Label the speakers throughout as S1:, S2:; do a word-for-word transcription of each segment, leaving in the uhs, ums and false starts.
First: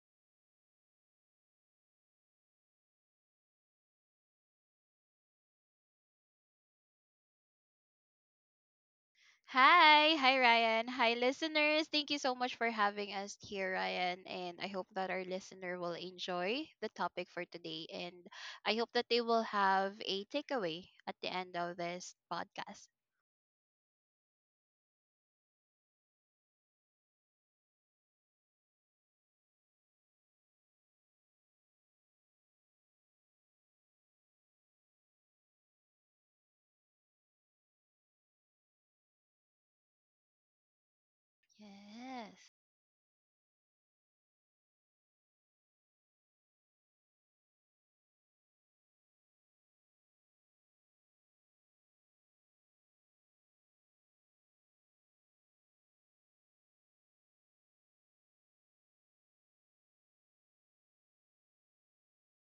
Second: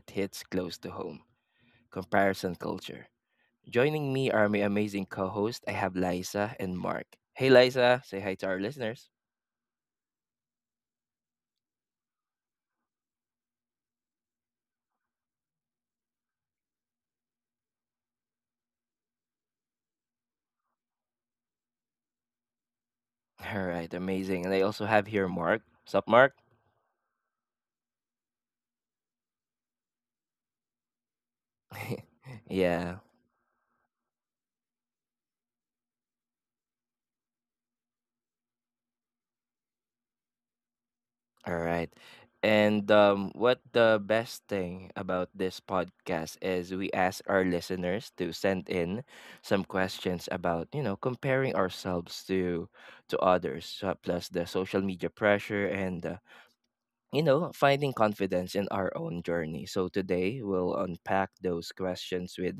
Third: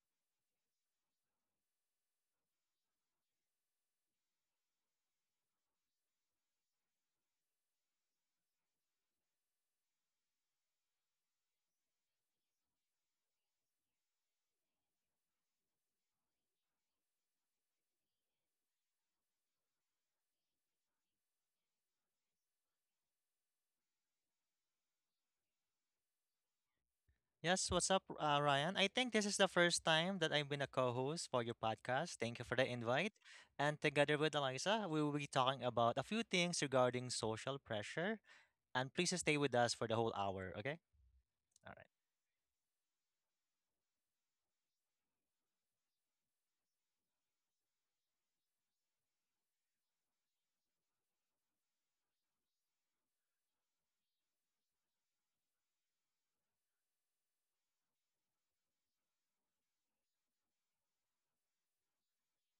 S1: that hits close to home: comparison culture. Joining me are my amazing co hosts. I have Liza and Mark. Hey Liza, say hi to our listeners.
S2: Hi, hi Ryan. Hi listeners. Thank you so much for having us here, Ryan, and I hope that our listener will enjoy the topic for today, and I hope that they will have a takeaway at the end of this podcast.
S1: All right, amazing. And I also have here Mark. What's up, Mark?
S3: Yes, what's up, uh, Ryan? I think this is the first time that I've been a co-host for your podcast. Thank you for the
S1: Yeah,
S3: invite. And together with Eliza, we will be talking about a few things regarding social pressure. And please stay with us for the whole hour, okay?
S1: all
S3: All right.
S1: right.
S2: Yes.
S1: And um, what the best thing about this podcast is we ask our listeners to send in some questions about, you know, comparing ourselves to to others, uh, plus the social media pressure and, uh, you know, finding confidence in our own journey. So today we'll unpack those questions with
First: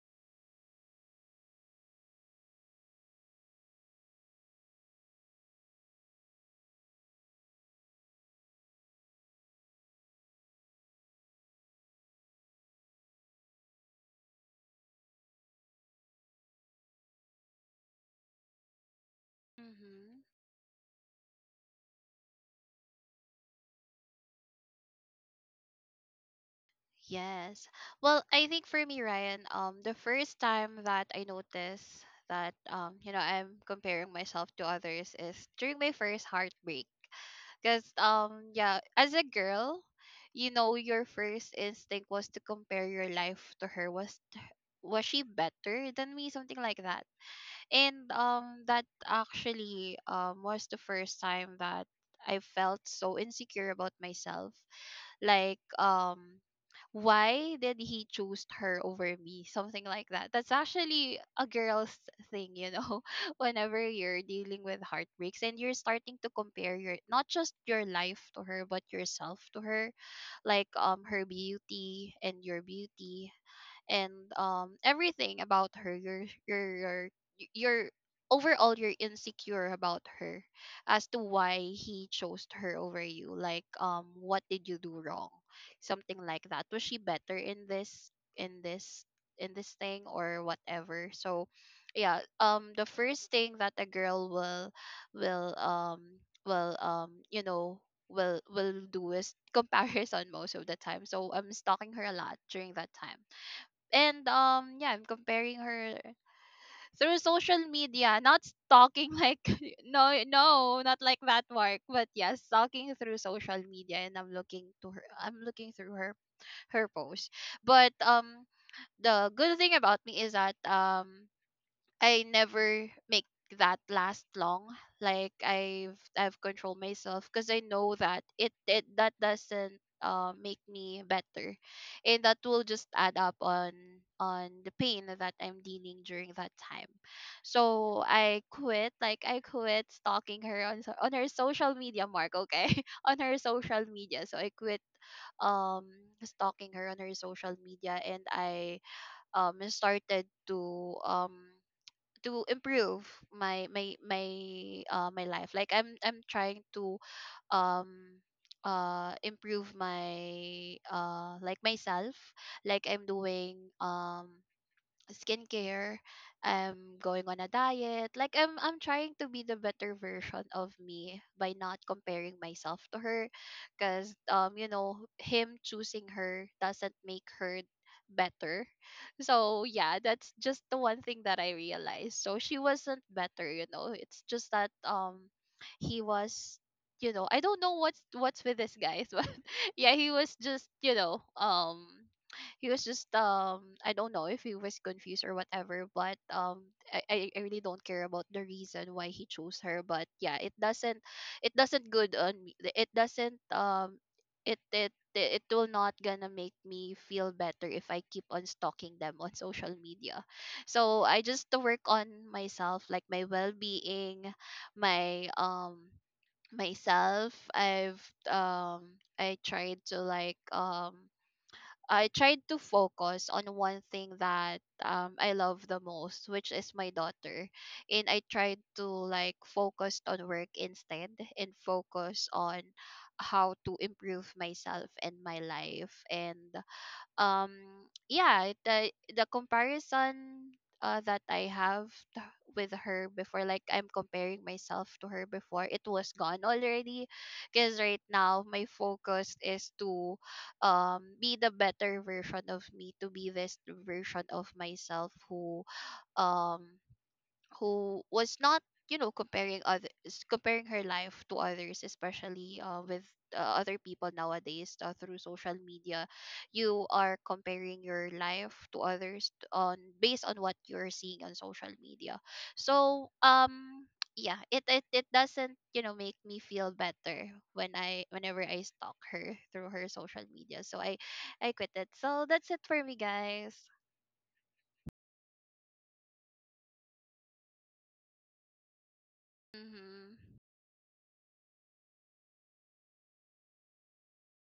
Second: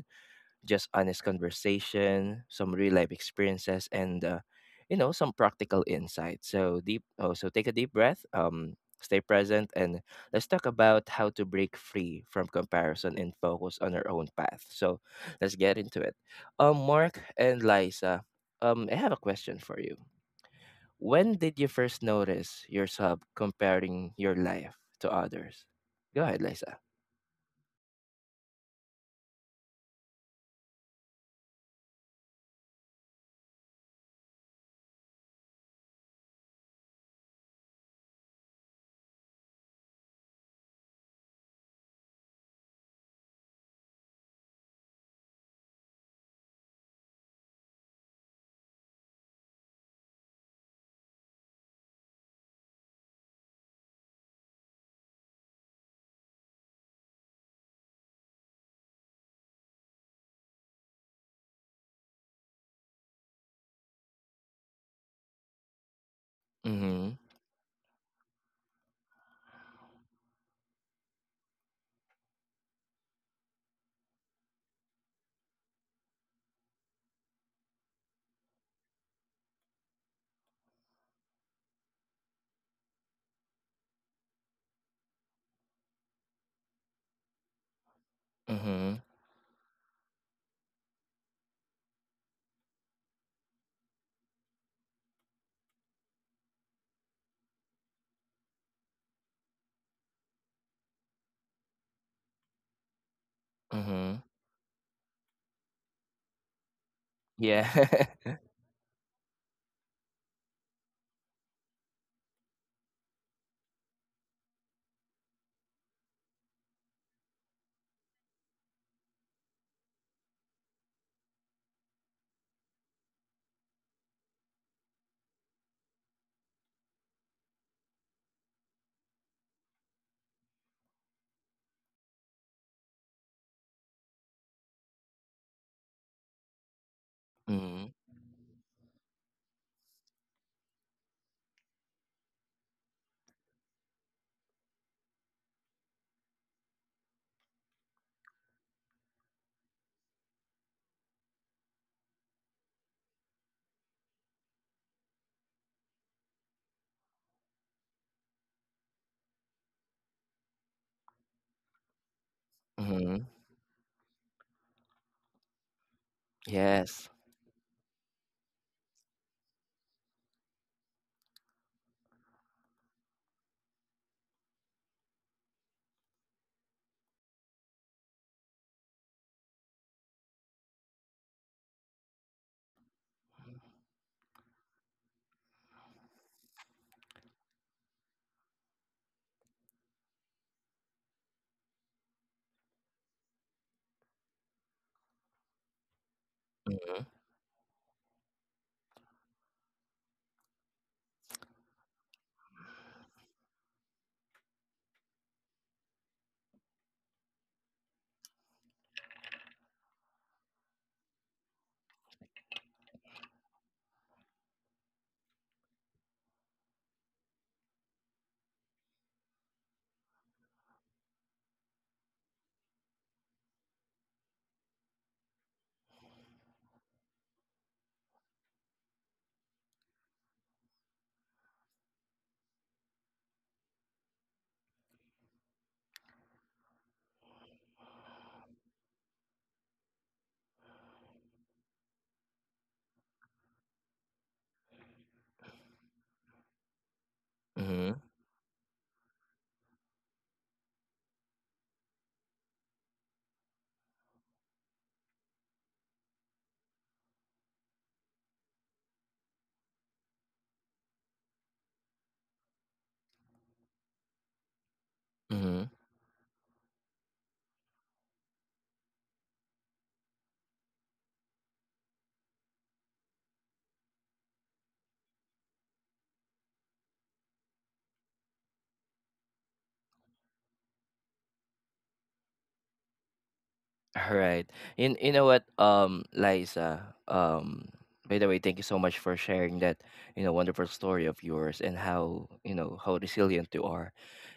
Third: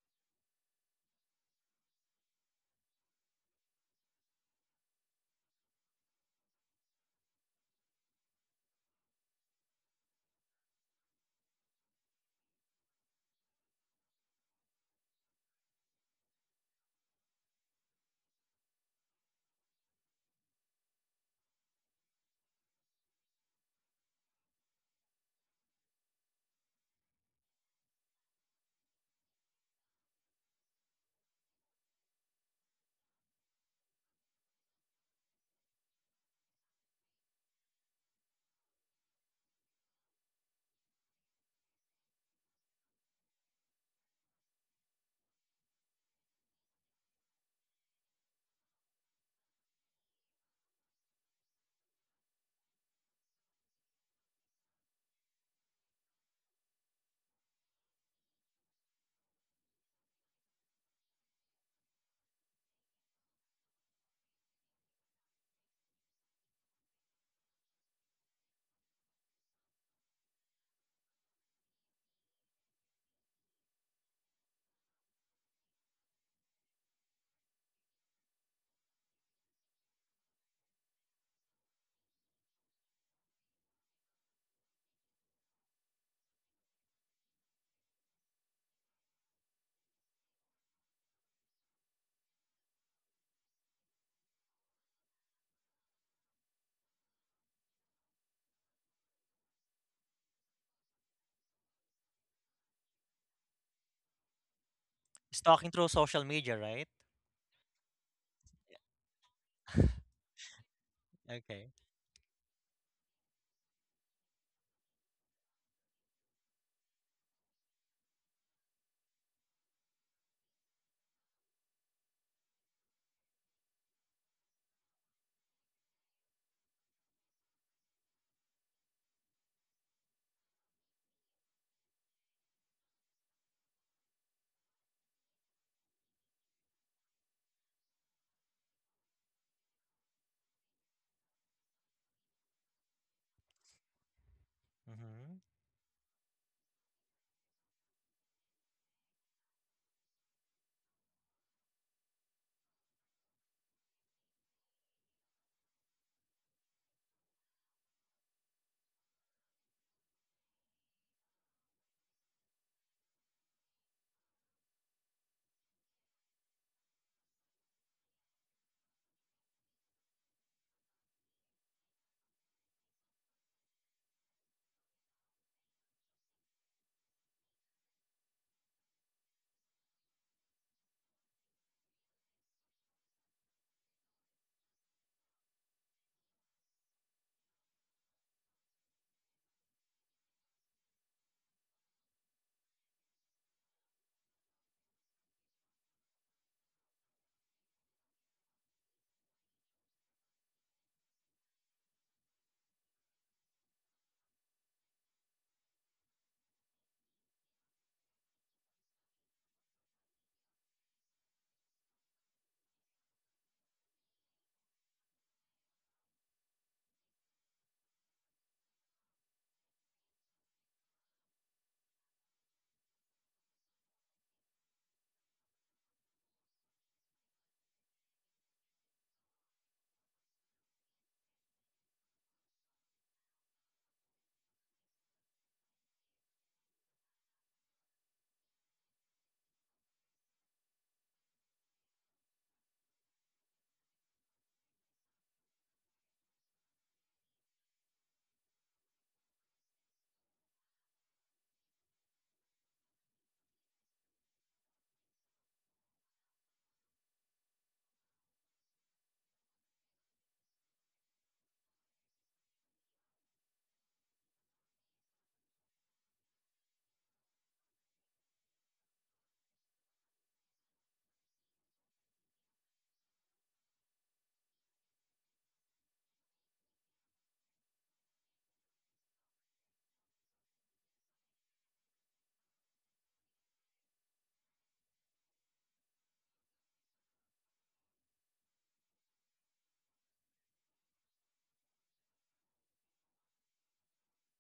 S1: just honest conversation, some real life experiences, and uh, you know, some practical insights. So deep. Oh, so take a deep breath. Um, stay present, and let's talk about how to break free from comparison and focus on our own path. So let's get into it. Um, Mark and Liza, um, I have a question for you.
S2: Mhm.
S1: When did you first notice yourself comparing your life to others? Go ahead, Liza.
S2: Yes. Well, I think for me, Ryan, um, the first time that I noticed that um, you know, I'm comparing myself to others is during my first heartbreak. Because um, yeah, as a girl, you know, your first instinct was to compare your life to her. Was was she better than me? Something like that. And um, that actually um was the first time that I felt so insecure about myself, like um why did he choose her over me, something like that. That's actually a girl's thing, you know. Whenever you're dealing with heartbreaks and you're starting to compare your,
S1: Mm-hmm.
S2: not just your life to her but yourself to her, like um her beauty and your beauty, and um everything about her, your your your your overall you're insecure about her as to why he chose her over you, like um what did you do wrong, something like that. Was she better in this in
S1: Mm-hmm.
S2: this in this thing, or whatever? So yeah um the first thing that a girl will will um will um you know will will do is comparison most of the time, so I'm stalking her a lot during that time.
S1: Mm-hmm.
S2: And um yeah, I'm comparing
S3: Stalking through
S2: her
S3: social media, right?
S2: through social
S1: Yeah.
S2: media, not stalking like, no, no, not like that,
S3: Okay.
S2: Mark, but yeah, stalking through social media, and I'm looking to her, I'm looking through her, her post. But um the good thing about me is that um I never make that last long. Like I've I've controlled myself because I know that it, it that doesn't uh make me better, and that will just add up on on the pain that I'm dealing during that time.
S1: Mm.
S2: So I quit. Like I quit stalking her on so- on her social media. Mark, okay, on her social media. So I quit
S3: Mm-hmm.
S2: um stalking her on her social media, and I um started to um to improve my my my uh my life, like i'm i'm trying to um uh improve my uh like myself, like I'm
S1: Mhm.
S2: doing um skincare. I'm
S1: Yes.
S2: going on a diet. Like I'm I'm trying to be the better version of me by not comparing myself to her, cuz um you know him choosing her doesn't make her better. So yeah, that's just the one thing that I realized. So she wasn't better, you know. It's just that um he was, you know, I don't know what's what's with this guys, but yeah, he was just, you know, um he was just, um I don't know if he was confused or whatever, but um I,
S1: Mhm.
S2: I I really don't care about the reason why he chose her. But yeah, it doesn't, it doesn't good on me. It doesn't, um it it it will not gonna make me feel better if I keep on stalking them on social media. So I just to work on myself, like my well being, my um myself. I've um I tried to like, um I tried to focus on one thing that um I love the most, which is my daughter. And I tried to like focus on work instead, and focus on how to improve myself and my life. And um yeah, the the comparison, uh, that I have t- with her before, like I'm comparing myself to her before, it was gone already, because right
S1: Mhm.
S2: now my focus is to um be the better version of me, to be this version of myself who um who was not, you know comparing other, comparing her life to others, especially uh, with uh, other people nowadays, uh, through social
S1: Mhm.
S2: media. You are comparing your life to others t- on based on what you're seeing on social media. So um yeah, it, it it doesn't, you know make me feel better when I whenever I stalk her through her social media, so i i quit it. So that's it for me, guys.
S1: Alright. You you know what, um, Liza, um, by the way, thank you so much for sharing that,
S2: Mhm.
S1: you know, wonderful story of yours and how, you know, how resilient you are.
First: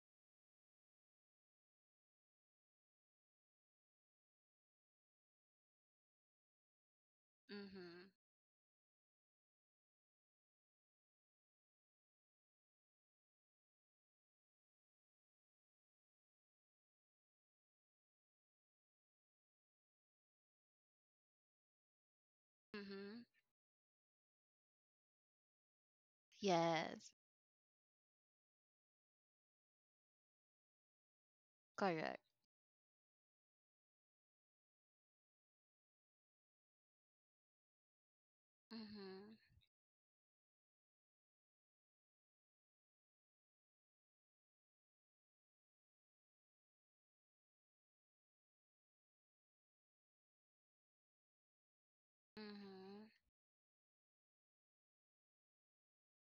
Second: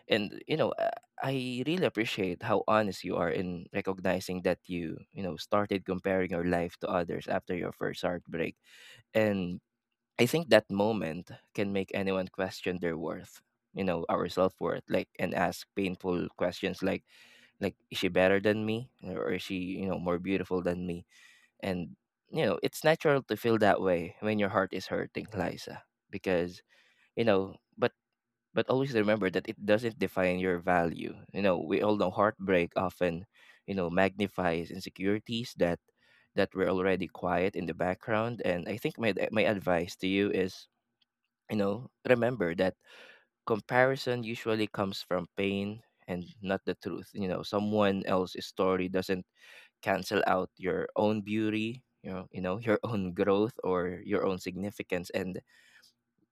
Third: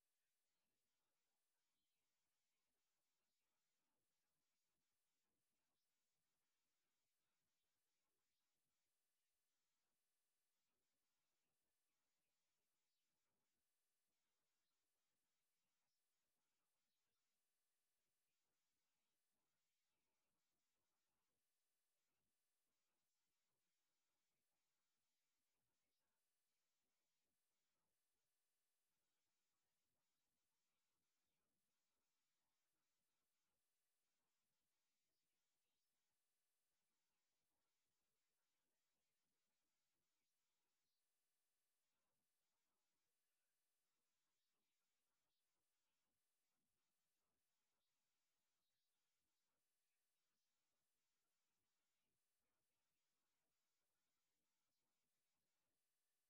S1: And, you know, uh, I really appreciate how honest you are in recognizing that you, you know, started comparing your life to others after your first
S2: Mhm.
S1: heartbreak. And I think that moment can make anyone question their worth, you know, our self worth, like and ask painful questions like like is she better than me? Or is she, you know, more beautiful than me? And you know, it's natural
S2: Mhm.
S1: to feel that way when your heart is hurting, Liza. Because,
S2: Yes.
S1: you know, but but always remember that it doesn't define your value. You know, we all know
S2: Correct.
S1: heartbreak often, you know, magnifies insecurities that that were already quiet in the background. And I think my my
S2: Mm-hmm.
S1: advice to you is you know, remember that comparison usually comes from pain and not the truth. You know, someone else's story doesn't cancel out your own beauty, you know, you know, your
S2: Mm-hmm.
S1: own growth or your own significance, and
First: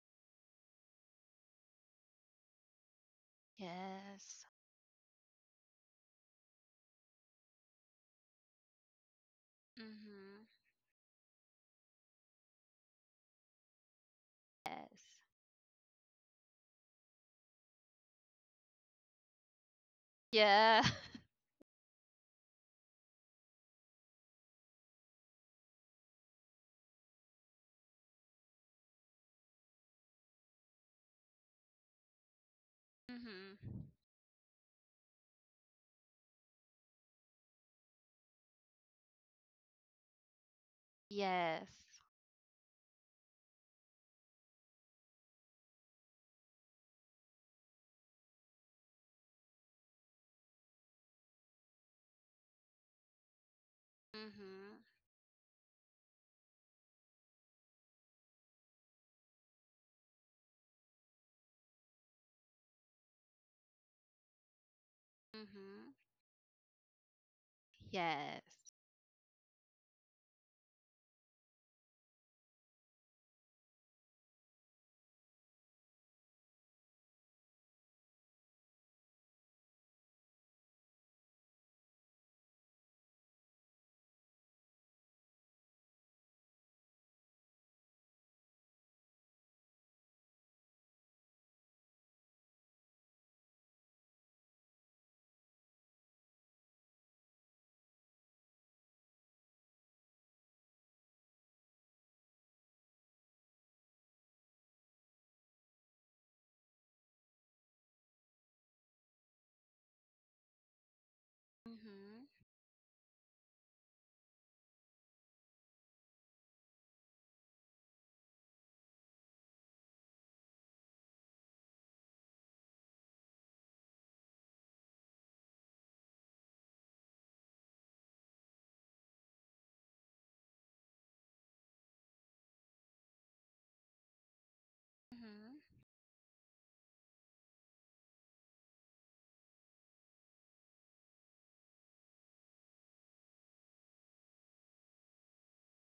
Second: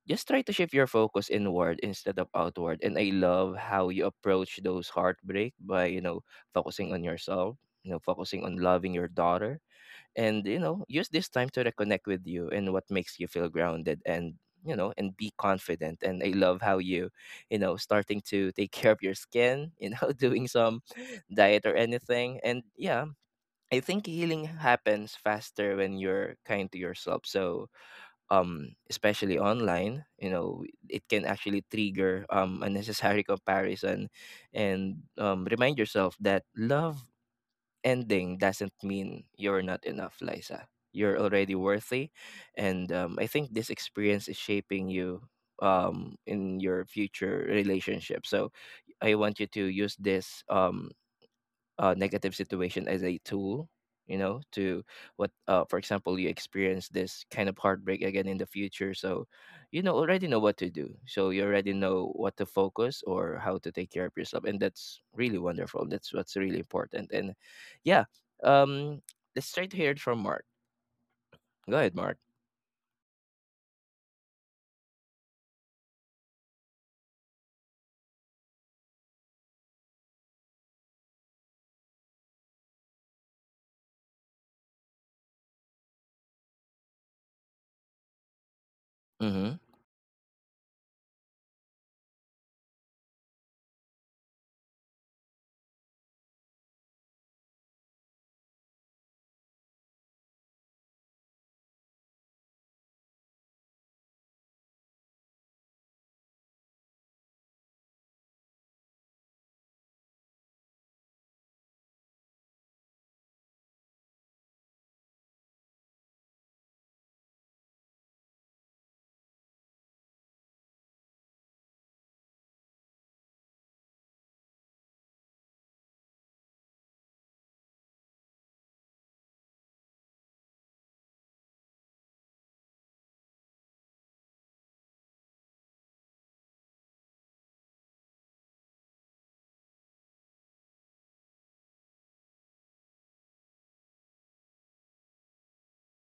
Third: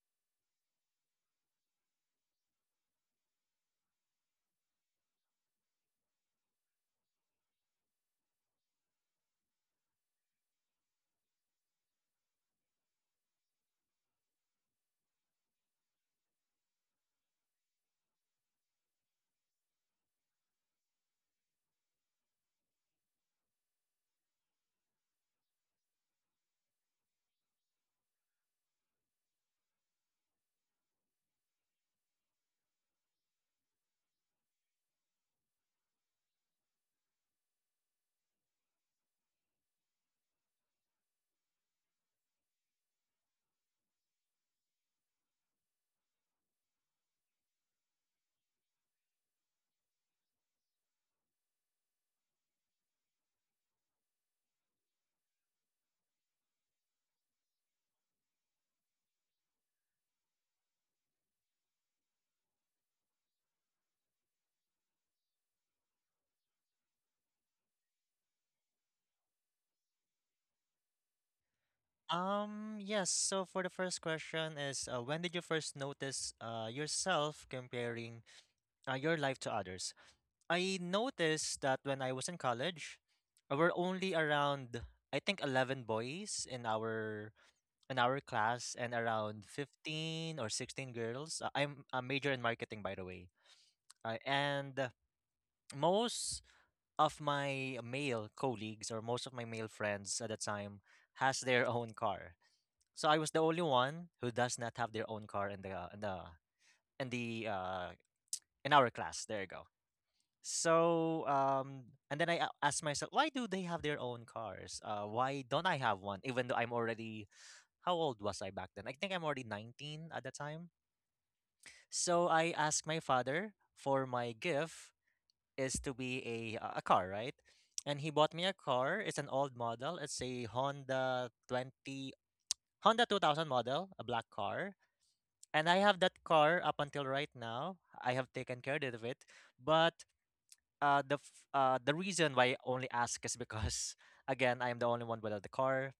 S1: just try to shift your focus inward instead of outward. And I love how you
S2: Yes.
S1: approach those heartbreak by, you know, focusing on yourself, you know, focusing on loving your daughter
S2: Mm-hmm.
S1: and you know use this time to reconnect with you and what makes you feel grounded and you know and
S2: Yes.
S1: be confident. And I love how you you know starting to take care of your skin, you know, doing
S2: Yeah.
S1: some diet or anything, and yeah, I think healing happens faster when you're kind to yourself. So um especially online, you know, it can actually trigger um unnecessary
S2: Mm-hmm.
S1: comparison. And um remind yourself that love ending doesn't mean you're not enough, Liza. You're already
S2: Yes.
S1: worthy, and um, I think this experience is shaping you um, in your future relationship. So I want you to use this. Um, uh, negative situation as a tool, you know,
S2: Mm-hmm.
S1: to what, uh, for example you experience this kind of heartbreak again in the future, so you know already know what to do, so you already know what to focus or how to take care of yourself, and that's really wonderful.
S2: Mm-hmm.
S1: That's what's really important. And yeah,
S2: Yes.
S1: um let's try to hear it from Mark. Go ahead, Mark.
S3: Um, yes, so for the first question is uh, when did you first notice uh, yourself comparing uh, your life to others? I noticed that when I was in college, there were only around I think eleven boys in our in our class and around
S1: Mm-hmm.
S3: fifteen or sixteen girls. Uh, I'm a major in marketing, by the way. Uh, and uh, most of my male colleagues or most of my male friends at the time has their own car. So I was the only one who does not have their own car in the in the in the uh in our class. There you go. So, um, and
S2: Mhm,
S3: then I a- asked myself, why do they have their own cars? Uh, why don't I have one? Even though I'm already, how old was I back then? I think I'm already nineteen at the time. So I asked my father for my gift is to be a uh, a car, right? And he bought me a car. It's an old model. It's a Honda twenty Honda two thousand model, a black car.
S2: mhm,
S3: And I have that car up until right now. I have taken care of it, but uh the f- uh the reason why I only ask is because again I'm the only one without the car.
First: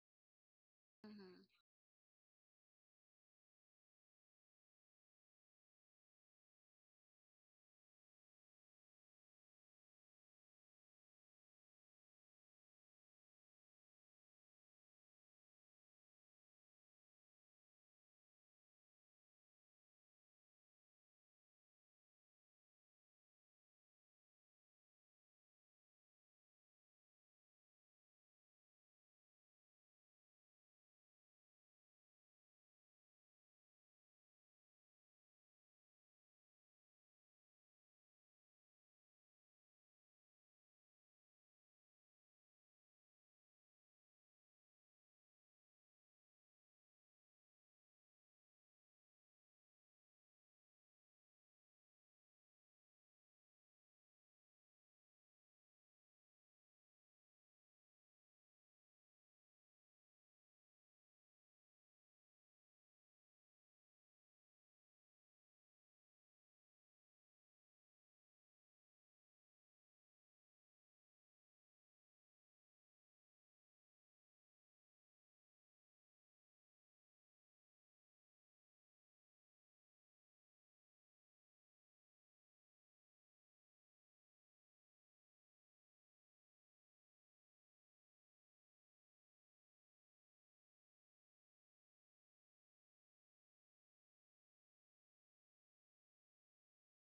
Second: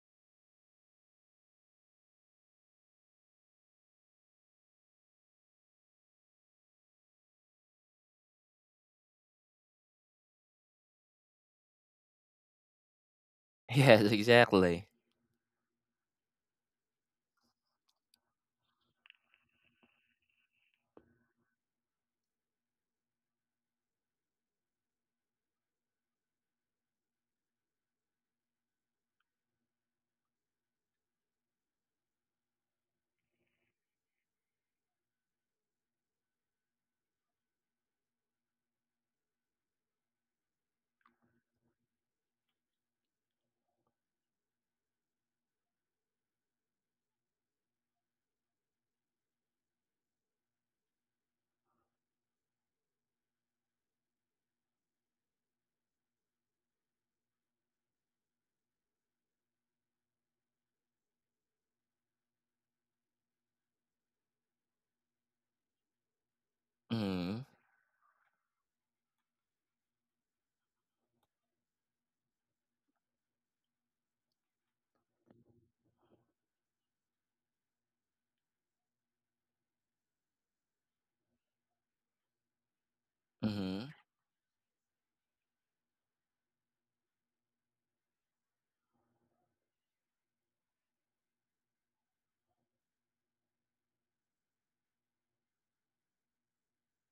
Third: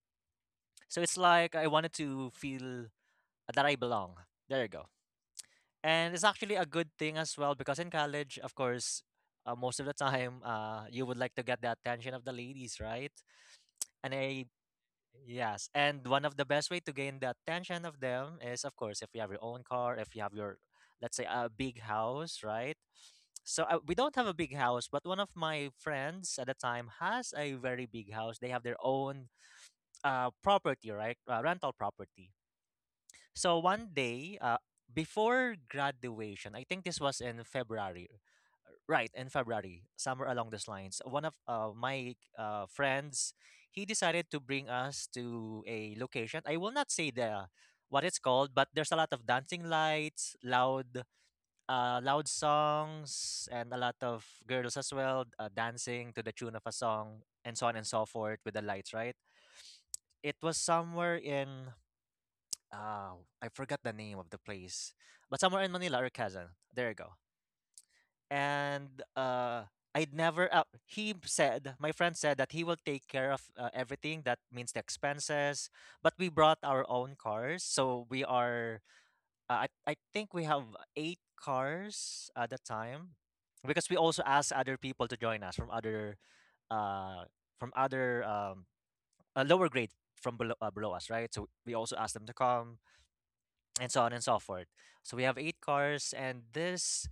S3: So it's
S2: mhm,
S3: like I wanted to feel that I belong. There you go. And it's actually a good thing as well because in college, of course, uh, most of the time, uh, you would like to get the attention of the ladies, right?
S1: Yes,
S3: And I
S1: exactly.
S3: Yes, and one of the best way to gain the attention of them is, of course, if you have your own car, if you have your, let's say, a big house, right? So uh, we don't have a big house, but one of my friends at the time has a very big house. They have their own uh, property, right? Uh, rental property. So one day, uh, before graduation, I think this was in February, right in February, somewhere along those lines. One of uh, my uh, friends, he decided to bring us to a location. I will not say the what it's called, but there's a lot of dancing lights, loud, uh, loud songs, and a lot of girls as well uh, dancing to the tune of a song, and so on and so forth with the lights. Right? It was somewhere in. Uh, I forgot the name of the place, but somewhere in Manila or Quezon. There you go.
S1: Mm-hmm.
S3: And uh I'd never uh, he said, my friend said that he will take care of uh, everything, that means the expenses, but we brought our own cars, so we are uh, I I think we have eight cars at the time because
S1: Mm-hmm.
S3: we also asked other people to join us from other uh from other um a lower grade from below, uh, below us, right? So we also asked them to come and so on and so forth. So we have eight cars and this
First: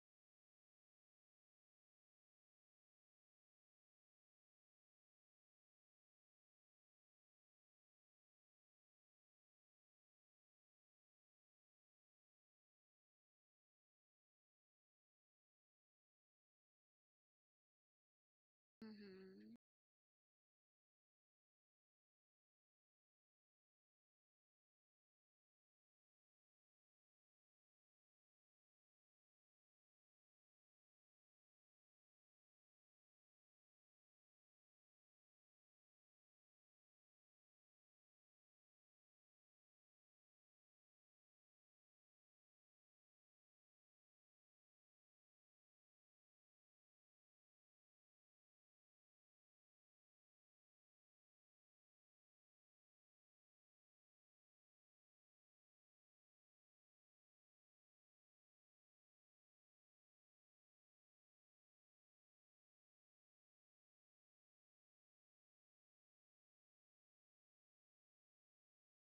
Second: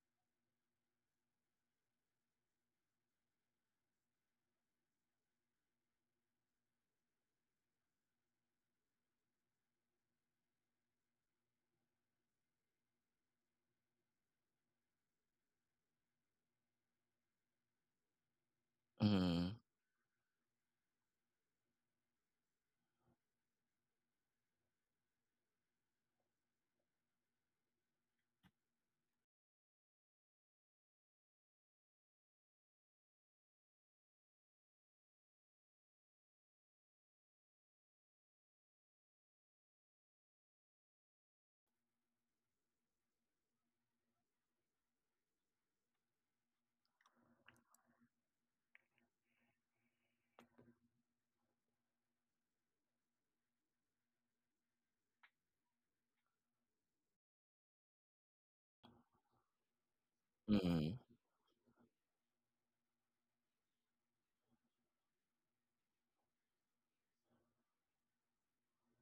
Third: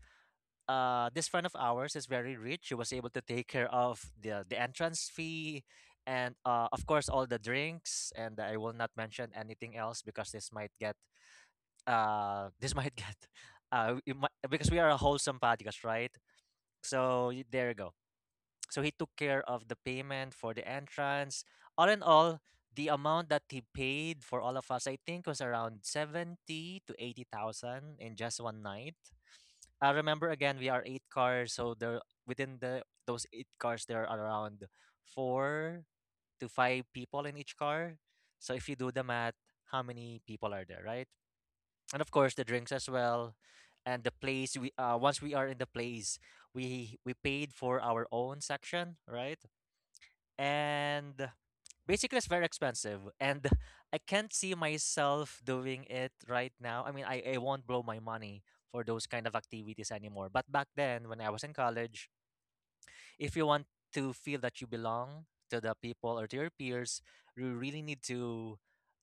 S3: uh, this friend of ours is very rich. She was able to take care of the the entrance fee, and uh, of course all the drinks. And I will not mention anything else because this might get uh this might get uh it might, because we are a wholesome podcast, right? So y- there you go. So he took care
S1: Mm-hmm.
S2: mhm,
S3: of the payment for the entrance. All in all, the amount that he paid for all of us, I think, was around seventy to eighty thousand in just one night. Uh, remember, again, we are eight cars, so there within the those eight cars there are around four to five people in each car. So if you do the math, how many people are there, right? And of course the drinks as well, and the place we uh, once we are in the place, we we paid for our own section, right? And basically it's very expensive, and I can't see myself doing it right now. I mean, I, I won't blow my money for those kind of activities anymore. But back
S1: Mm-hmm.
S3: then when I was in college, if you want to feel that you belong to the people or to your peers, you really need to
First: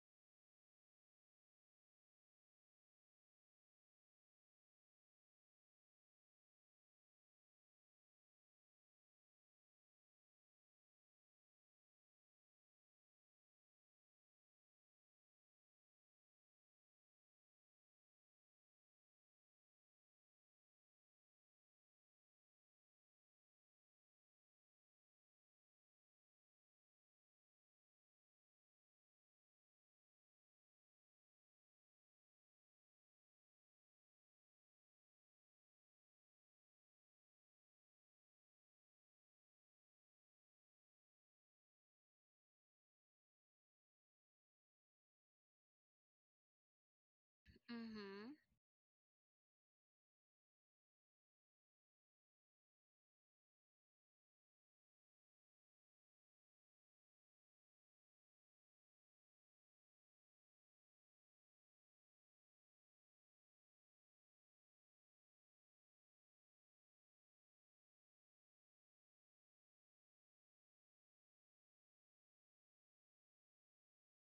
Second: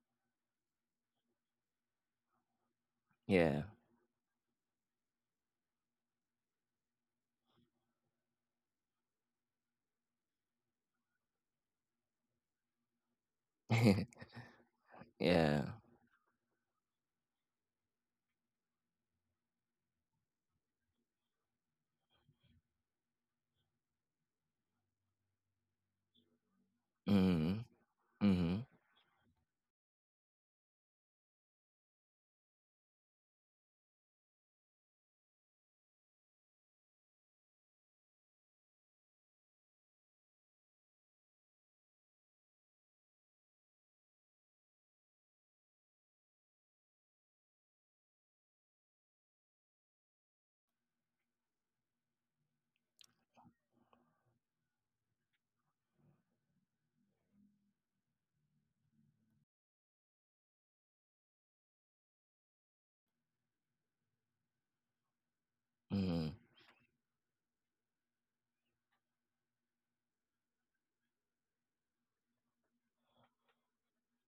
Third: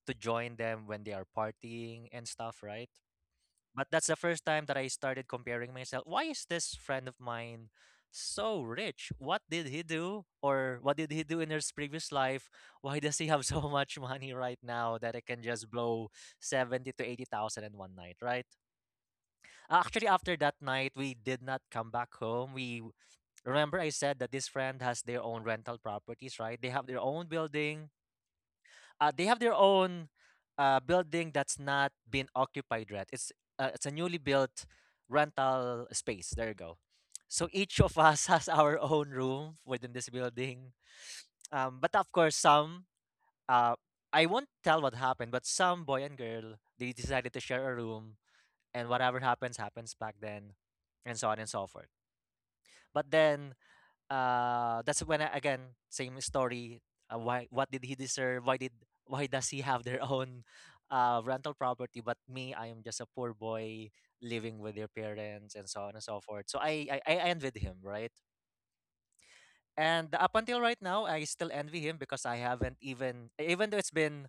S3: to join them when they are partying and stuff, right?
S1: Yeah.
S3: But that's the first time that I started comparing myself. Why is this friend of mine so rich? What did he do? Or what did he do in his previous life? Why does he have so much money right now that it can
S1: Yeah.
S3: just blow seventy to eighty thousand in one night, right? Actually, after that night, we did not come back home. We remember I said that this friend has their own rental properties, right? They have their own
S1: Mm-hmm.
S3: building,
S1: Mm-hmm.
S3: uh, they have their own uh, building that's not been occupied yet. It's uh, it's a newly built rental space. There you go. So each of us has our own room within this building. Um, but of course, some uh, I won't tell what happened, but some boy and girl, they decided to share a room,
S2: mhm,
S3: and whatever happens happens back then, and so on and so forth. But then uh that's when I, again, same story. Uh, why, what did he deserve? Why did, why does he have their own uh rental property, but me, I am just a poor boy living with their parents and so on and so
S1: Mm-hmm.
S3: forth. So i i, I envied him, right? And up until right now I still envy him, because I haven't even, even though it's been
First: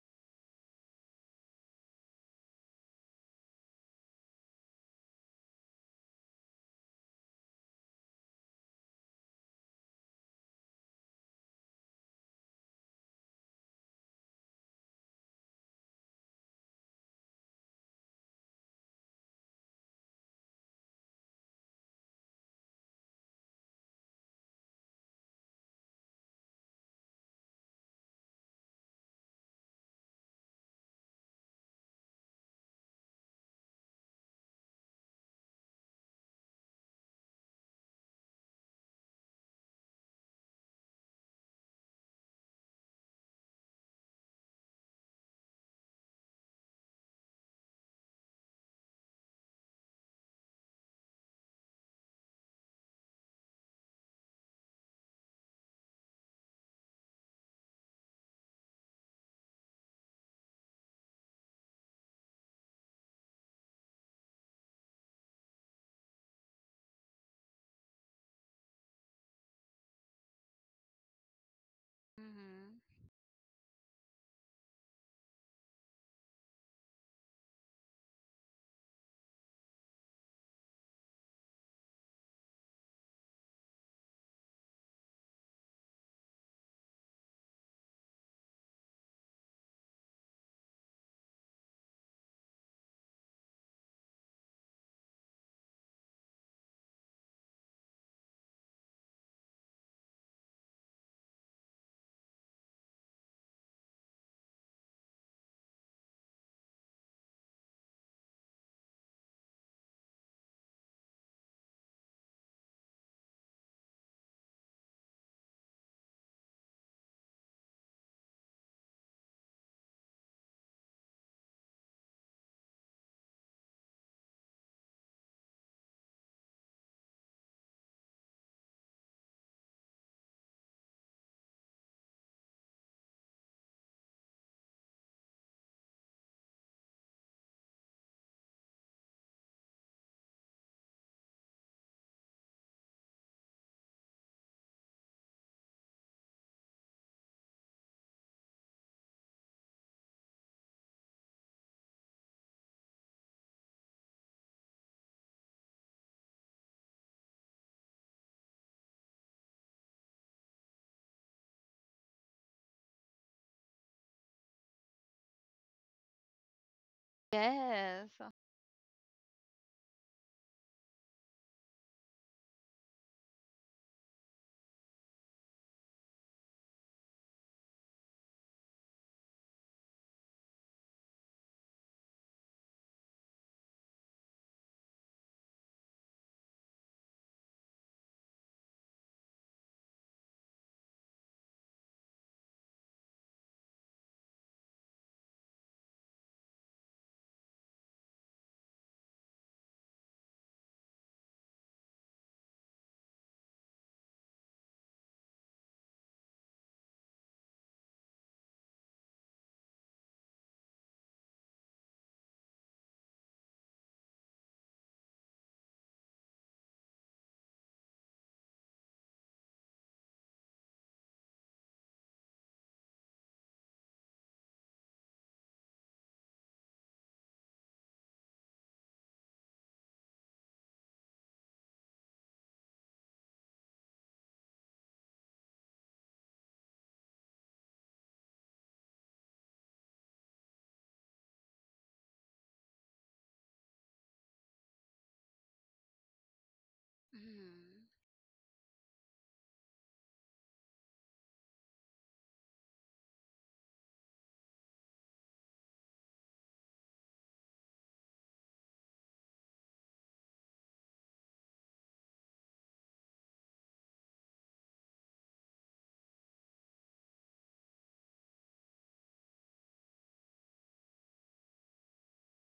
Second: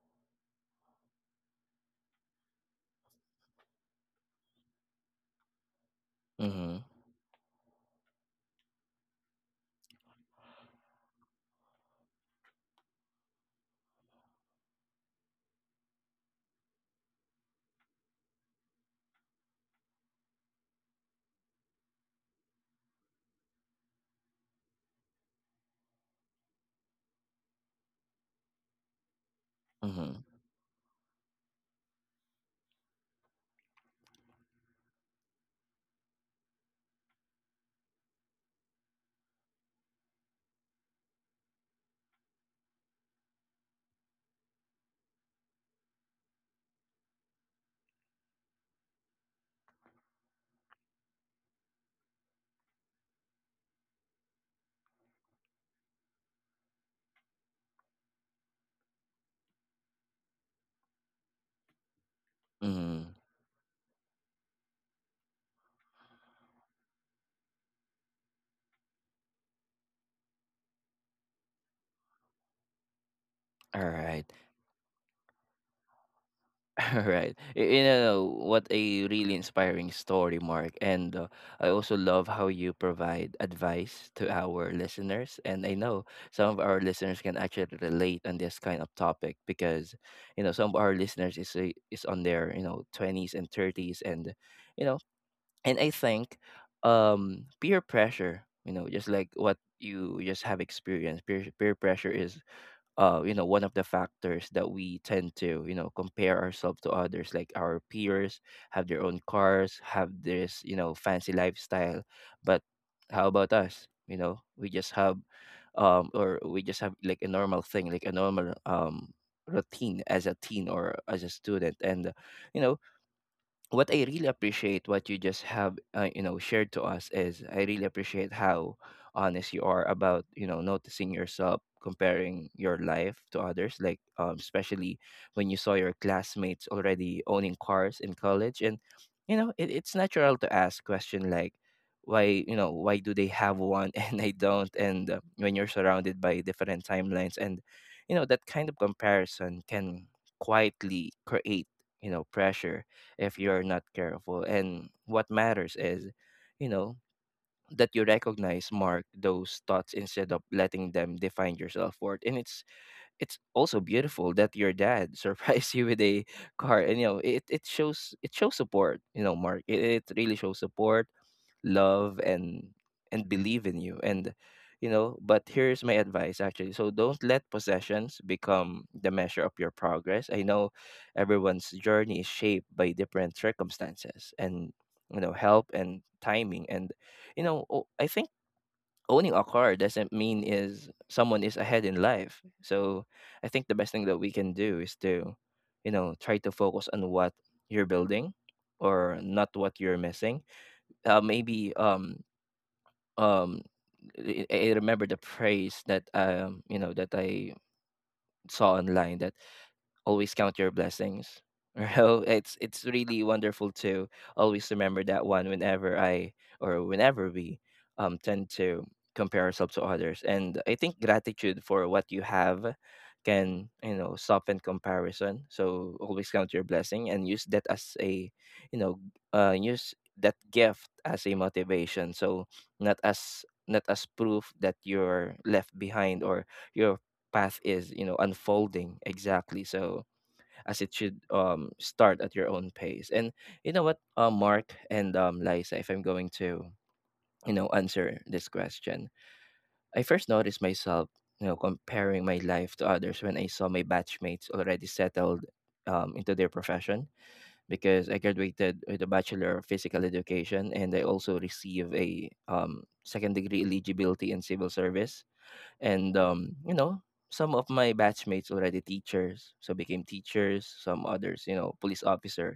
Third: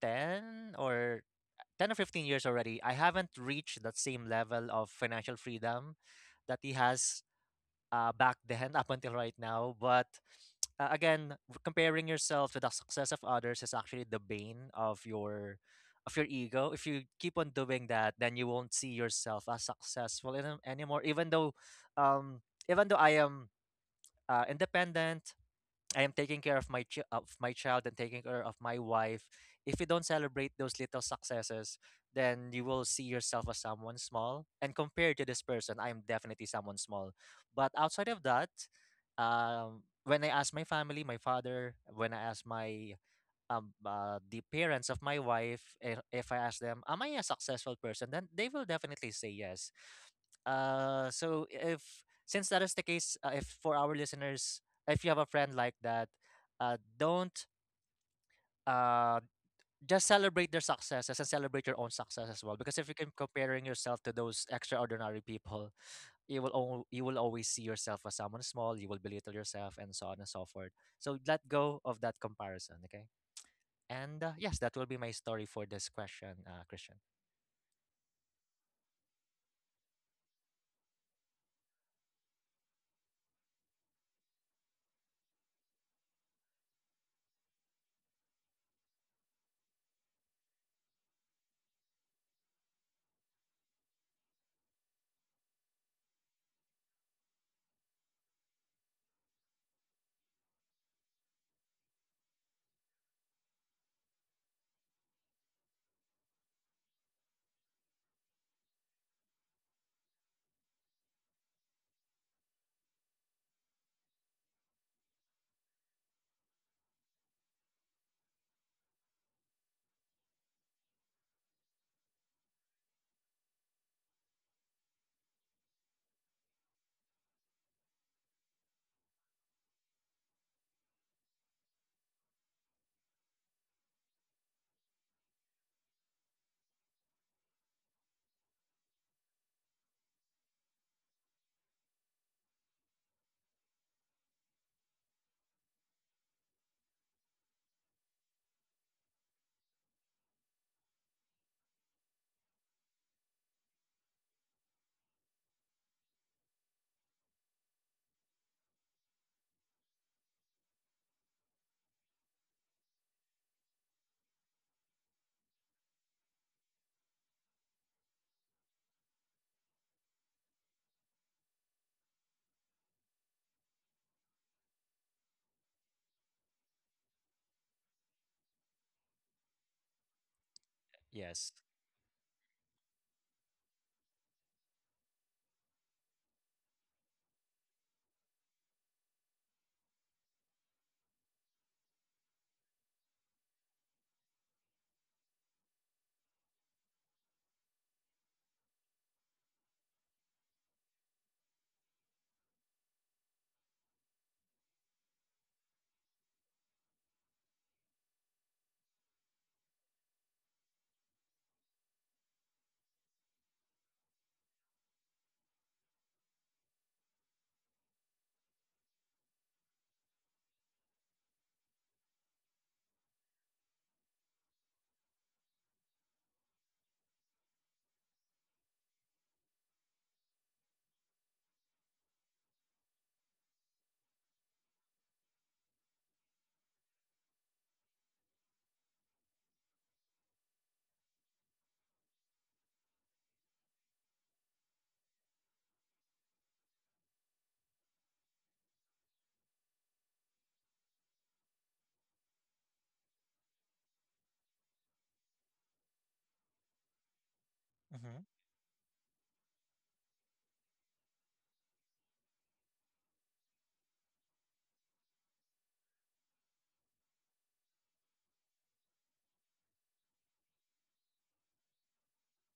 S3: ten or ten or fifteen years already, I haven't reached that same level of financial freedom that he
S1: Mm-hmm.
S3: has uh, back then up until right now. But uh, again, comparing yourself to the success of others is actually the bane of your of your ego. If you keep on doing that, then you won't see yourself as successful in, anymore. Even though, um, Even though I am uh, independent, I am taking care of my chi- of my child and taking care of my wife. If you don't
S1: Mhm,
S3: celebrate those little successes, then you will see yourself as someone small. And compared to this person, I am definitely someone small. But outside of that, um, when I ask my family, my father, when I ask my um, uh, the parents of my wife, if, if I ask them, "Am I a successful person?" then they will definitely say yes. Uh, so if Since that is the case, uh, if for our listeners, if you have a friend like that, uh, don't uh just celebrate their successes and celebrate your own success as well. Because if you keep
S1: mhm.
S3: comparing yourself to those extraordinary people, you will al- you will always see yourself as someone small. You will belittle yourself, and so on and so forth. So let go of that comparison,
S2: mhm.
S3: okay? And
S1: Alright,
S3: uh, yes, that will be my story for this question, uh, Christian.
S1: alright. Y you know, what a really inspiring story, Mark, and, uh, I also love how you provide advice to our listeners, and I know some of our listeners can actually relate on this kind of topic because, you know, some of our listeners is a is on their, you know, twenties and thirties and, you know, and I think, um, peer pressure, you know, just like what you just have experienced, peer peer pressure is uh, you know, one of the factors that we tend to, you know, compare ourselves to others, like our peers have their own cars, have this, you know, fancy lifestyle. But how about us? You know, we just have, um, or we just have like a normal thing, like a normal, um, routine as a teen or as a student and uh, you know what I really appreciate what you just have uh, you know shared to us is I really appreciate how honest you are about you know noticing yourself comparing your life to others like um, especially when you saw your classmates already owning cars in college, and you know it, it's natural to ask question like why, you know, why do they have one and I don't, and uh, when you're surrounded by different timelines and you know that kind of comparison can quietly create you know pressure if you're not careful. And what matters is, you know, that you recognize Mark those thoughts instead of letting them define your self-worth. And it's it's also beautiful that your dad surprised you with a car, and you know it, it
S2: Yes.
S1: shows it shows support, you know, Mark, it, it really shows support, love and and believe in you. And you know but here's my advice actually, so don't let possessions become the measure of your progress. I know
S3: Yes.
S1: everyone's journey is shaped by different circumstances and you know help and timing and you know o- I think owning a car doesn't mean is someone is ahead in life. So I think the best thing that we can do is to you know try to focus on what you're building or not what you're missing. Uh, maybe um um I, I remember the praise that um you know that I saw online that always count your blessings. You know, it's it's really wonderful to always remember that one whenever I or whenever we um tend to compare ourselves to others. And I think gratitude for what you have can, you know, soften comparison. So always count your blessing and use that as a, you know, uh use that gift as a motivation. So not as not as proof that you're left behind or your path is you know unfolding exactly so as it should um start at your own pace. And you know what, uh, Mark and um Liza, if I'm going to you know
S2: Mhm,
S1: answer this question, I first noticed myself you know comparing my life to others when I saw my batchmates already settled um into their profession, because I
S3: Mm-hmm.
S1: graduated with a bachelor of physical education and I also received a um second degree eligibility in civil service. And um, you know, some of my batchmates already teachers, so became teachers, some others you know police officer,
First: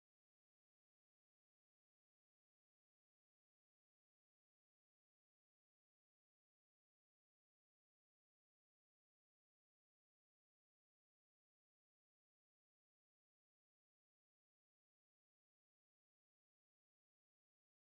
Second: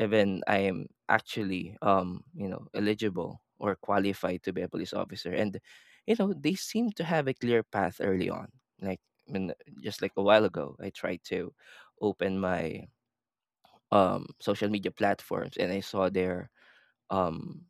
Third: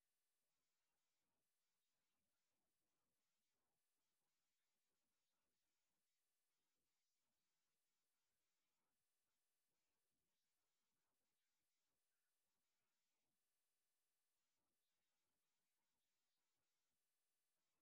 S1: even I am actually um you know eligible or qualified to be a police officer. And you know they seem to have a clear path early on, like when just like a while ago I tried to open my um social media platforms and I saw their um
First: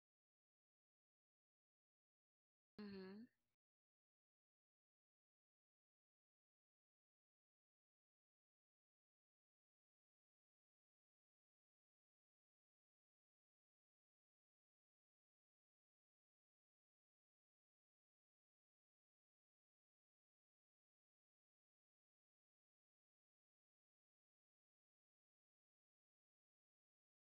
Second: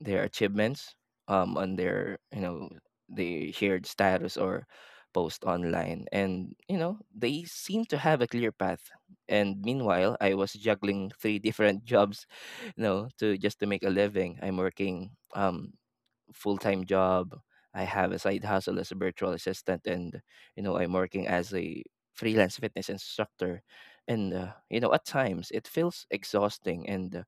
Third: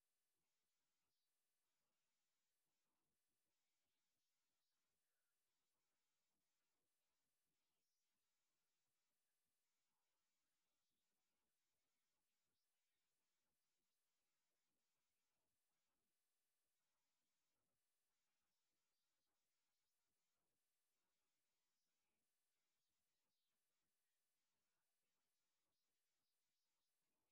S1: their achievements um on their you know
S2: mhm.
S1: they shared status or post online, and you know they seem to have a clear path. And meanwhile I was juggling three different jobs, you know, to just to make a living. I'm working um full-time job. I have a side hustle as a virtual assistant, and you know I'm working as a freelance fitness instructor. And uh, you know at times it feels exhausting and uh,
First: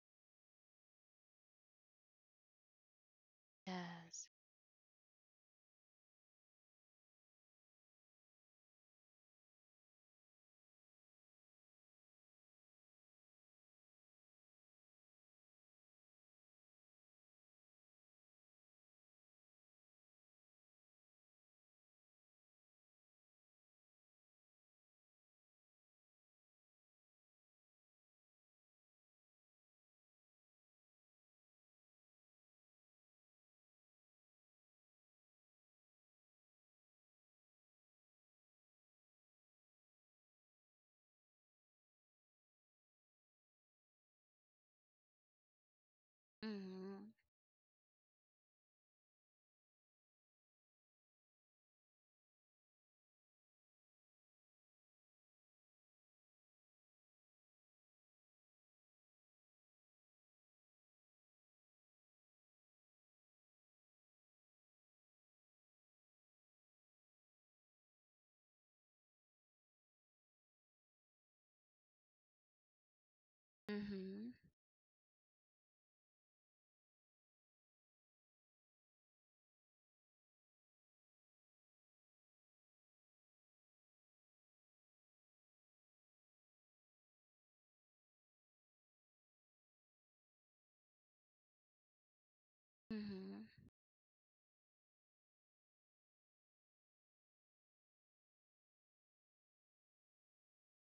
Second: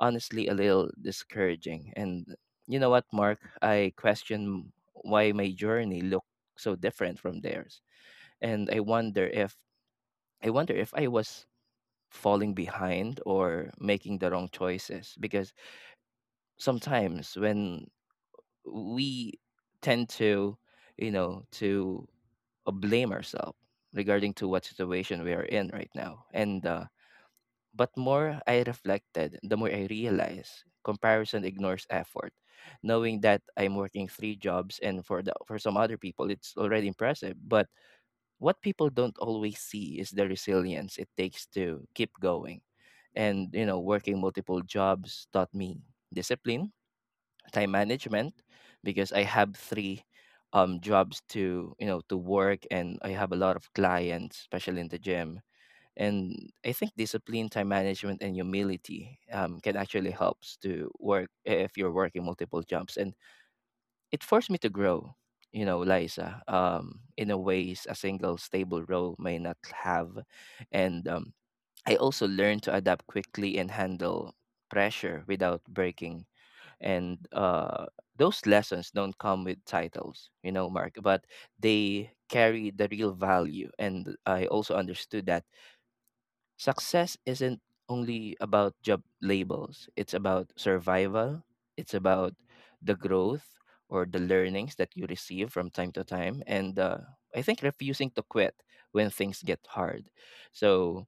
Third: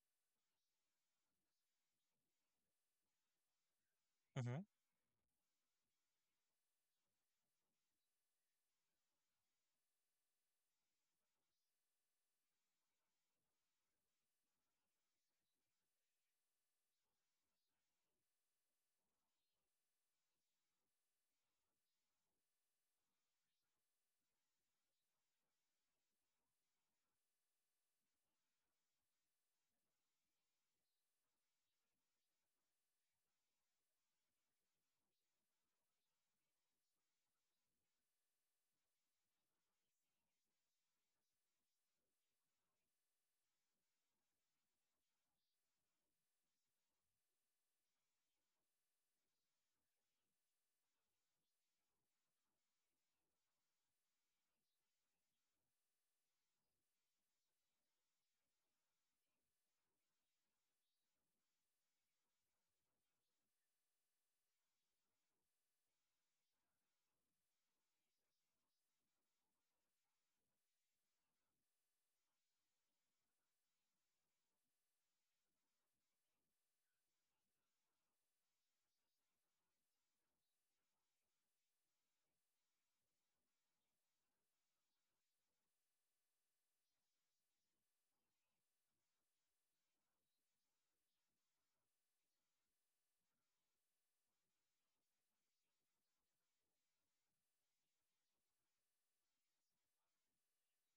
S1: honestly a little discouraging. And you know what, Mark, I
S2: Yes.
S1: question why my journey looked so different from theirs, and I wonder if I wonder if I was falling behind or making the wrong choices, because sometimes when we tend to you know to uh, blame ourselves regarding to what situation we are in right now. And uh, but more I reflected the more I realize comparison ignores effort, knowing that I'm working three jobs, and for the for some other people it's already impressive, but what people don't always see is the resilience it takes to keep going. And you know working multiple jobs taught me discipline,
S2: Mhm,
S1: time management, because I have three um jobs to you know to work, and I have a lot of clients, especially in the gym. And I think discipline, time management, and humility um, can actually helps to work if you're working multiple jobs. And it forced me to grow, you know, Liza, um, in a ways a single stable role may not have. And um, I also learned to adapt quickly and handle
S2: mhm,
S1: pressure without breaking, and uh, those lessons don't come with titles, you know, Mark, but they carry the real value. And I also understood that success isn't only about job labels, it's about survival, it's about the growth
S2: mhm.
S1: or the learnings that you receive from time to time, and uh, I think refusing to quit when things get hard. So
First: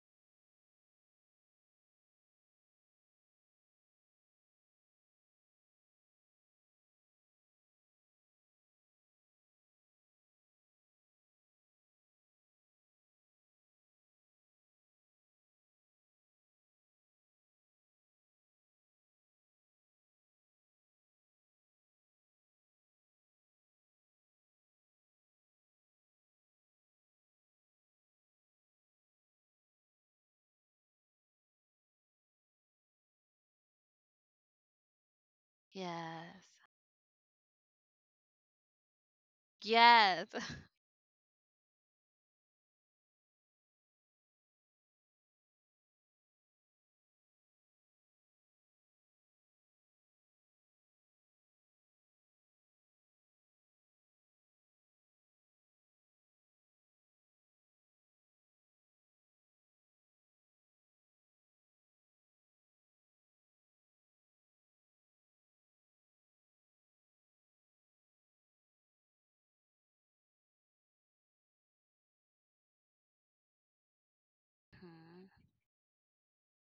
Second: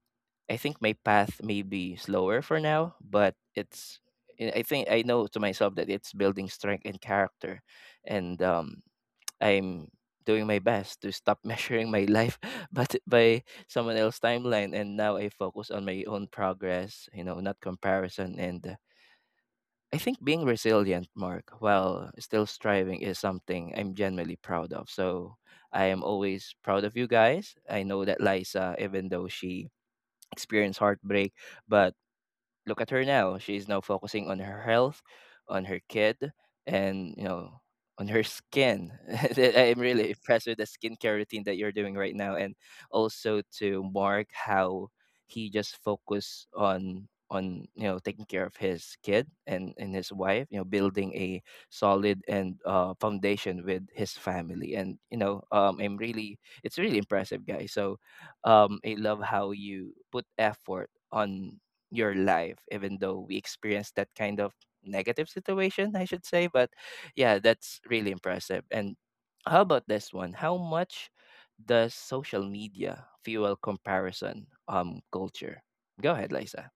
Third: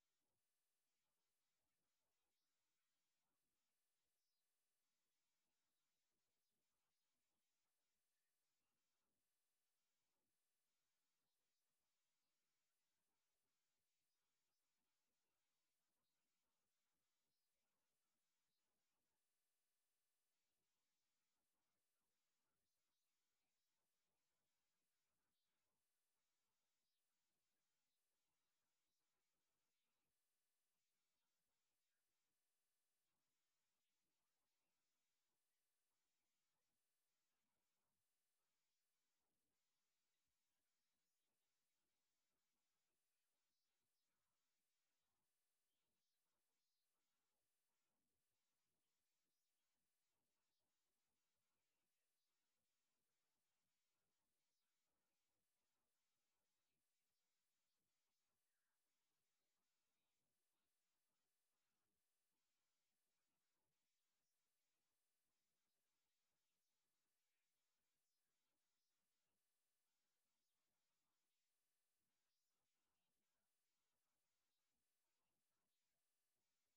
S1: I think my path may be slower for now, but it's I I think I know to myself that it's building strength and character, and um, I'm doing my best to stop measuring my life but by someone else's timeline. And now I focus on my own progress, you know, not comparison, and uh, I think being resilient, Mark, while still striving is something I'm genuinely proud of. So I am always proud of you guys. I know that, Liza, even though she experienced heartbreak, but look at her now. She is now focusing on her health, on her kid,
S2: Yes.
S1: and, you know, on her skin. I'm really
S2: Yes.
S1: impressed with the skincare routine that you're doing right now. And also to Mark, how he just focused on on you know, taking care of his kid, and and his wife, you know, building a solid and uh foundation with his family. And you know, um I'm really, it's really impressive, guys. So um I love how you put effort on your life, even though we experienced that kind of negative situation, I should say, but yeah, that's really impressive. And how about this one? How much does social media fuel comparison um
S2: Mm-hmm.
S1: culture? Go ahead, Liza.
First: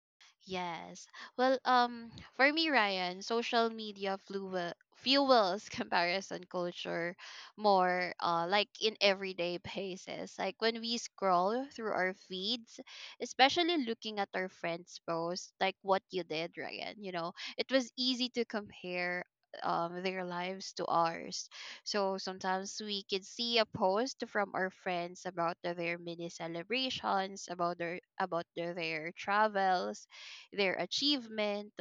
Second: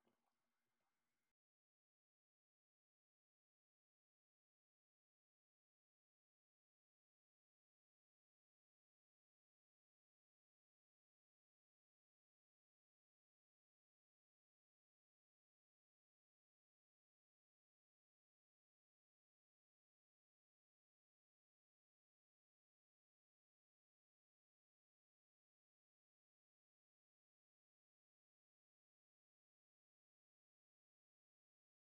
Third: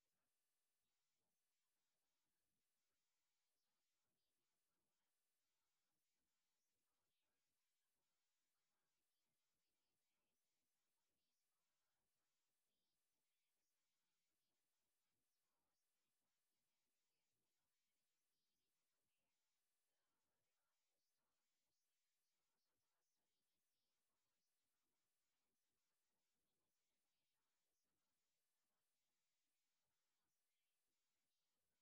S2: Yes. Well, um, for me, Ryan, social media fluel fuels comparison culture more, uh, like in everyday basis. Like when we scroll through our feeds, especially looking at our friends' posts, like what you did, Ryan, you know, it was easy to compare um, their lives to ours. So sometimes we could see a post from our friends about the- their mini celebrations, about their about their, their travels, their achievement.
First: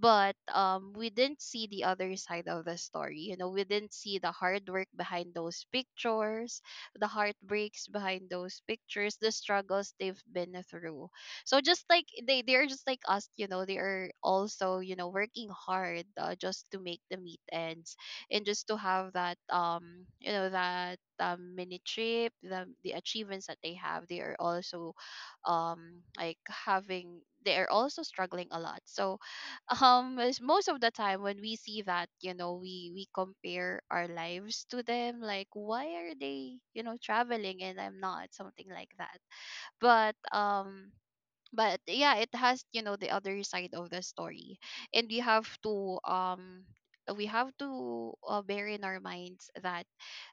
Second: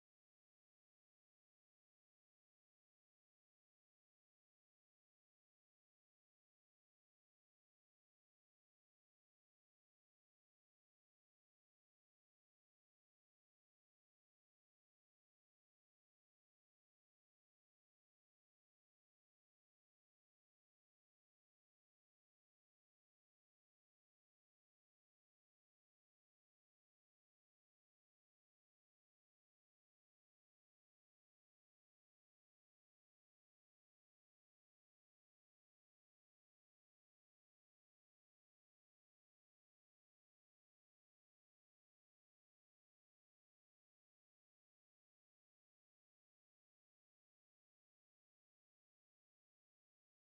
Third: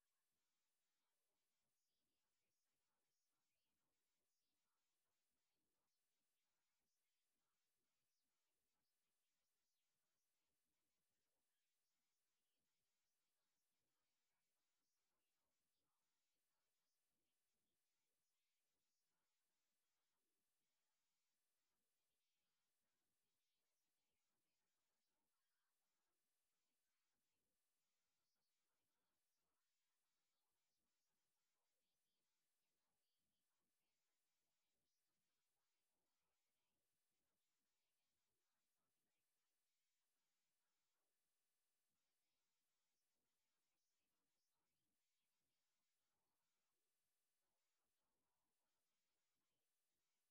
S2: But um we didn't see the other side of the story you know We didn't see the hard work behind those pictures, the heartbreaks behind those pictures, the struggles they've been through. So just like they they're just like us. you know they are also, you know working hard, uh, just to make the meet ends, and just to have that um you know that um, mini trip, the the achievements that they have. They are also um like having, they are also struggling a lot. So um is- most of the time when we see that, you know we we compare our lives to them, like why are they, you know traveling and I'm not, something like that. But um but yeah, it has, you know the other side of the story. And we have to um we have to uh, bear in our minds that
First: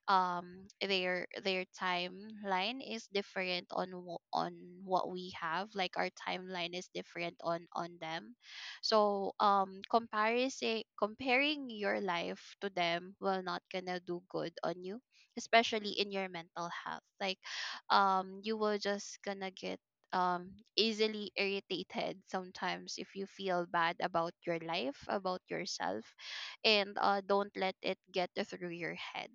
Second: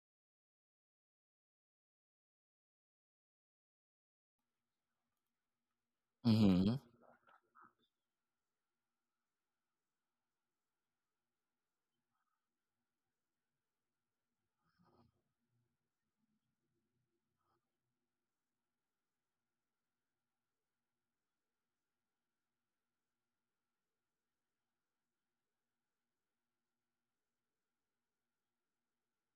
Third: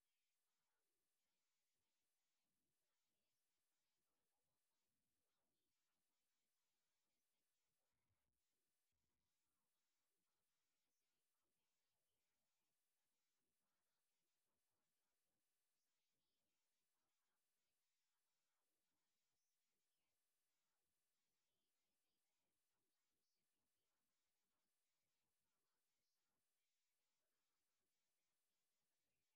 S2: um their their timeline is different on wh- on what we have, like our
S1: Mm-hmm.
S2: timeline is different on on them. So um comparison comparing your life to them will not gonna do good on you, especially in your mental health, like um you will just gonna get um easily irritated sometimes if you feel bad about your life, about yourself. And uh don't let it get through your head.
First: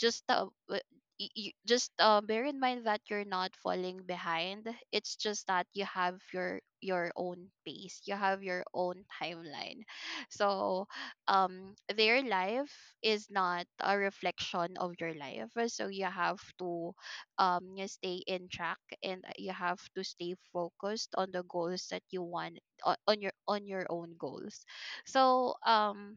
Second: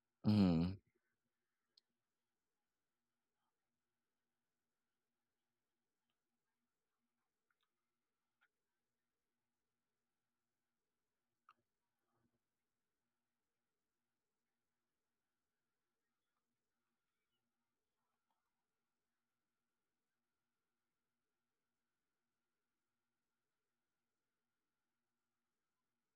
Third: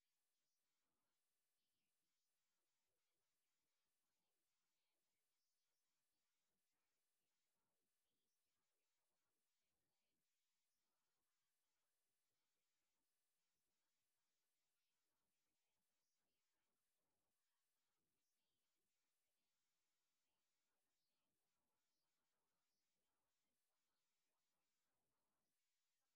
S2: Just, uh,
S1: Mm-hmm.
S2: w- y- y- just uh, bear in mind that you're not falling behind. It's just that you have your your own pace, you have your own timeline. So um their life is not a reflection of your life, so you have to, um you stay in track, and you have to stay focused on the goals that you want, o- on your on your own goals. So um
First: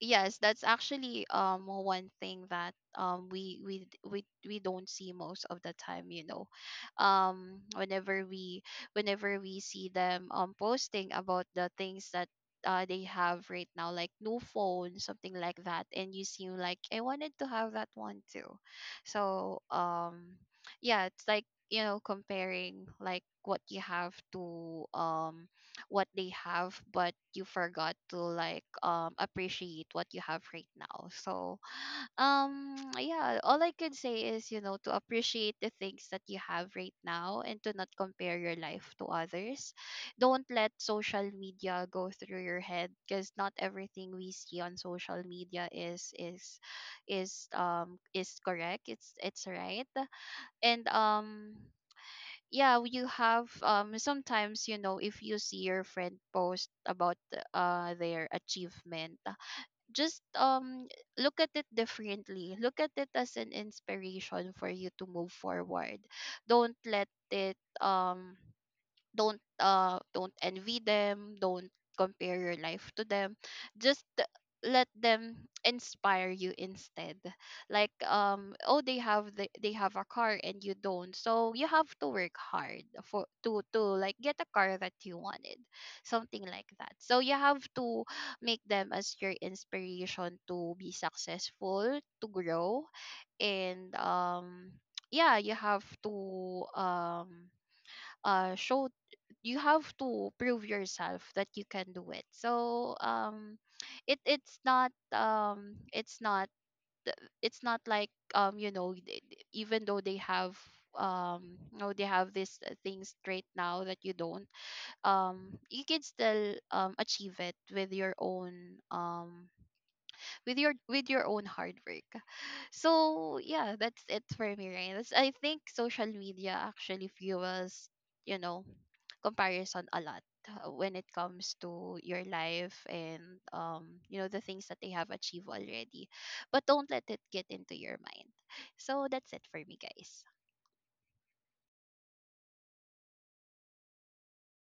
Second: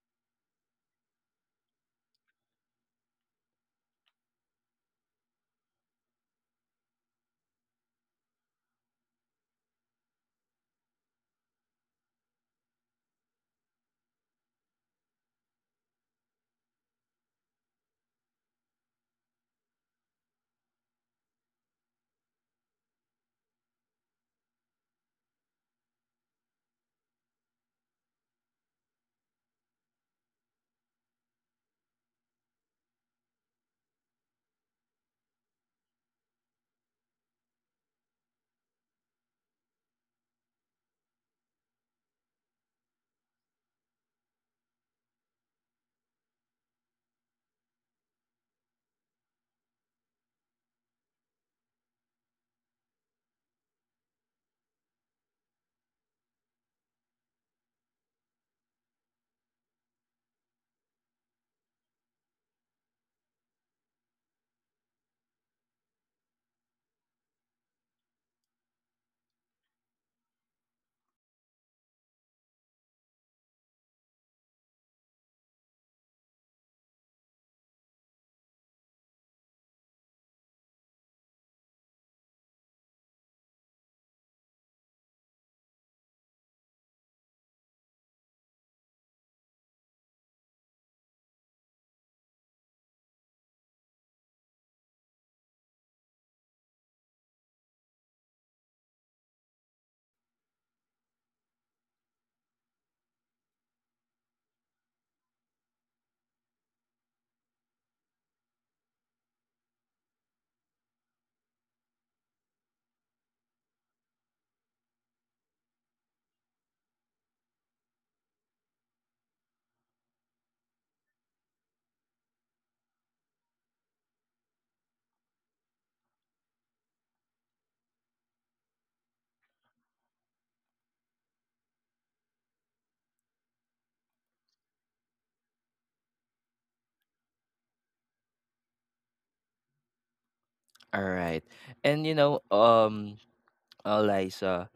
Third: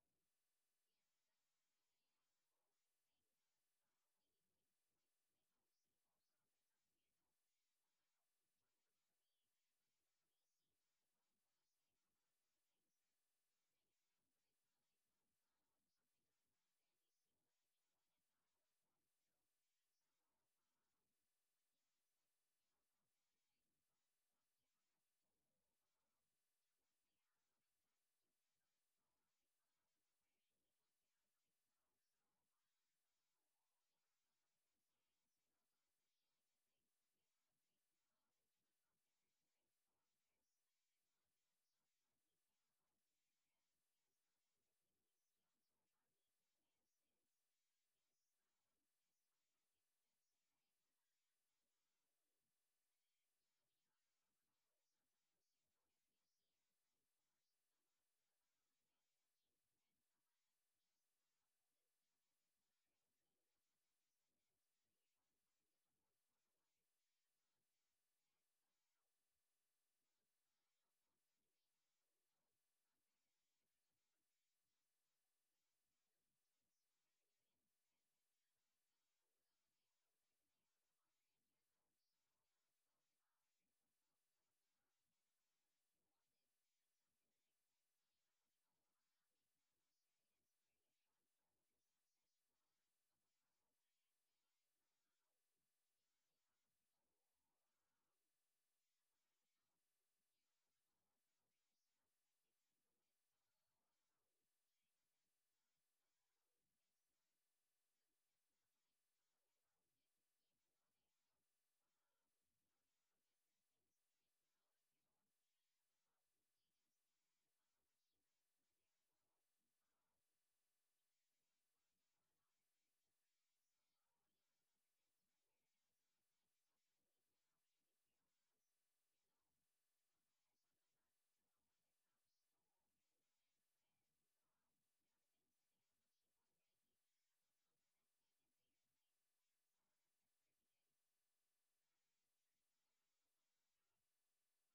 S2: yes, that's actually um one thing that um we we we we don't see most of the time, you know, um whenever we whenever we see them um posting about the things that, uh, they have right now, like new phone, something like that, and you seem like I wanted to have that one too. So um yeah, it's like, you know comparing like what you have to um what they have, but you forgot to like, um appreciate what you have right now. So um yeah, all I could say is, you know to appreciate the things that you have right now and to not compare your life to others. Don't let social media go through your head, because not everything we see on social media is is is um is correct, it's, it's right. And um yeah, you have, um sometimes, you know, if you see your friend post about the- uh their achievement, uh, just um look at it differently, look at it as an inspiration for you to move forward. Don't let it, um don't uh don't envy them, don't compare your life to them, just let them inspire you instead. Like, um oh, they have, the, they have a car and you don't, so you have to work hard for to to like get a car that you wanted, something like that. So you have to make them as your inspiration to be successful, to grow. And um yeah, you have to, um uh show, you have to prove yourself that you can do it. So um it it's not, um it's not it's not like, um you know th- th- even though they have, um you know they have these, uh, things straight now that you don't, um you can still um achieve it with your own, um with your with your own hard work. So yeah, that's it for me, right? That's- I think social media actually fuels, you know comparison a lot, uh, when it comes to your life, and um you know the things that they have achieved already, but don't let it get into your mind. So that's it for me, guys.
S1: All right. And you know, um, uh, Liza,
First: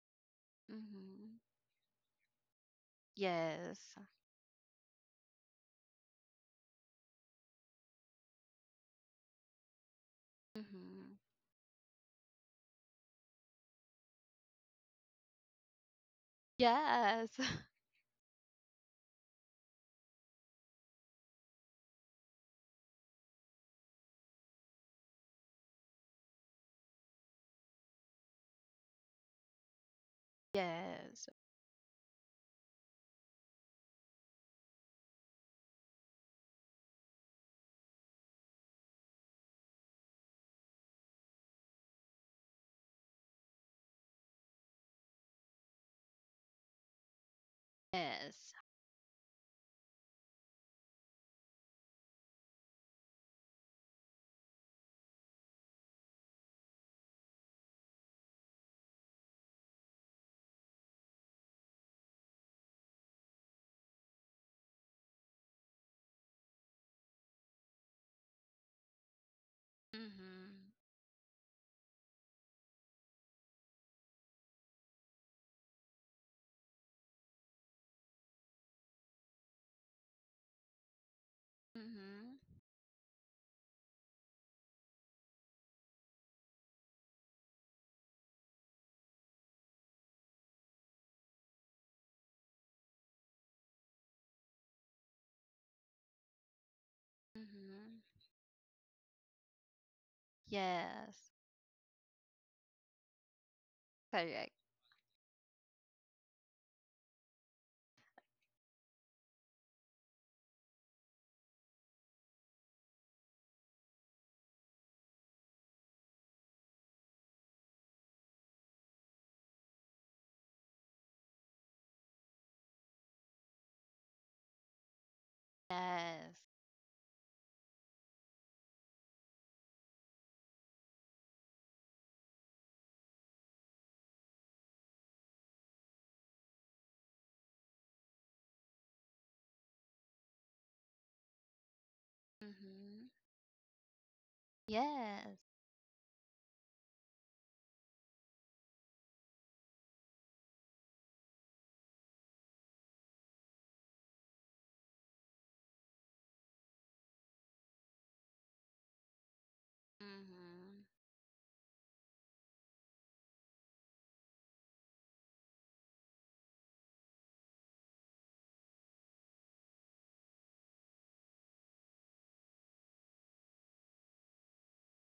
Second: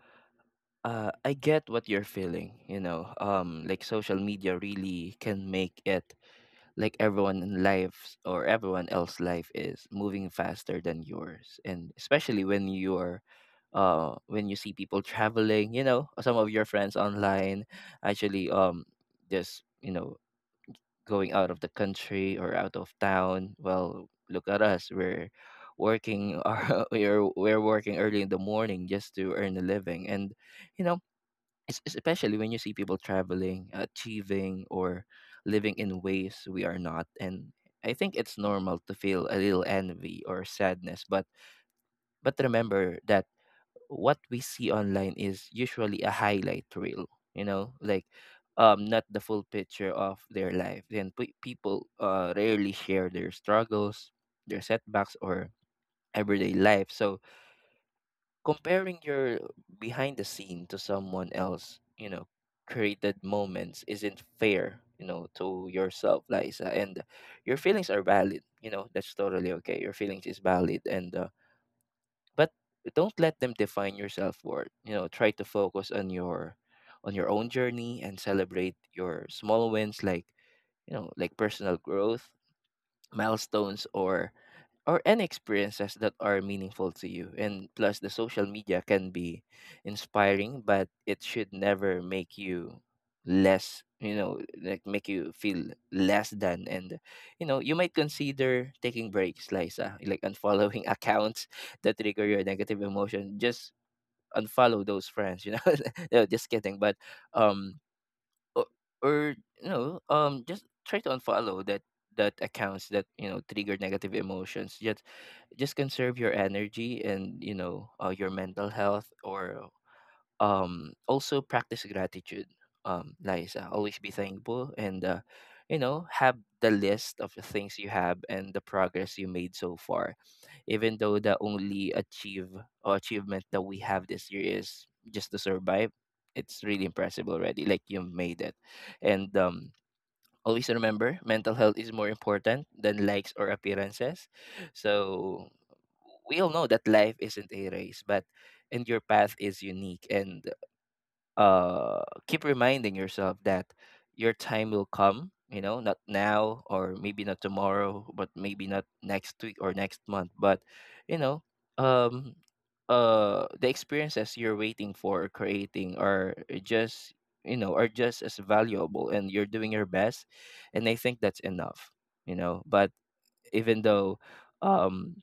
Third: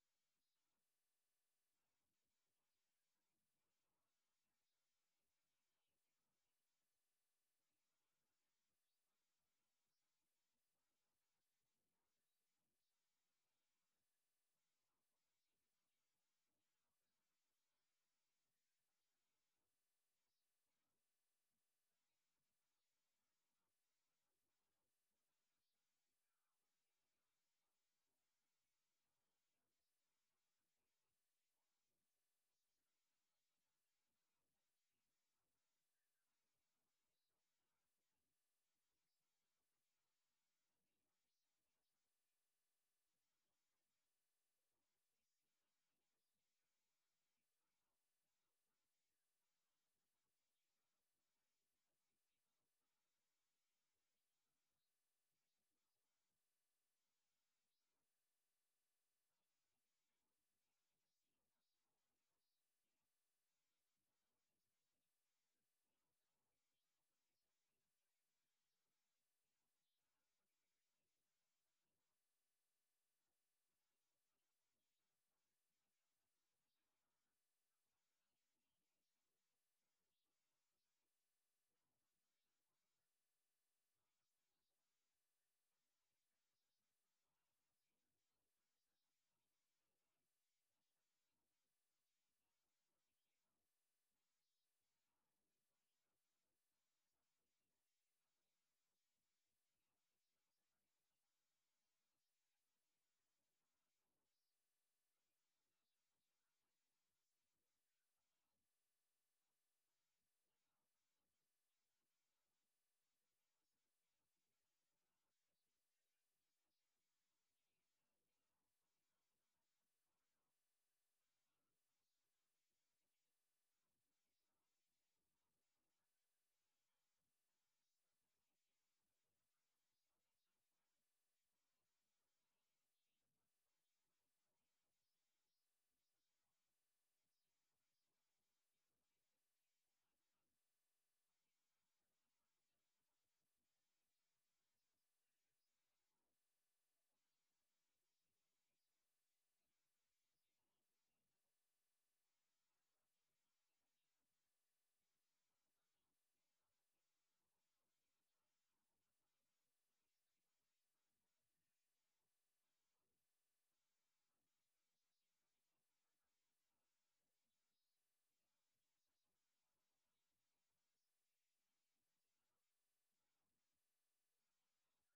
S1: uh, I
S2: Mm-hmm.
S1: get what you're feeling. You know, um, like
S2: Yes.
S1: social media really can make it like everyone in life or everyone else's life is moving faster than
S2: Mm-hmm.
S1: yours, and especially when you are uh when you see people traveling, you know, some of your friends
S2: Yes.
S1: online, actually, um just, you know, going out of the country or out of town. Well, look at us, we're working or we're we're working early in the morning just to earn a living. And you know,
S2: Yes.
S1: es- especially when you see people traveling, achieving, or living in ways we are not. And I think it's normal to feel a little envy or sadness, but but remember that what we see online is usually a highlight reel, you know, like,
S2: Yes.
S1: um not the full picture of their life. And pe- people uh rarely share their struggles, their setbacks, or everyday life. So comparing your behind the scene to someone else, you know, created moments isn't fair, you know, to yourself, Liza. And your feelings are valid, you know, that's totally okay, your feelings is
S2: Mm-hmm.
S1: valid, and uh, but don't let them define your self-worth. You know, try to focus on your on your own journey and celebrate your small wins, like, you know, like personal growth
S2: Mm-hmm.
S1: milestones or or any experiences that are meaningful to you. And plus, the social media can be inspiring, but it should never make you less, you know, like make you feel less than. And, you know, you might
S2: Mm-hmm.
S1: consider taking breaks, Liza, like unfollowing
S2: Yes.
S1: accounts that trigger your negative emotion. Just
S2: Correct.
S1: unfollow those friends, you know. No, just kidding. But, um, or, or you know, um just try to unfollow that that accounts that, you know, trigger negative emotions. Just just conserve your energy, and, you know, uh, your mental health, or um also practice gratitude, um Liza, always be thankful, and uh, you know, have
S2: Yes.
S1: the list of the things you have and the progress you made so far. Even though the only achieve or achievement that we have this year is just to survive, it's really impressive already, like you made it. And um always remember mental health is more important than
S2: Mm-hmm.
S1: likes or appearances.
S2: Yes.
S1: So we all know that life isn't a race, but and your path is unique, and uh keep reminding yourself that your time will come, you know, not now or maybe not tomorrow, but maybe not next week or next month. But,
S2: Mm-hmm.
S1: you know, um uh the experiences you're waiting for or creating are just, you know, are just as valuable, and you're doing your best, and I think that's enough, you know. But even though, um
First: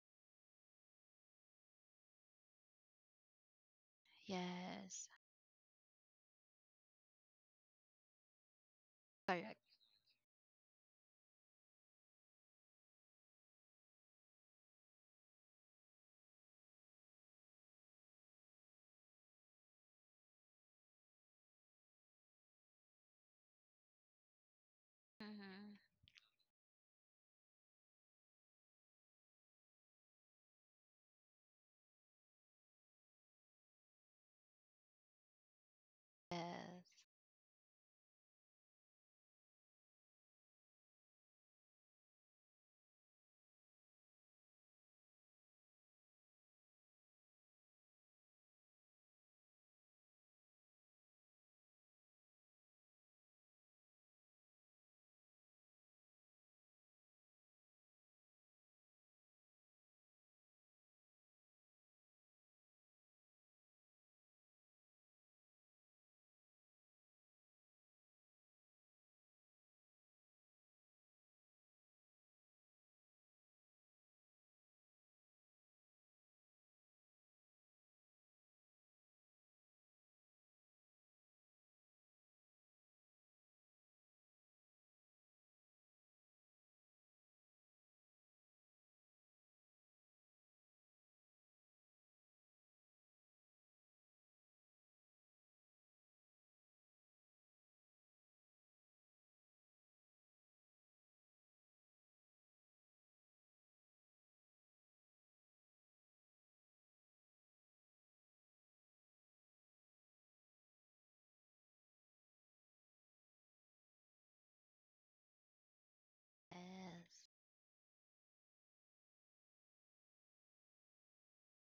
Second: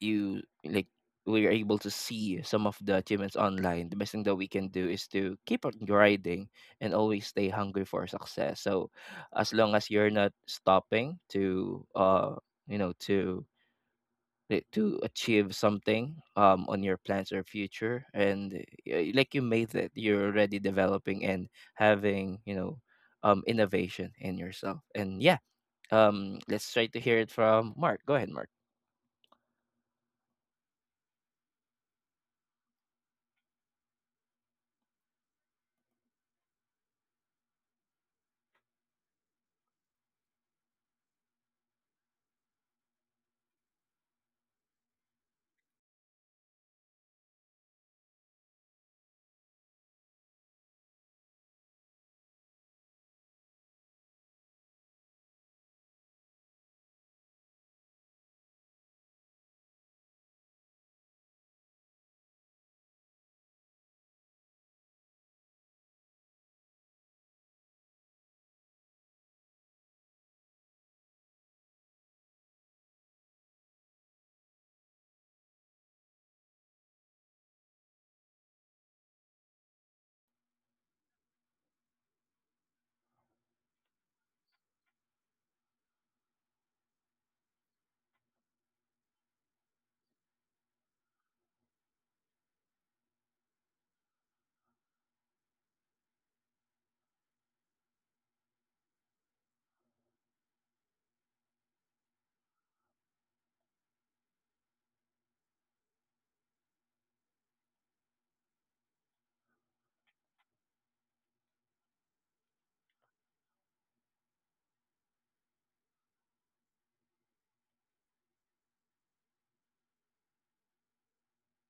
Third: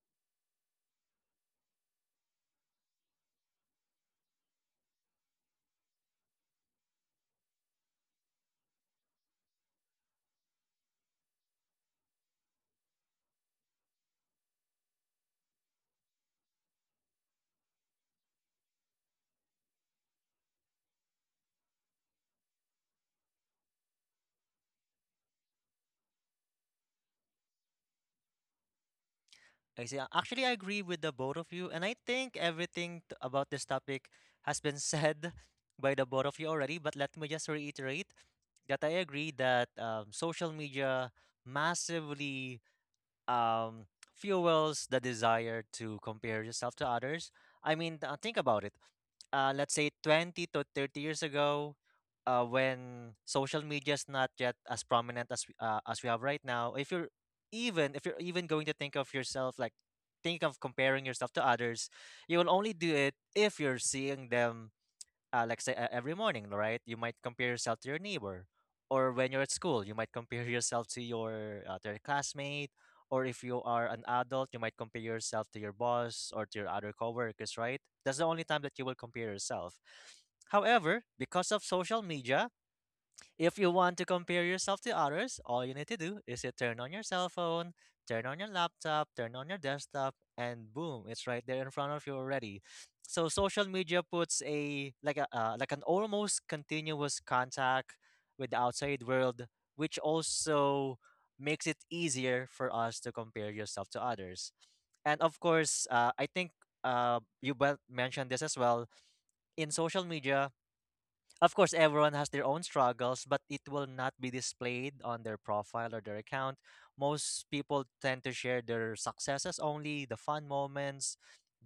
S1: you like, we're able to see some of the achievements online, the best thing that we can do is
S2: Yes.
S1: to keep on grinding and always stay hungry for success. So as
S2: Correct.
S1: long as you're not stopping to uh you know, to i- to achieve something um on your plans or future, and uh, like you made it, you're already developing and having, you know, um innovation in yourself. And yeah,
S2: Mm-hmm.
S1: um let's try to hear it from Mark. Go ahead, Mark.
S3: I see. Actually, I agree with the both of you, and I think everything t- about this topic has been said by the both of you already.
S2: Yes.
S3: But let me just reiterate that I agree that um, social media massively, um, fuels the desire to compare yourself to others. I mean, uh, think about it. Uh, let's say twenty to thirty years ago, uh, when social media is not yet as prominent as we- uh, as we have right now. If you're, even if you're even going to think of yourself like think of comparing yourself to others, you will only do it if you're seeing them uh, like say uh, every morning, right? You might compare yourself to your neighbor, or when you're at school, you might compare yourself to your uh, to your classmate, or if you are an adult, you might compare yourself to your boss or to your other coworkers, right? That's the only time that you will compare yourself. However, because of social media, if you want to compare yourself to others, all you need to do is to turn on your cell phone, turn on your laptop, turn on your desktop, and boom, it's right there in front of you already. So social media puts a like a uh, like an almost continuous contact with the outside world, which also makes it easier for us to compare yourself to others. And of course, uh, I think uh, you both mentioned this as well. In social media, of course, everyone has their own struggles, but it will not be displayed on their profile or their account.
S2: Yes.
S3: Most people tend to share their successes only, the fun moments,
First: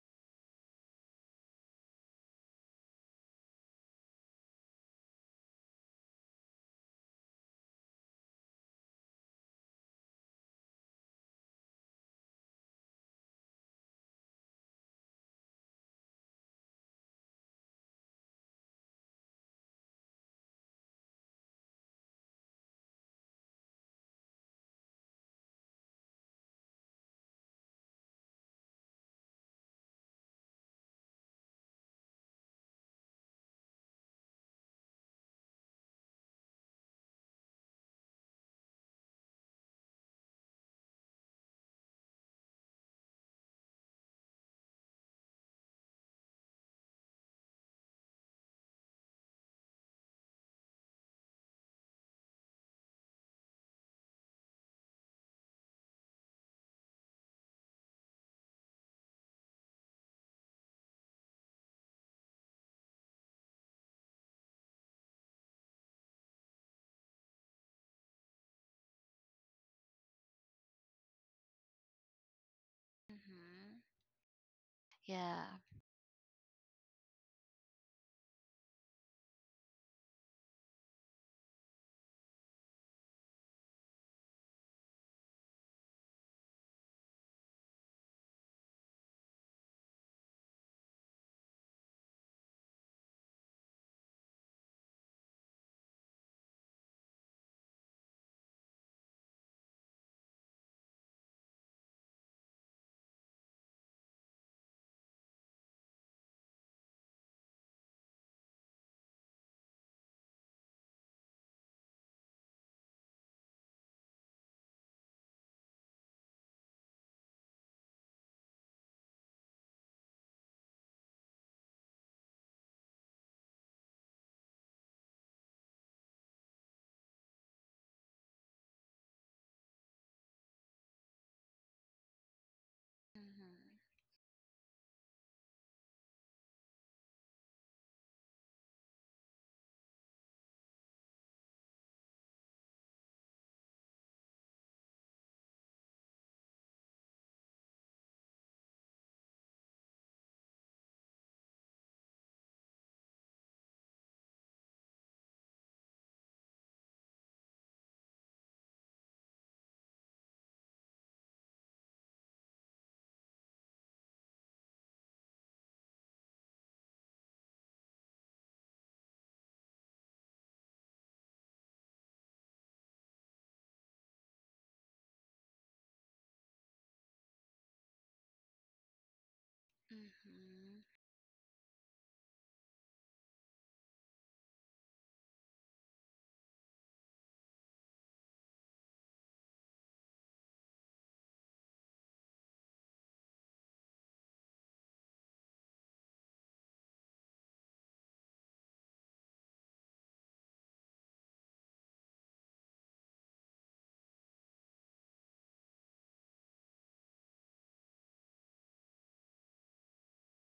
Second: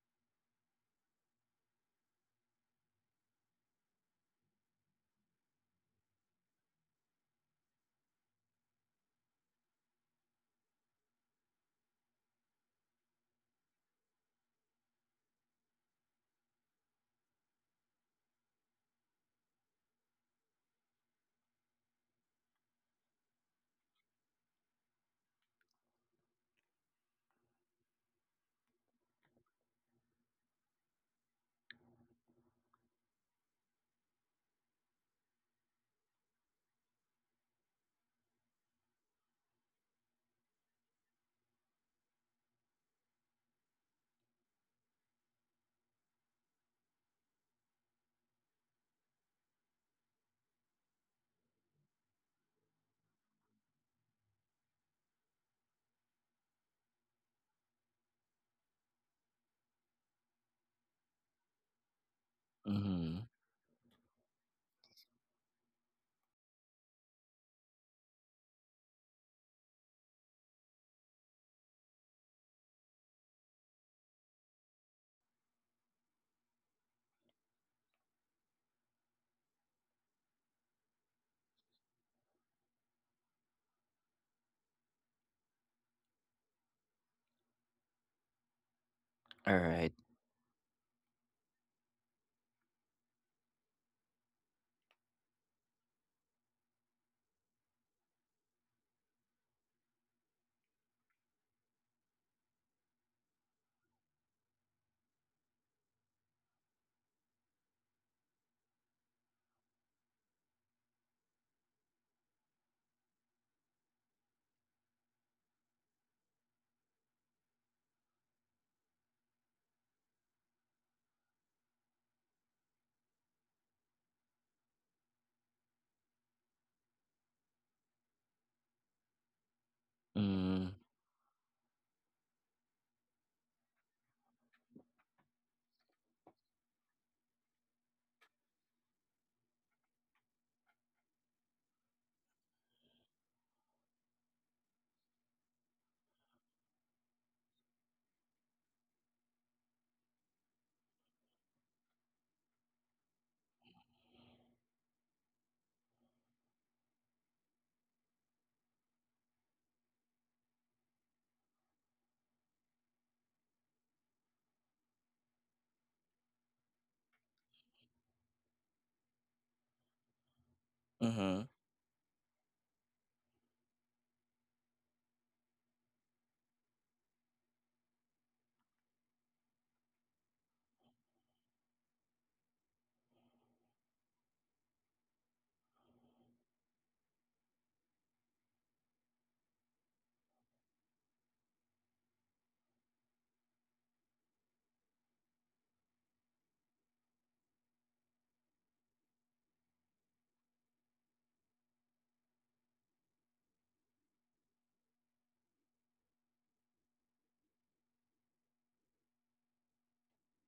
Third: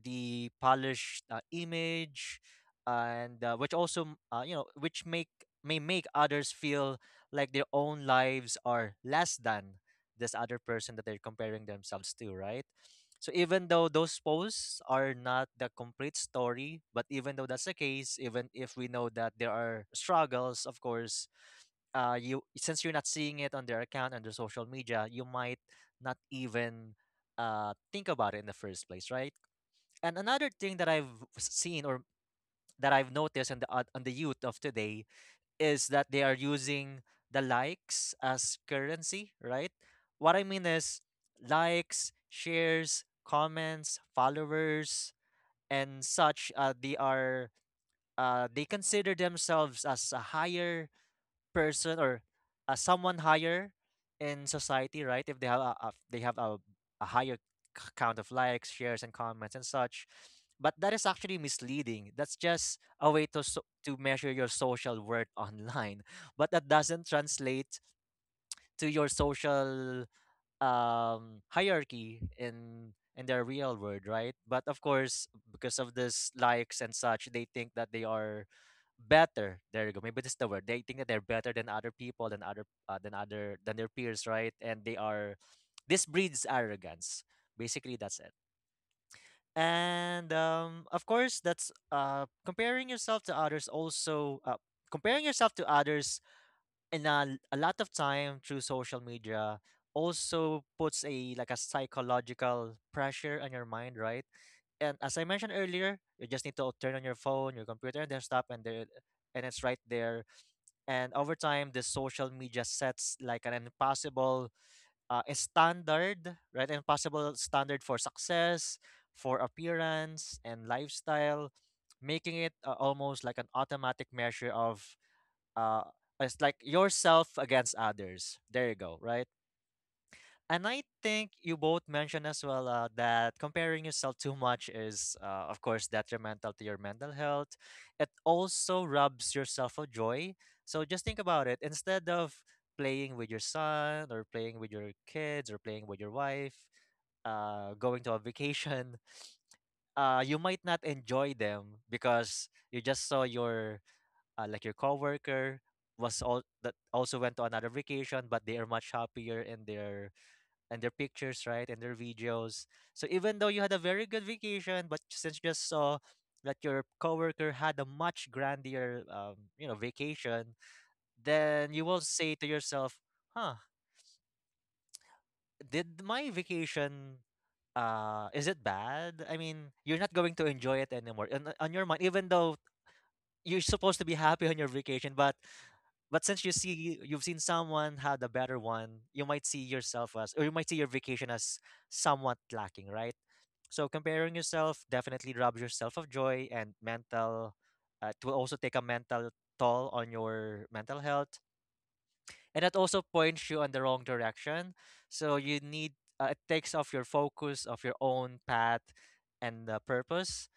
S3: the polished uh, image, and uh, which also m- uh, you know, which make may make others feel like their own lives are less than this other person that they're comparing themselves to, right? So even though those posts are not the complete story, but even though that's the case, even if we know that there are struggles, of course, uh, you since you're not seeing it on their account on their social media, you might not even uh, think about it in the first place, right? And another thing that I've seen or that I've noticed on the uh, on the youth of today is that they are using the likes as currency, right? What I mean is likes, shares, comments, followers, and such. Uh, they are uh, they consider themselves as a higher person or uh, someone higher in society, right? If they have a, a they have a, a higher c- count of likes, shares, and comments and such, but that is actually misleading. That's just a way
S1: Mhm.
S3: to so- to measure your social worth online, but that doesn't translate to your social um hierarchy in in their real
S2: Mhm.
S3: world, right? But of course,
S2: Yeah.
S3: because of this likes and such, they think that they are better. There you go, maybe this is the word. They think that they're better than other people, than other uh, than other than their peers, right? and they are This breeds arrogance, basically. That's it.
S1: All
S3: And um of course, that's uh comparing yourself to others. Also, uh, comparing yourself to others, and uh, a lot of time through social media also puts a like a psychological pressure on your mind, right? And as I mentioned earlier, you just need to turn on your phone, your computer, and desktop, and there and it's right there. And over time, the social media sets like an impossible uh, a standard, right? Impossible standard for success, for appearance and lifestyle, making it uh, almost like an automatic measure of uh it's like yourself against others. There you go, right? And I
S1: right.
S3: think you both mentioned as well uh, that
S2: Mhm.
S3: comparing yourself too much is uh, of course detrimental to your mental health. It also robs yourself of joy. So just think about it. Instead of playing with your son or playing with your kids or playing with your wife, uh, going to a vacation, uh, you might not enjoy them because you just saw your uh, like your coworker was all that also went to another vacation, but they are much happier in their and their pictures, right? And their videos. So even though you had a very good vacation, but since you just saw that your coworker had a much grandier um, you know vacation,
S1: Mm-hmm.
S3: then you will say to yourself, huh, did my vacation, uh is it bad? I mean, you're not going to enjoy it
S2: Mhm.
S3: anymore on, on your mind, even though you're supposed to be happy on your vacation, but But since you see you've seen someone had a better one, you might see yourself as or you might see your vacation as somewhat lacking, right? So comparing yourself definitely robs yourself of joy. And mental uh, it will also take a mental toll on your mental health. And that also points you on the wrong direction. So you need uh, it takes off your focus of your own path and uh, purpose.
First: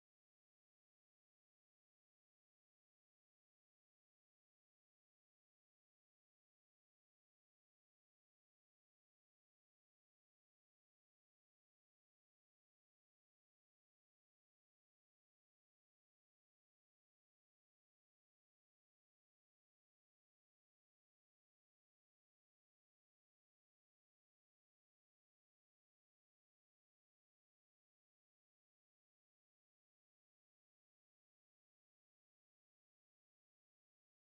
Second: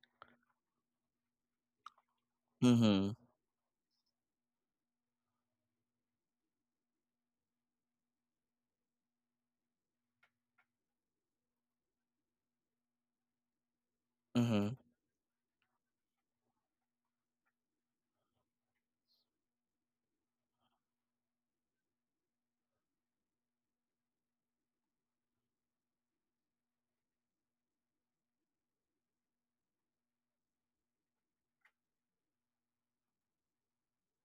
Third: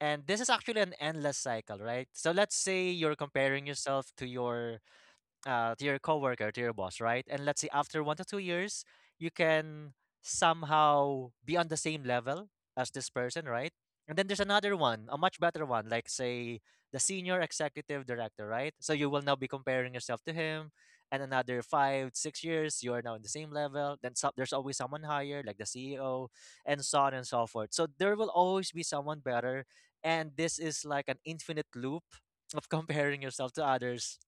S3: And this is actually an endless cycle, right? So let's say you're
S1: Mm-hmm.
S3: comparing yourself to your uh, to your coworker, to your boss, right? And let's say after one to two years, you can somehow be on the same level as this person, right? And then there's
S1: Mm-hmm.
S3: another one, a much better one, like say the senior executive director, right? So you will now be comparing yourself to him, and another five, six years, you are now in the same level. Then so, there's always someone higher, like the C E O, and so on and so forth. So there will always be someone better, and this is like an infinite loop of comparing yourself to others,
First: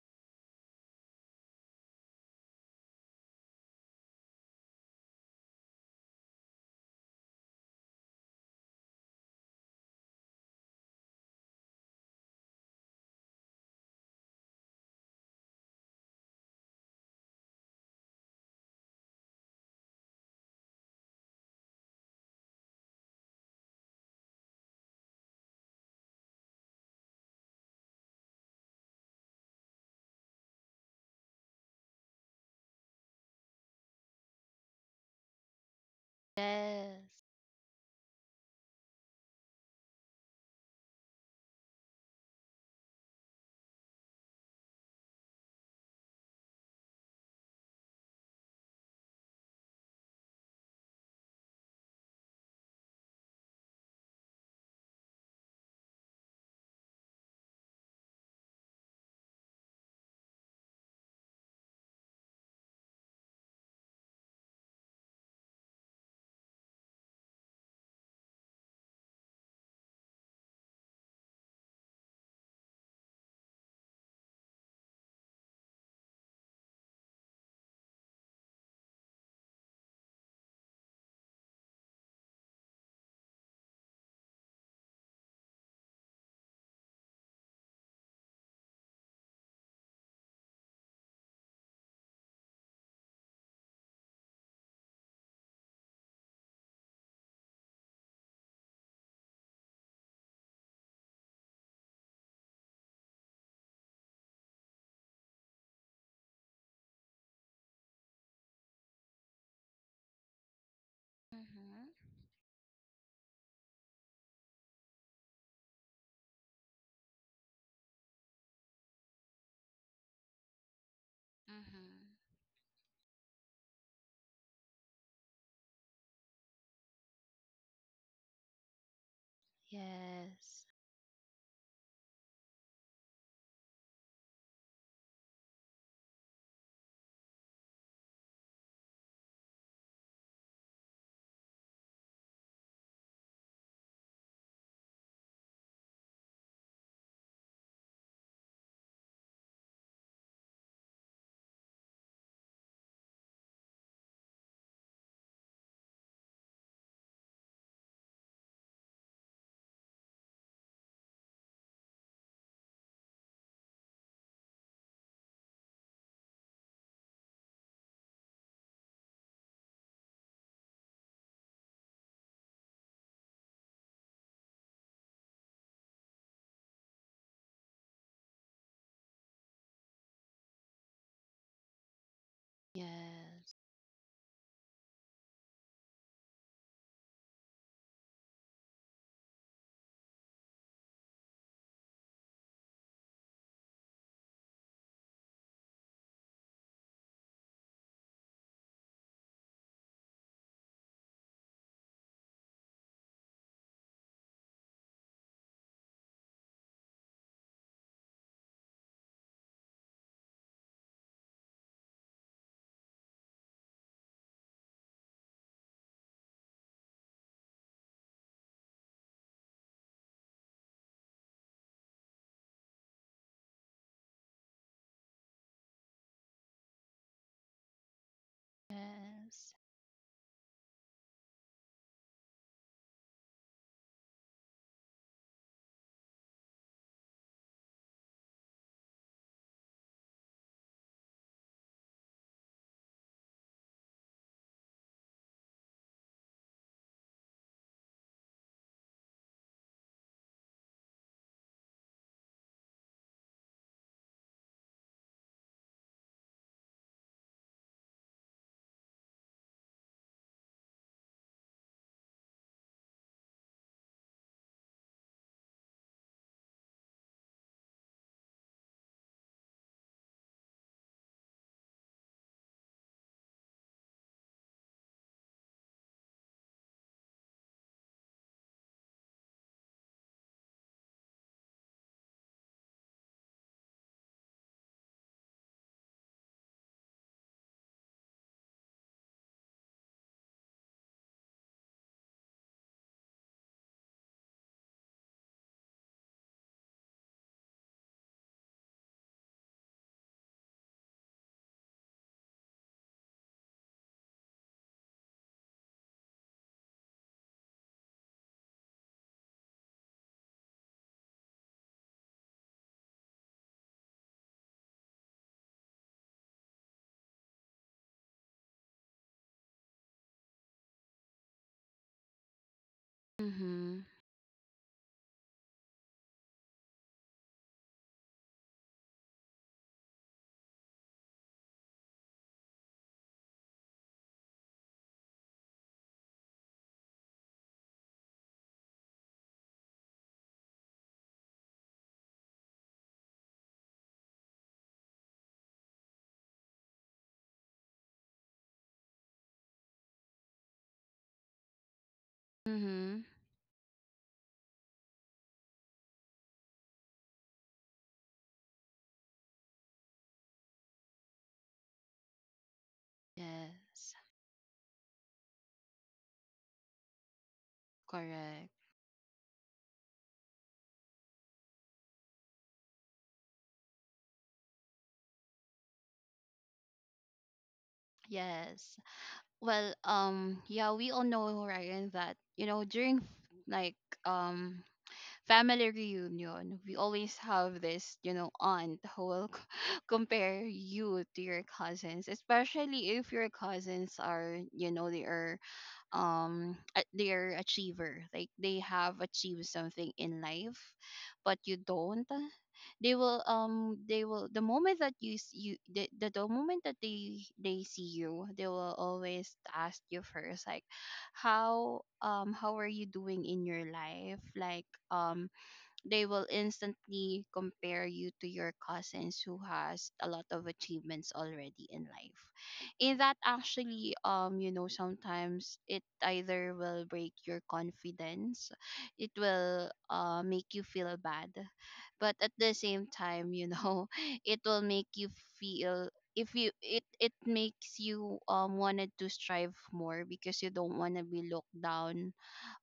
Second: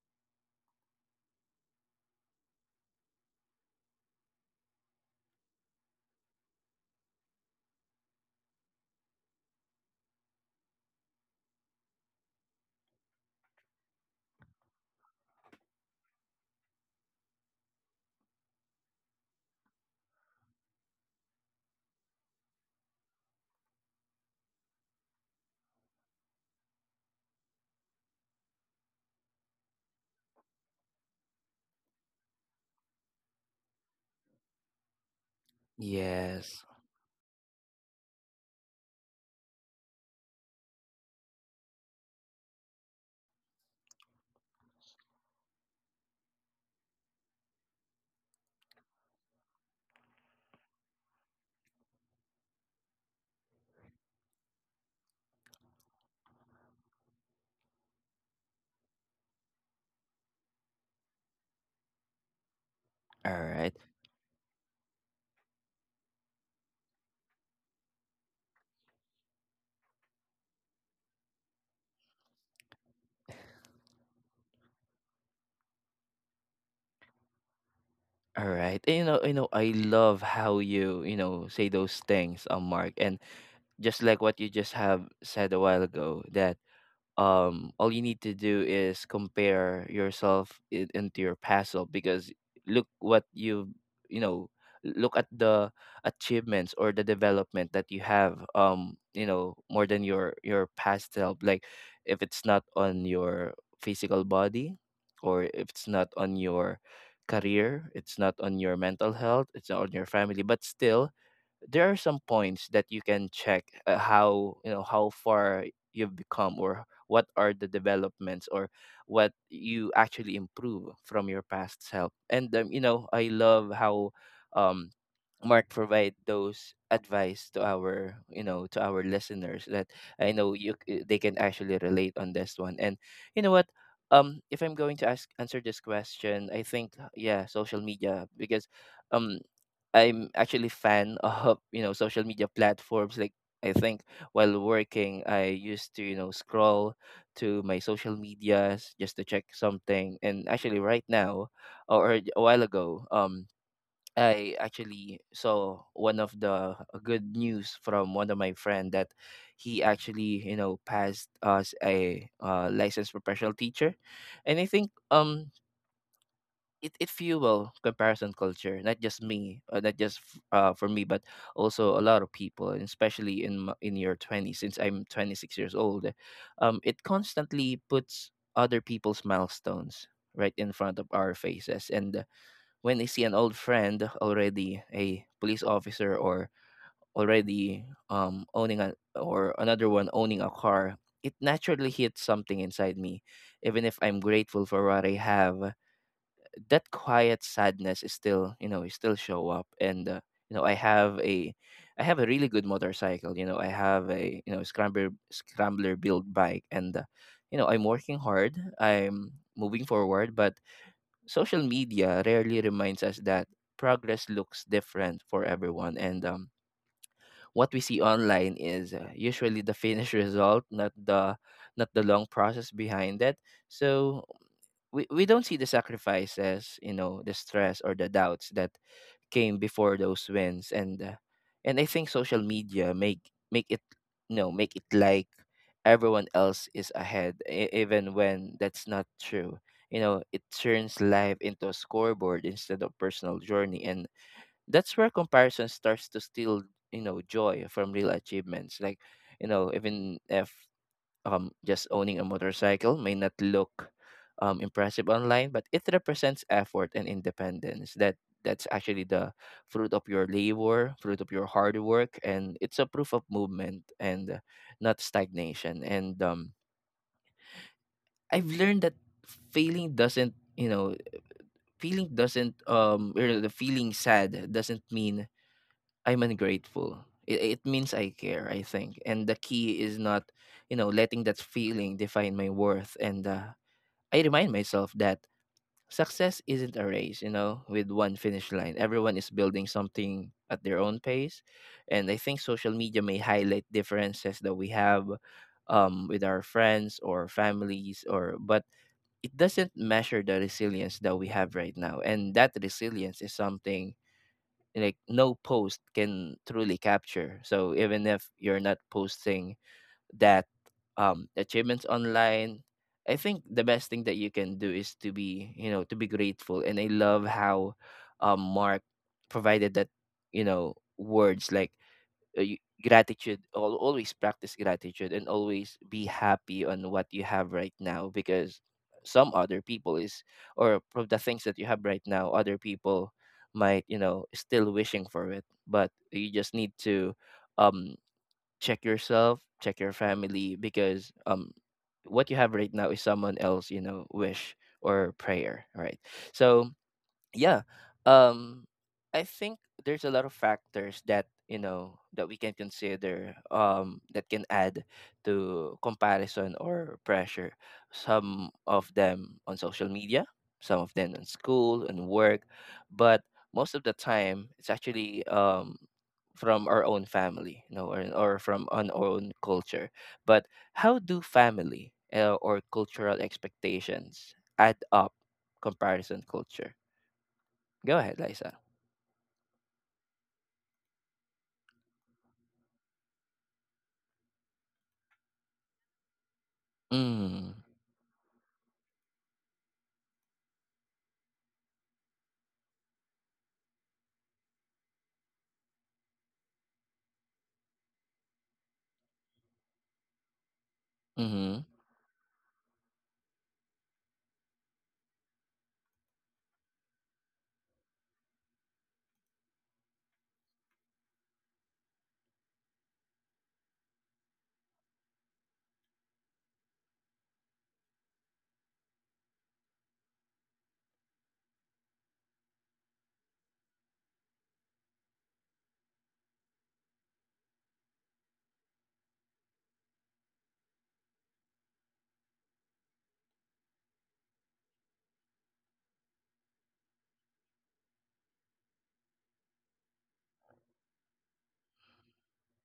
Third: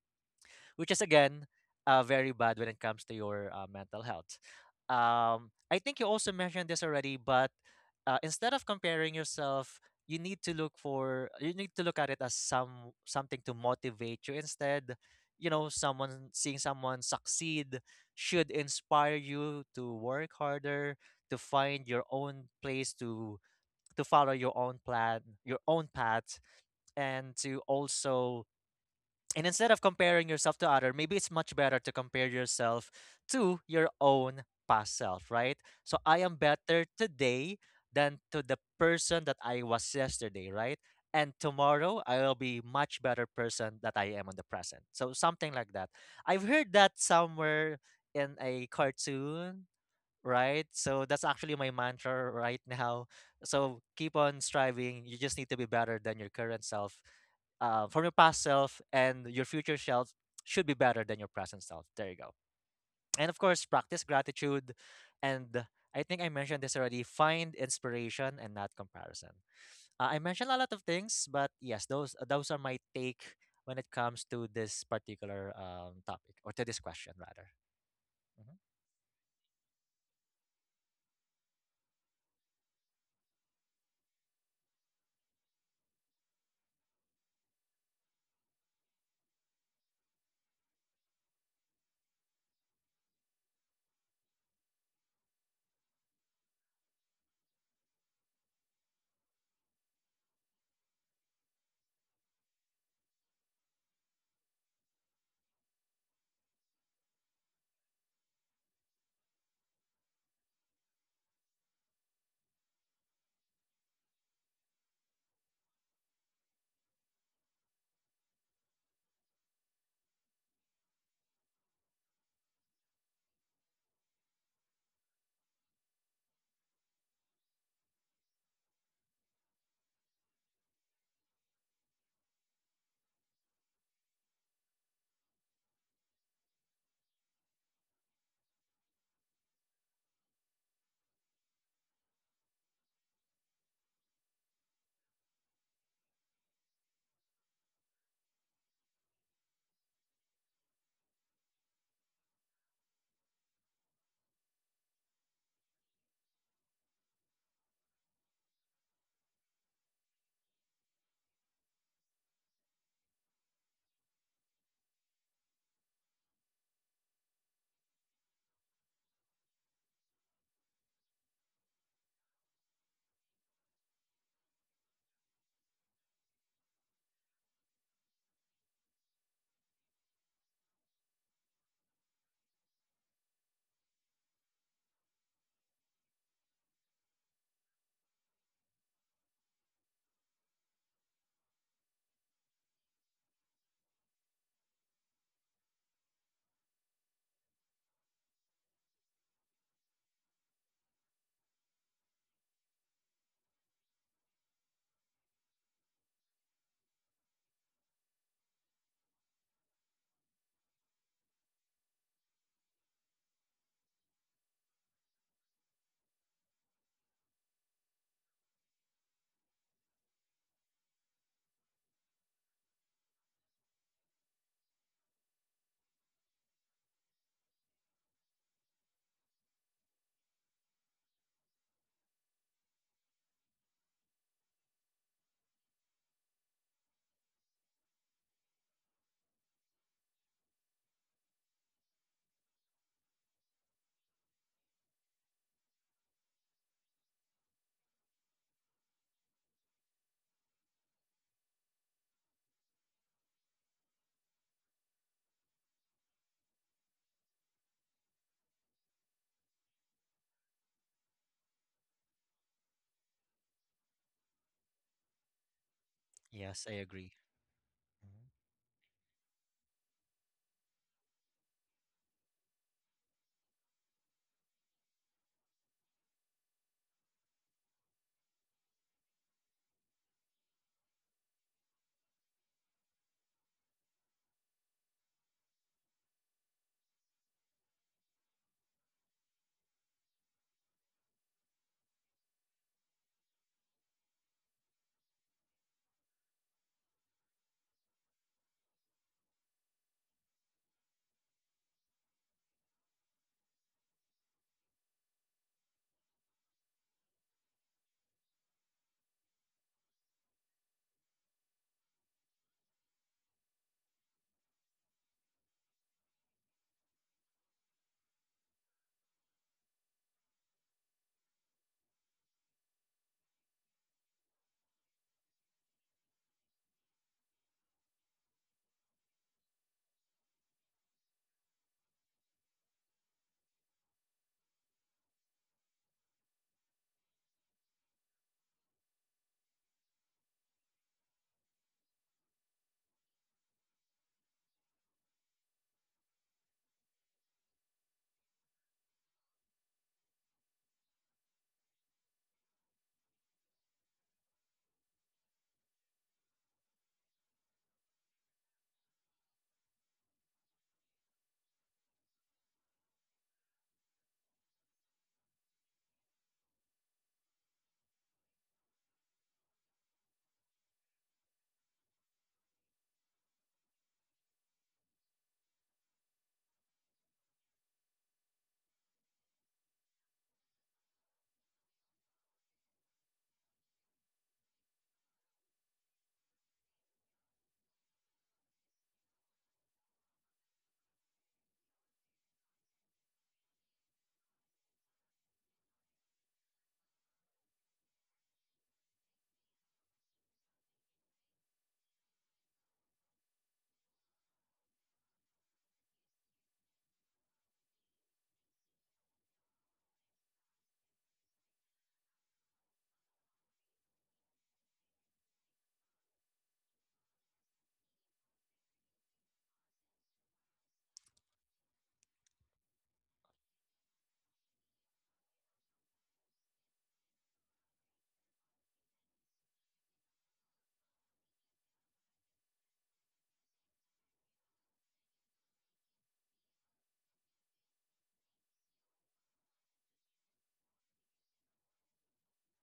S3: which is again uh, very bad when it comes to your uh, mental health. Um, I think you also mentioned this already, but uh, instead of comparing yourself, you need to look for you need to look at it as some something to motivate you instead. You know, someone seeing someone succeed should inspire you to work harder, to find your own place to to follow your own plan, your own path, and to also and instead of comparing yourself to other, maybe it's much better to compare yourself to your own past self, right? So I am
S1: Yes.
S3: better
S2: Yes.
S3: today than to the person that I was yesterday, right? And tomorrow I will be much better person that I am in the present. So something like that. I've heard that somewhere in a cartoon, right? So that's actually my mantra right now. So keep on striving. You just need to be better than your current self. Uh, from your past self, and your future self should be better than your present self. There you go. And
S1: All
S3: of course,
S1: right.
S3: practice gratitude. And I think I mentioned this already, find inspiration and not comparison. Uh, I mentioned a lot of things, but yes, those those are my take when it comes to this particular um, topic, or to this question rather.
S1: All
S3: Mhm.
S1: right. And, you know, you know, I love how you, you know, say those things, um, Mark. And just like what you just have said a while ago, that um all you need to do is compare yourself in, into your past self, because look what you you know, look at the achievements or the development that you have, um you know, more than your your past self. Like, if it's not on your physical body, or if it's not on your career, it's not on your mental health, it's not on your family, but still there are
S2: Mhm.
S1: some points that you can check, uh, how, you know, how far you've become, or what are the developments, or what you actually improve from your past
S2: Mhm.
S1: self. And, um, you know, I love how um Mark provide those advice to our, you know, to our listeners, that I know
S2: Yes.
S1: you c- they can actually relate on this one. And you know what, um if I'm going to ask answer this question, I think, yeah, social media. Because um I'm actually fan of, you know, social media platforms. Like, I think while working, I used to, you know, scroll to my social medias just to check something. And actually, right now or a while ago, um, I actually saw one of the good news from one of my friend, that he actually, you know, passed as a uh, licensed professional teacher. And I think um it, it fuel comparison culture, not just me, uh, not just f- uh, for me, but also a lot of people, and especially in m- in your twenties, since I'm twenty-six years old. Um, it constantly puts other people's milestones right in front of our faces, and uh, when I see an old
S2: Yes.
S1: friend already a police officer, or already, um, owning a, or another one owning a car, it naturally hits something inside me. Even if I'm grateful for what I have, that quiet sadness is still, you know, it still show up. And uh, you know, i have a I have a really good motorcycle, you know, I have a, you know, scrambler scrambler build bike. And uh, you know, I'm working hard, I'm moving forward, but social media rarely reminds us that progress looks different for everyone. And um what we see online is, uh, usually the finished result, not the not the long process behind it. So, we, we don't see the sacrifices, you know, the stress or the doubts that
S2: Yes.
S1: came before those wins. And uh, and I think social media make make it, you know, make it like everyone else is ahead, e- even when that's not true. You know, it turns life into a scoreboard instead of personal journey, and that's where comparison starts to steal, you know, joy from real achievements. Like, you know, even if, um just owning a motorcycle may not look um impressive online, but it represents effort and independence, that that's actually the fruit of your labor, fruit of your hard work. And it's a proof of movement, and uh, not stagnation. And um
S3: Yes, I agree. Mhm.
S1: I've learned that failing doesn't, you know, feeling doesn't, um or the feeling sad, doesn't mean I'm ungrateful. It, it means I care, I think. And the key is not, you know, letting that feeling define my worth. And uh, I remind myself that success isn't a race, you know, with one finish line. Everyone is building something at their own pace. And I think social media may highlight differences that we have, um, with our friends or families, or but it doesn't measure the resilience that we have right now, and that resilience is something like no post can truly capture. So even if you're not posting that um achievements online, I think the best thing that you can do is to be, you know, to be grateful. And I love how um Mark provided that, you know, words like uh, you- gratitude, al-
S2: Mhm.
S1: always practice gratitude and always be happy on what you have right now, because some other people is, or from the things that you have right now, other people might, you know, still wishing for it, but you just need to um check yourself, check your family, because um what you have right now is someone else, you know, wish or prayer, right? So yeah. Um i think there's a lot of factors that, you know, that we can
S2: Mhm.
S1: consider, um that can add to comparison or pressure. Some of them on social media, some of them in school and work, but most of the
S2: Yes.
S1: time it's actually um from our own family, you know, or, or
S2: Correct.
S1: from on our own culture. But how do family uh, or cultural expectations add up comparison culture? Go ahead, Liza.
S2: Yes. Well, um, yeah, we all know, Ryan, that, you know, during f- like um family reunion, we always
S1: Mm.
S2: have this, you know, aunt who will c- compare you to your cousins, especially if your cousins are, you know, they are um a- they are achiever, like they have achieved something in life, but you
S1: Mhm.
S2: don't. They will um they will the moment that you s- you the, the, the moment that they they see you, they will always ask you first, like how um how are you doing in your life, like um they will instantly compare you to your cousins who has a lot of achievements already in life. And that actually, um you know, sometimes it either will break your confidence, it will uh make you feel bad, but at the same time, you know, it will make you feel, if you it it makes you um wanted to strive more because you don't want to be looked down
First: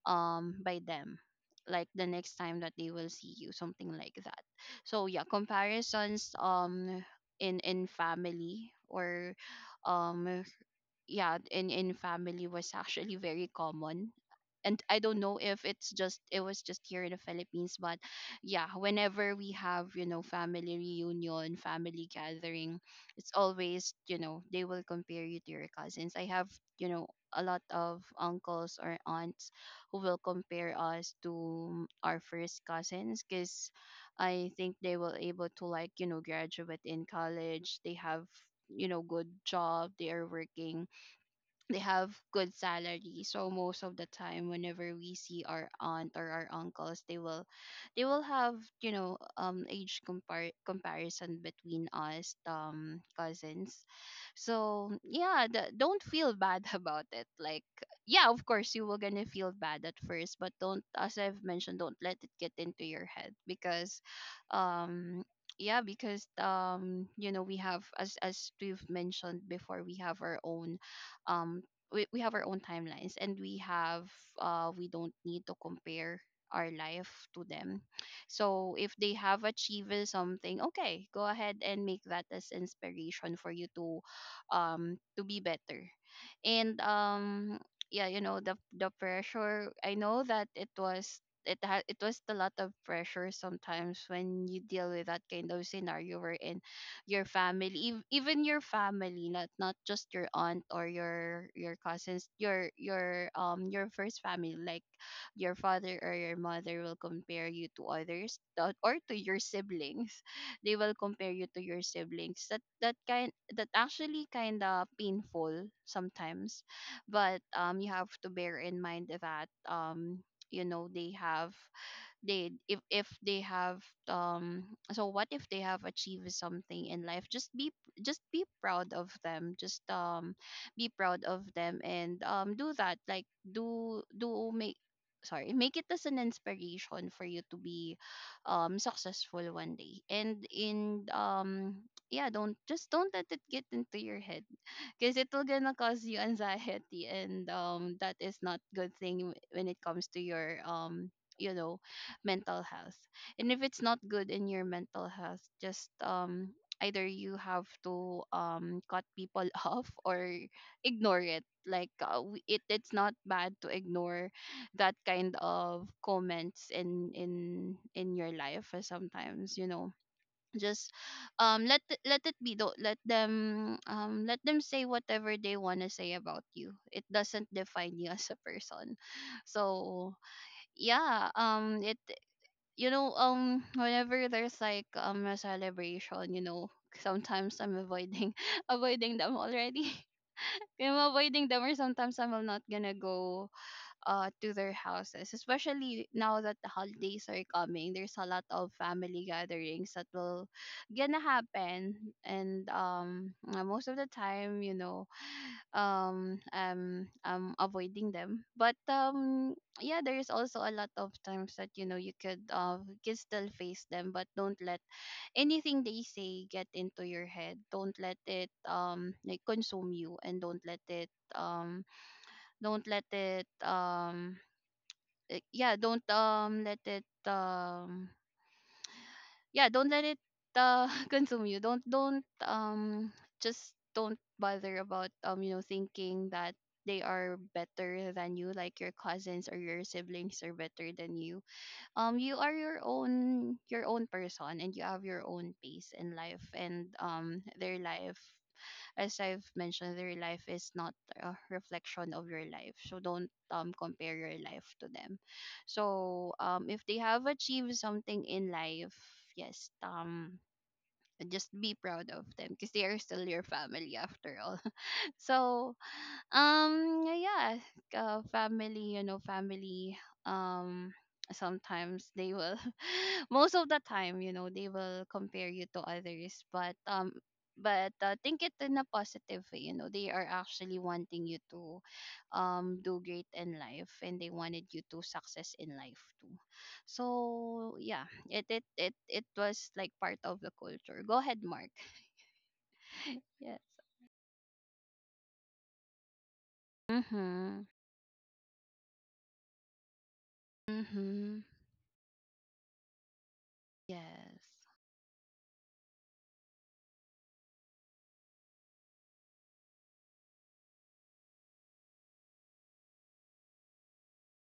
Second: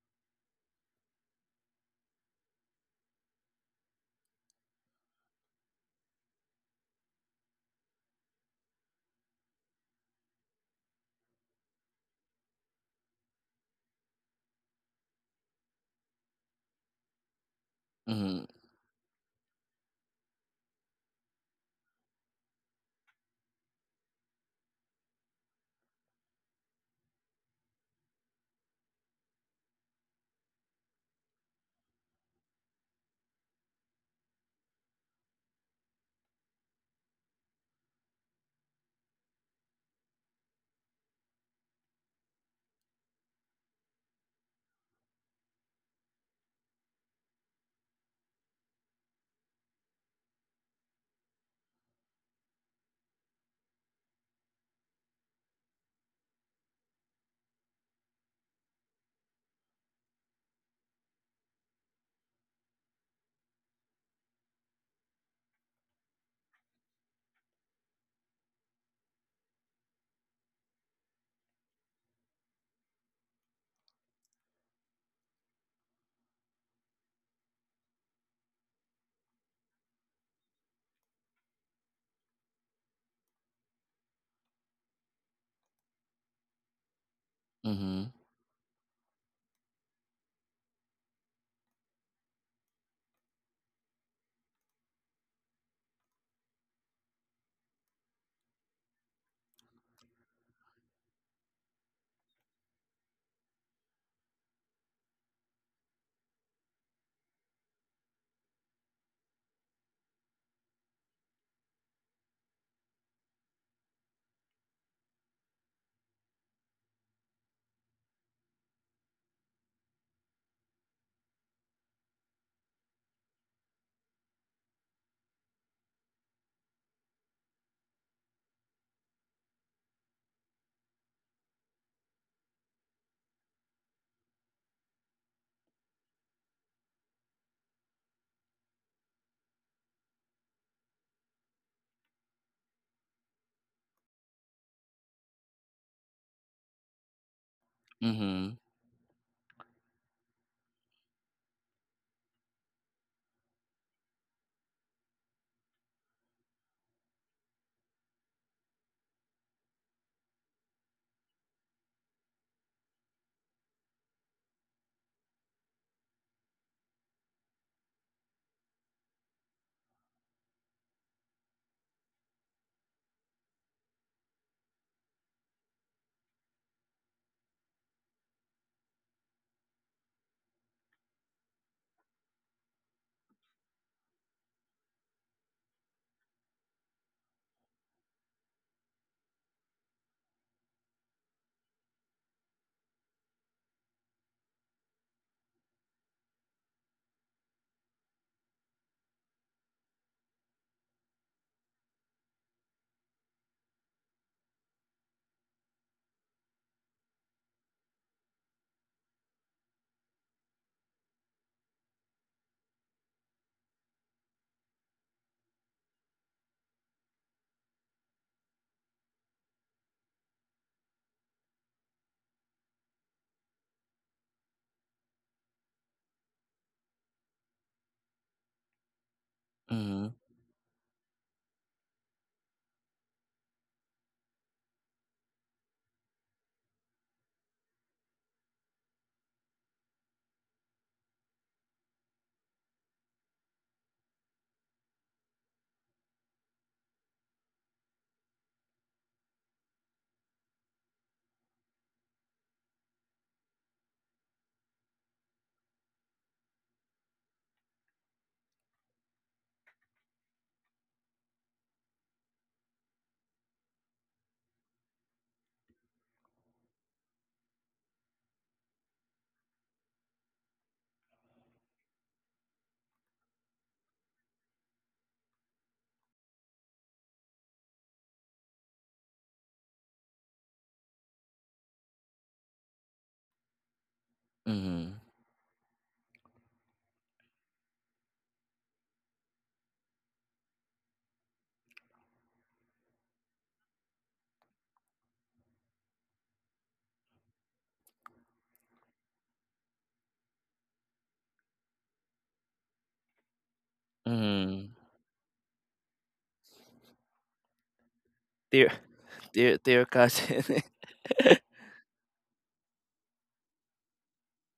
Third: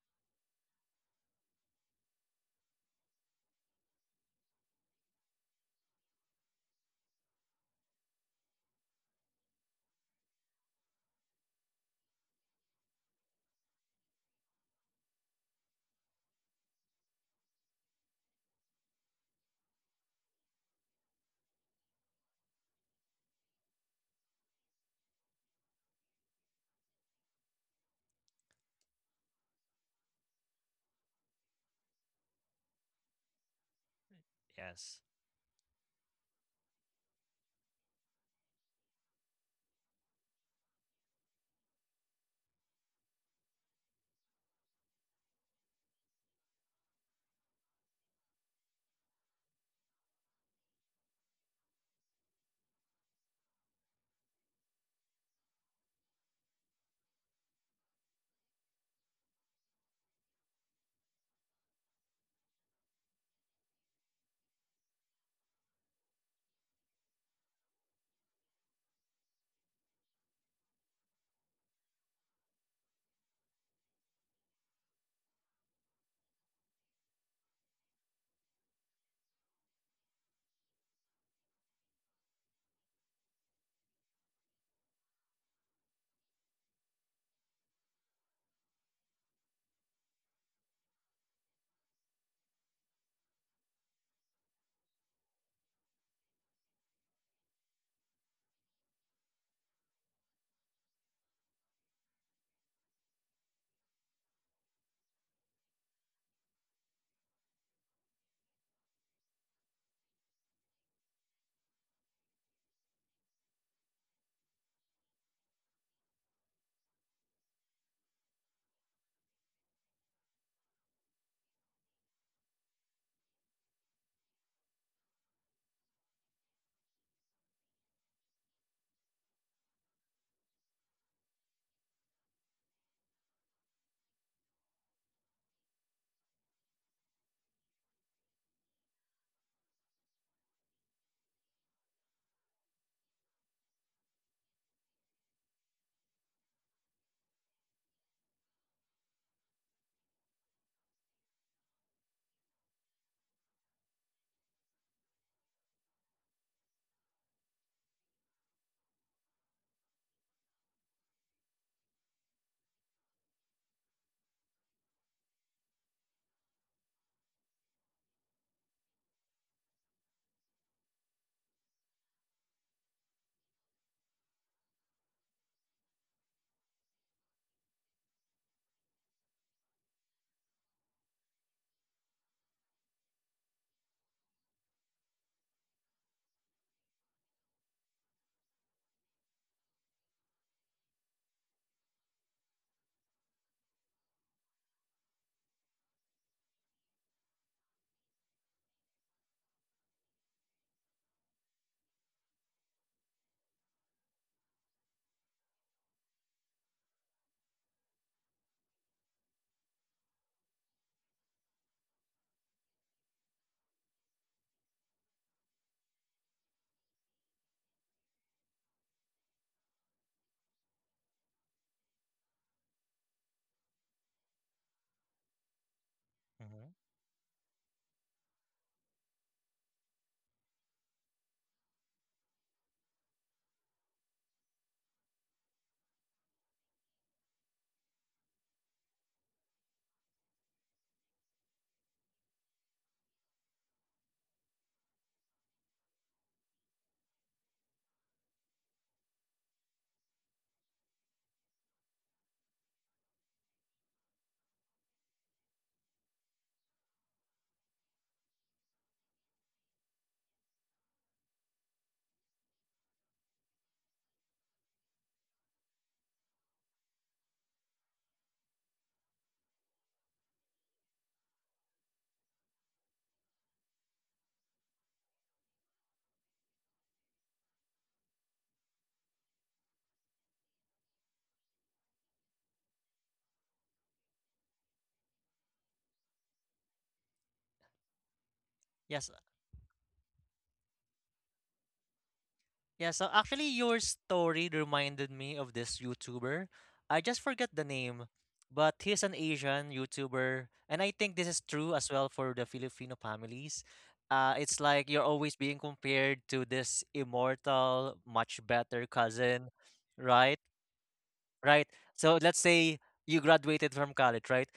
S2: um by them, like the next time that they will see you, something like that. So yeah, comparisons um in in family, or um yeah in in family was actually very common. And I don't know if it's just it was just here in the Philippines, but
S1: Mhm.
S2: yeah, whenever we have, you know, family reunion, family gathering, it's always, you know, they will compare you to your cousins. I have, you know, a lot of uncles or aunts who will compare us to our first cousins because I think they
S3: Yes.
S2: were able to, like, you know, graduate in college, they have, you know, good job, they are working, they have good salary. So most of the time whenever we see our aunt or our uncles, they will, they will have, you know, um age compar- comparison between us, um cousins. So yeah, the, don't feel bad about it, like, yeah, of course you were gonna feel bad at first, but don't, as I've mentioned, don't let it get into your head, because um yeah, because, um you know, we have, as as we've mentioned before, we have our own, um we, we have our own timelines, and we have, uh we don't need to compare our life to them. So if they have achieved something, okay, go ahead and make that as inspiration for you to um to be better. And um yeah,
S1: Mhm.
S2: you know, the the pressure, I know that it was, it ha- it was a lot of pressure sometimes when you deal with that kind of scenario, wherein your family, ev- even your family, not not just your aunt or your your cousins, your your um your first family, like your father or your mother, will compare you to others, uh, or to your siblings. They will compare you to your siblings. That, that kind, that actually kind of painful sometimes. But um you have to bear in mind that, um you know, they have, they, if if they have, um so what if they have achieved something in life? Just be, just be proud of them. Just um be proud of them, and um do that, like, do do make, sorry, make it as an inspiration for you to be um successful one day, and in um yeah, don't, just don't let it get into your head, because it will gonna cause you anxiety, and um that is
S1: Mhm.
S2: not good thing, when it comes to your, um you know, mental health. And if it's not good in your mental health, just um either you have to um cut people off, or ignore it, like, uh, w- it, it's not bad to ignore that kind of comments in in in your life, uh, sometimes, you know. Just um let th- let it be, though. Let them, um let them say whatever they want to say about you. It doesn't define you as a person. So yeah, um it, you know, um whenever there's, like, um a celebration, you know, sometimes I'm avoiding avoiding them already. I'm avoiding them, or sometimes I'm not gonna go uh to their houses, especially now that the holidays are coming, there's a lot of family gatherings that will gonna happen. And um uh, most of the time, you know, um um I'm avoiding them. But um yeah, there is also a lot of times that, you know, you could, uh can still face them, but don't let anything they say get into your head. Don't let it, um like, consume you, and don't let it, um don't let it, um uh, yeah, don't um
S3: Mm-hmm.
S2: let it, um yeah, don't let
S1: Mhm.
S2: it uh consume you. Don't don't um just don't bother about, um you know, thinking that they are better than you, like your cousins or your siblings are better than you. Um you are your own, your own person, and you have your own pace in life. And um their life, as I've mentioned, their life is not a reflection of your life. So don't um compare your life to them. So um if they have achieved something in life, yes, um just be proud of them, because they are still your family after all. So um, yeah, yeah, uh, family, you know, family. Um, sometimes they will, most of the time, you know, they will compare you to others. But um, but uh, think it in a positive way. You know, they are actually wanting you to, um, do great in life, and they wanted you
S1: Mhm.
S2: to success in life too. So yeah, it it it
S3: Yes, uh,
S2: it was like part of the culture. Go ahead, Mark.
S3: yeah. So actually,
S2: Yes.
S3: your story reminded me of this YouTuber. I just forget the
S2: Mhm.
S3: name, but he's an Asian YouTuber, and I think this is
S2: Mhm.
S3: true as well for the Filipino families. Uh,
S2: Yes.
S3: it's
S1: Mhm.
S3: like you're always being compared to this immortal, much
S1: Dear,
S3: better cousin,
S1: dear, dear
S3: right?
S1: cousin.
S3: Right. So let's say you graduated from college, right?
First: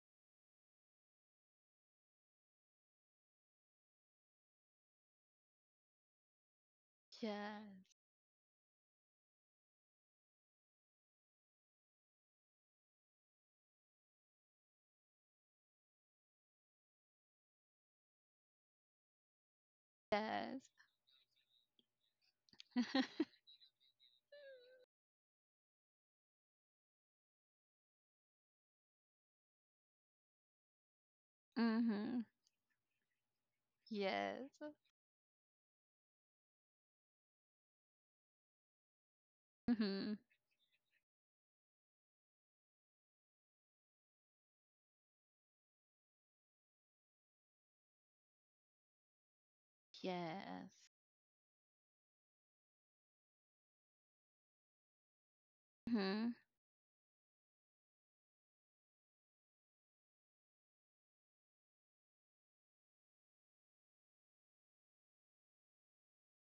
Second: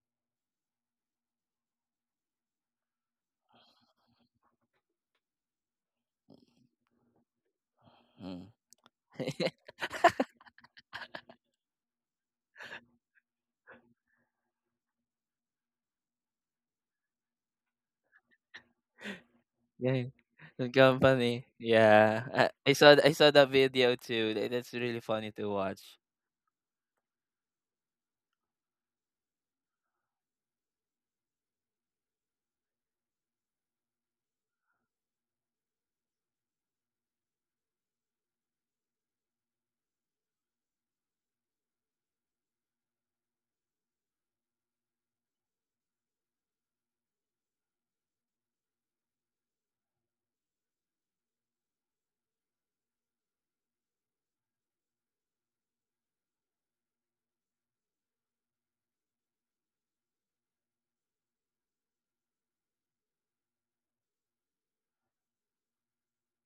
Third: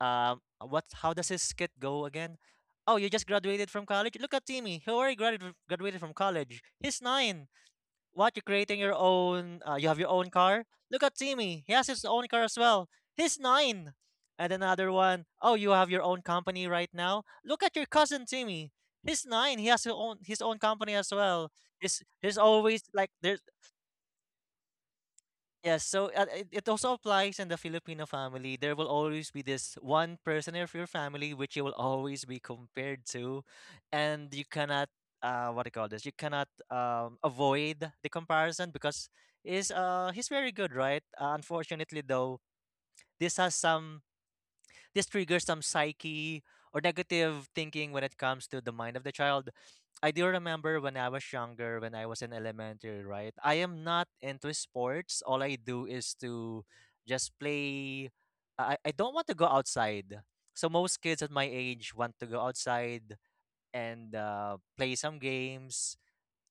S3: Um, what? How does this skit go again? Oh, you just graduated from college. Look at Timmy. He already graduated graduated from college. He's nine.
S2: Yes.
S3: What? You're
S1: Mm.
S3: creating your own. Uh, you have your own car. Look at Timmy. He has his own car as well. He's nine. And another one. Oh, you have your own company right now. Look at your cousin Timmy. He's nine. He has his
S1: Yeah.
S3: own his own
S2: Yes.
S1: The
S3: company as
S1: company.
S3: well. He's
S1: Yeah.
S3: he's
S1: I, I
S3: always
S1: saw
S3: like
S1: th- I saw
S3: there.
S1: the video too. Tha- That's really funny to
S3: Yes,
S1: watch.
S3: so uh, it, it also applies in the Filipino family. There will always be this one person of your family which you will
S2: Mm-hmm.
S3: always be compared to, and you
S2: Yes.
S3: cannot uh what do you call this? You cannot um avoid the comparison because is uh
S2: Mm-hmm.
S3: he's very good, right? Uh, unfortunately though, this has some this triggers some psyche or negative thinking when it comes to the mind of the child. I do
S2: Yes.
S3: remember when I was younger, when I was in elementary, right? I am not into sports. All I do is
S2: Mm-hmm.
S3: to just play. I, I don't want to go outside. So most kids at my age want to go outside and uh, play some games.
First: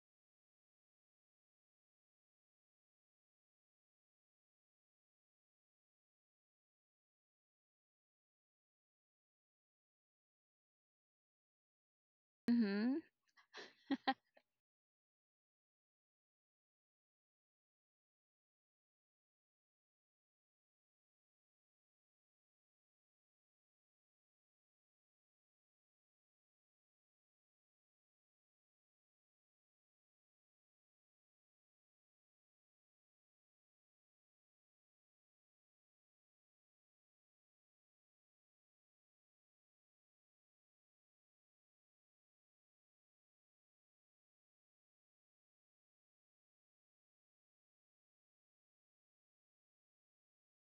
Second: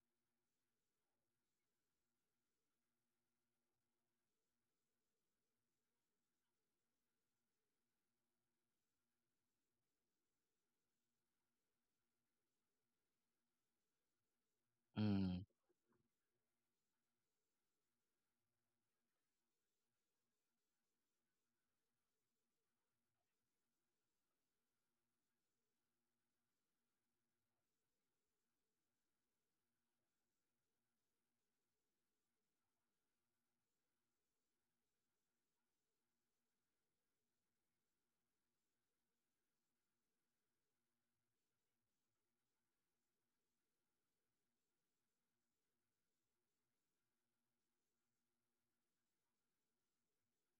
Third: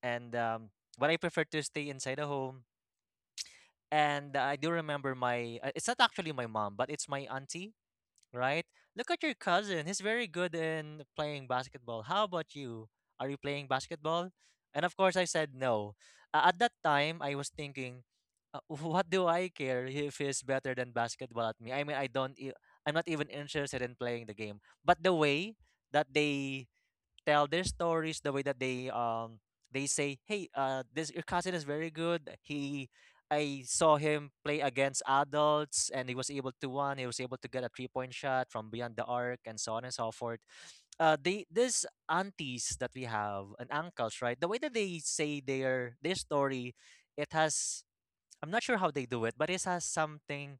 S3: And um, but I prefer to stay inside the home. And I do remember my, uh, it's not actually my mom, but it's my auntie, right? Look at your cousin. He's very good in playing basketball. How about you?
S2: Mm-hmm.
S3: Are you playing basketball? And of course, I
S1: Mm.
S3: said no. Uh, at that time, I was thinking, uh, what do I care if he's better than basketball at me? I mean, I don't. e- I'm not even interested in playing the game. But the way that they tell their stories, the way that they um they say, "Hey, uh, this your cousin is very good. He, I saw him play against adults, and he was able to one. He was able to get a three point shot from beyond the arc, and so on and so forth." Uh, they These aunties that we have and uncles, right? The way that they say their their story, it has. I'm not sure how they do it, but it has something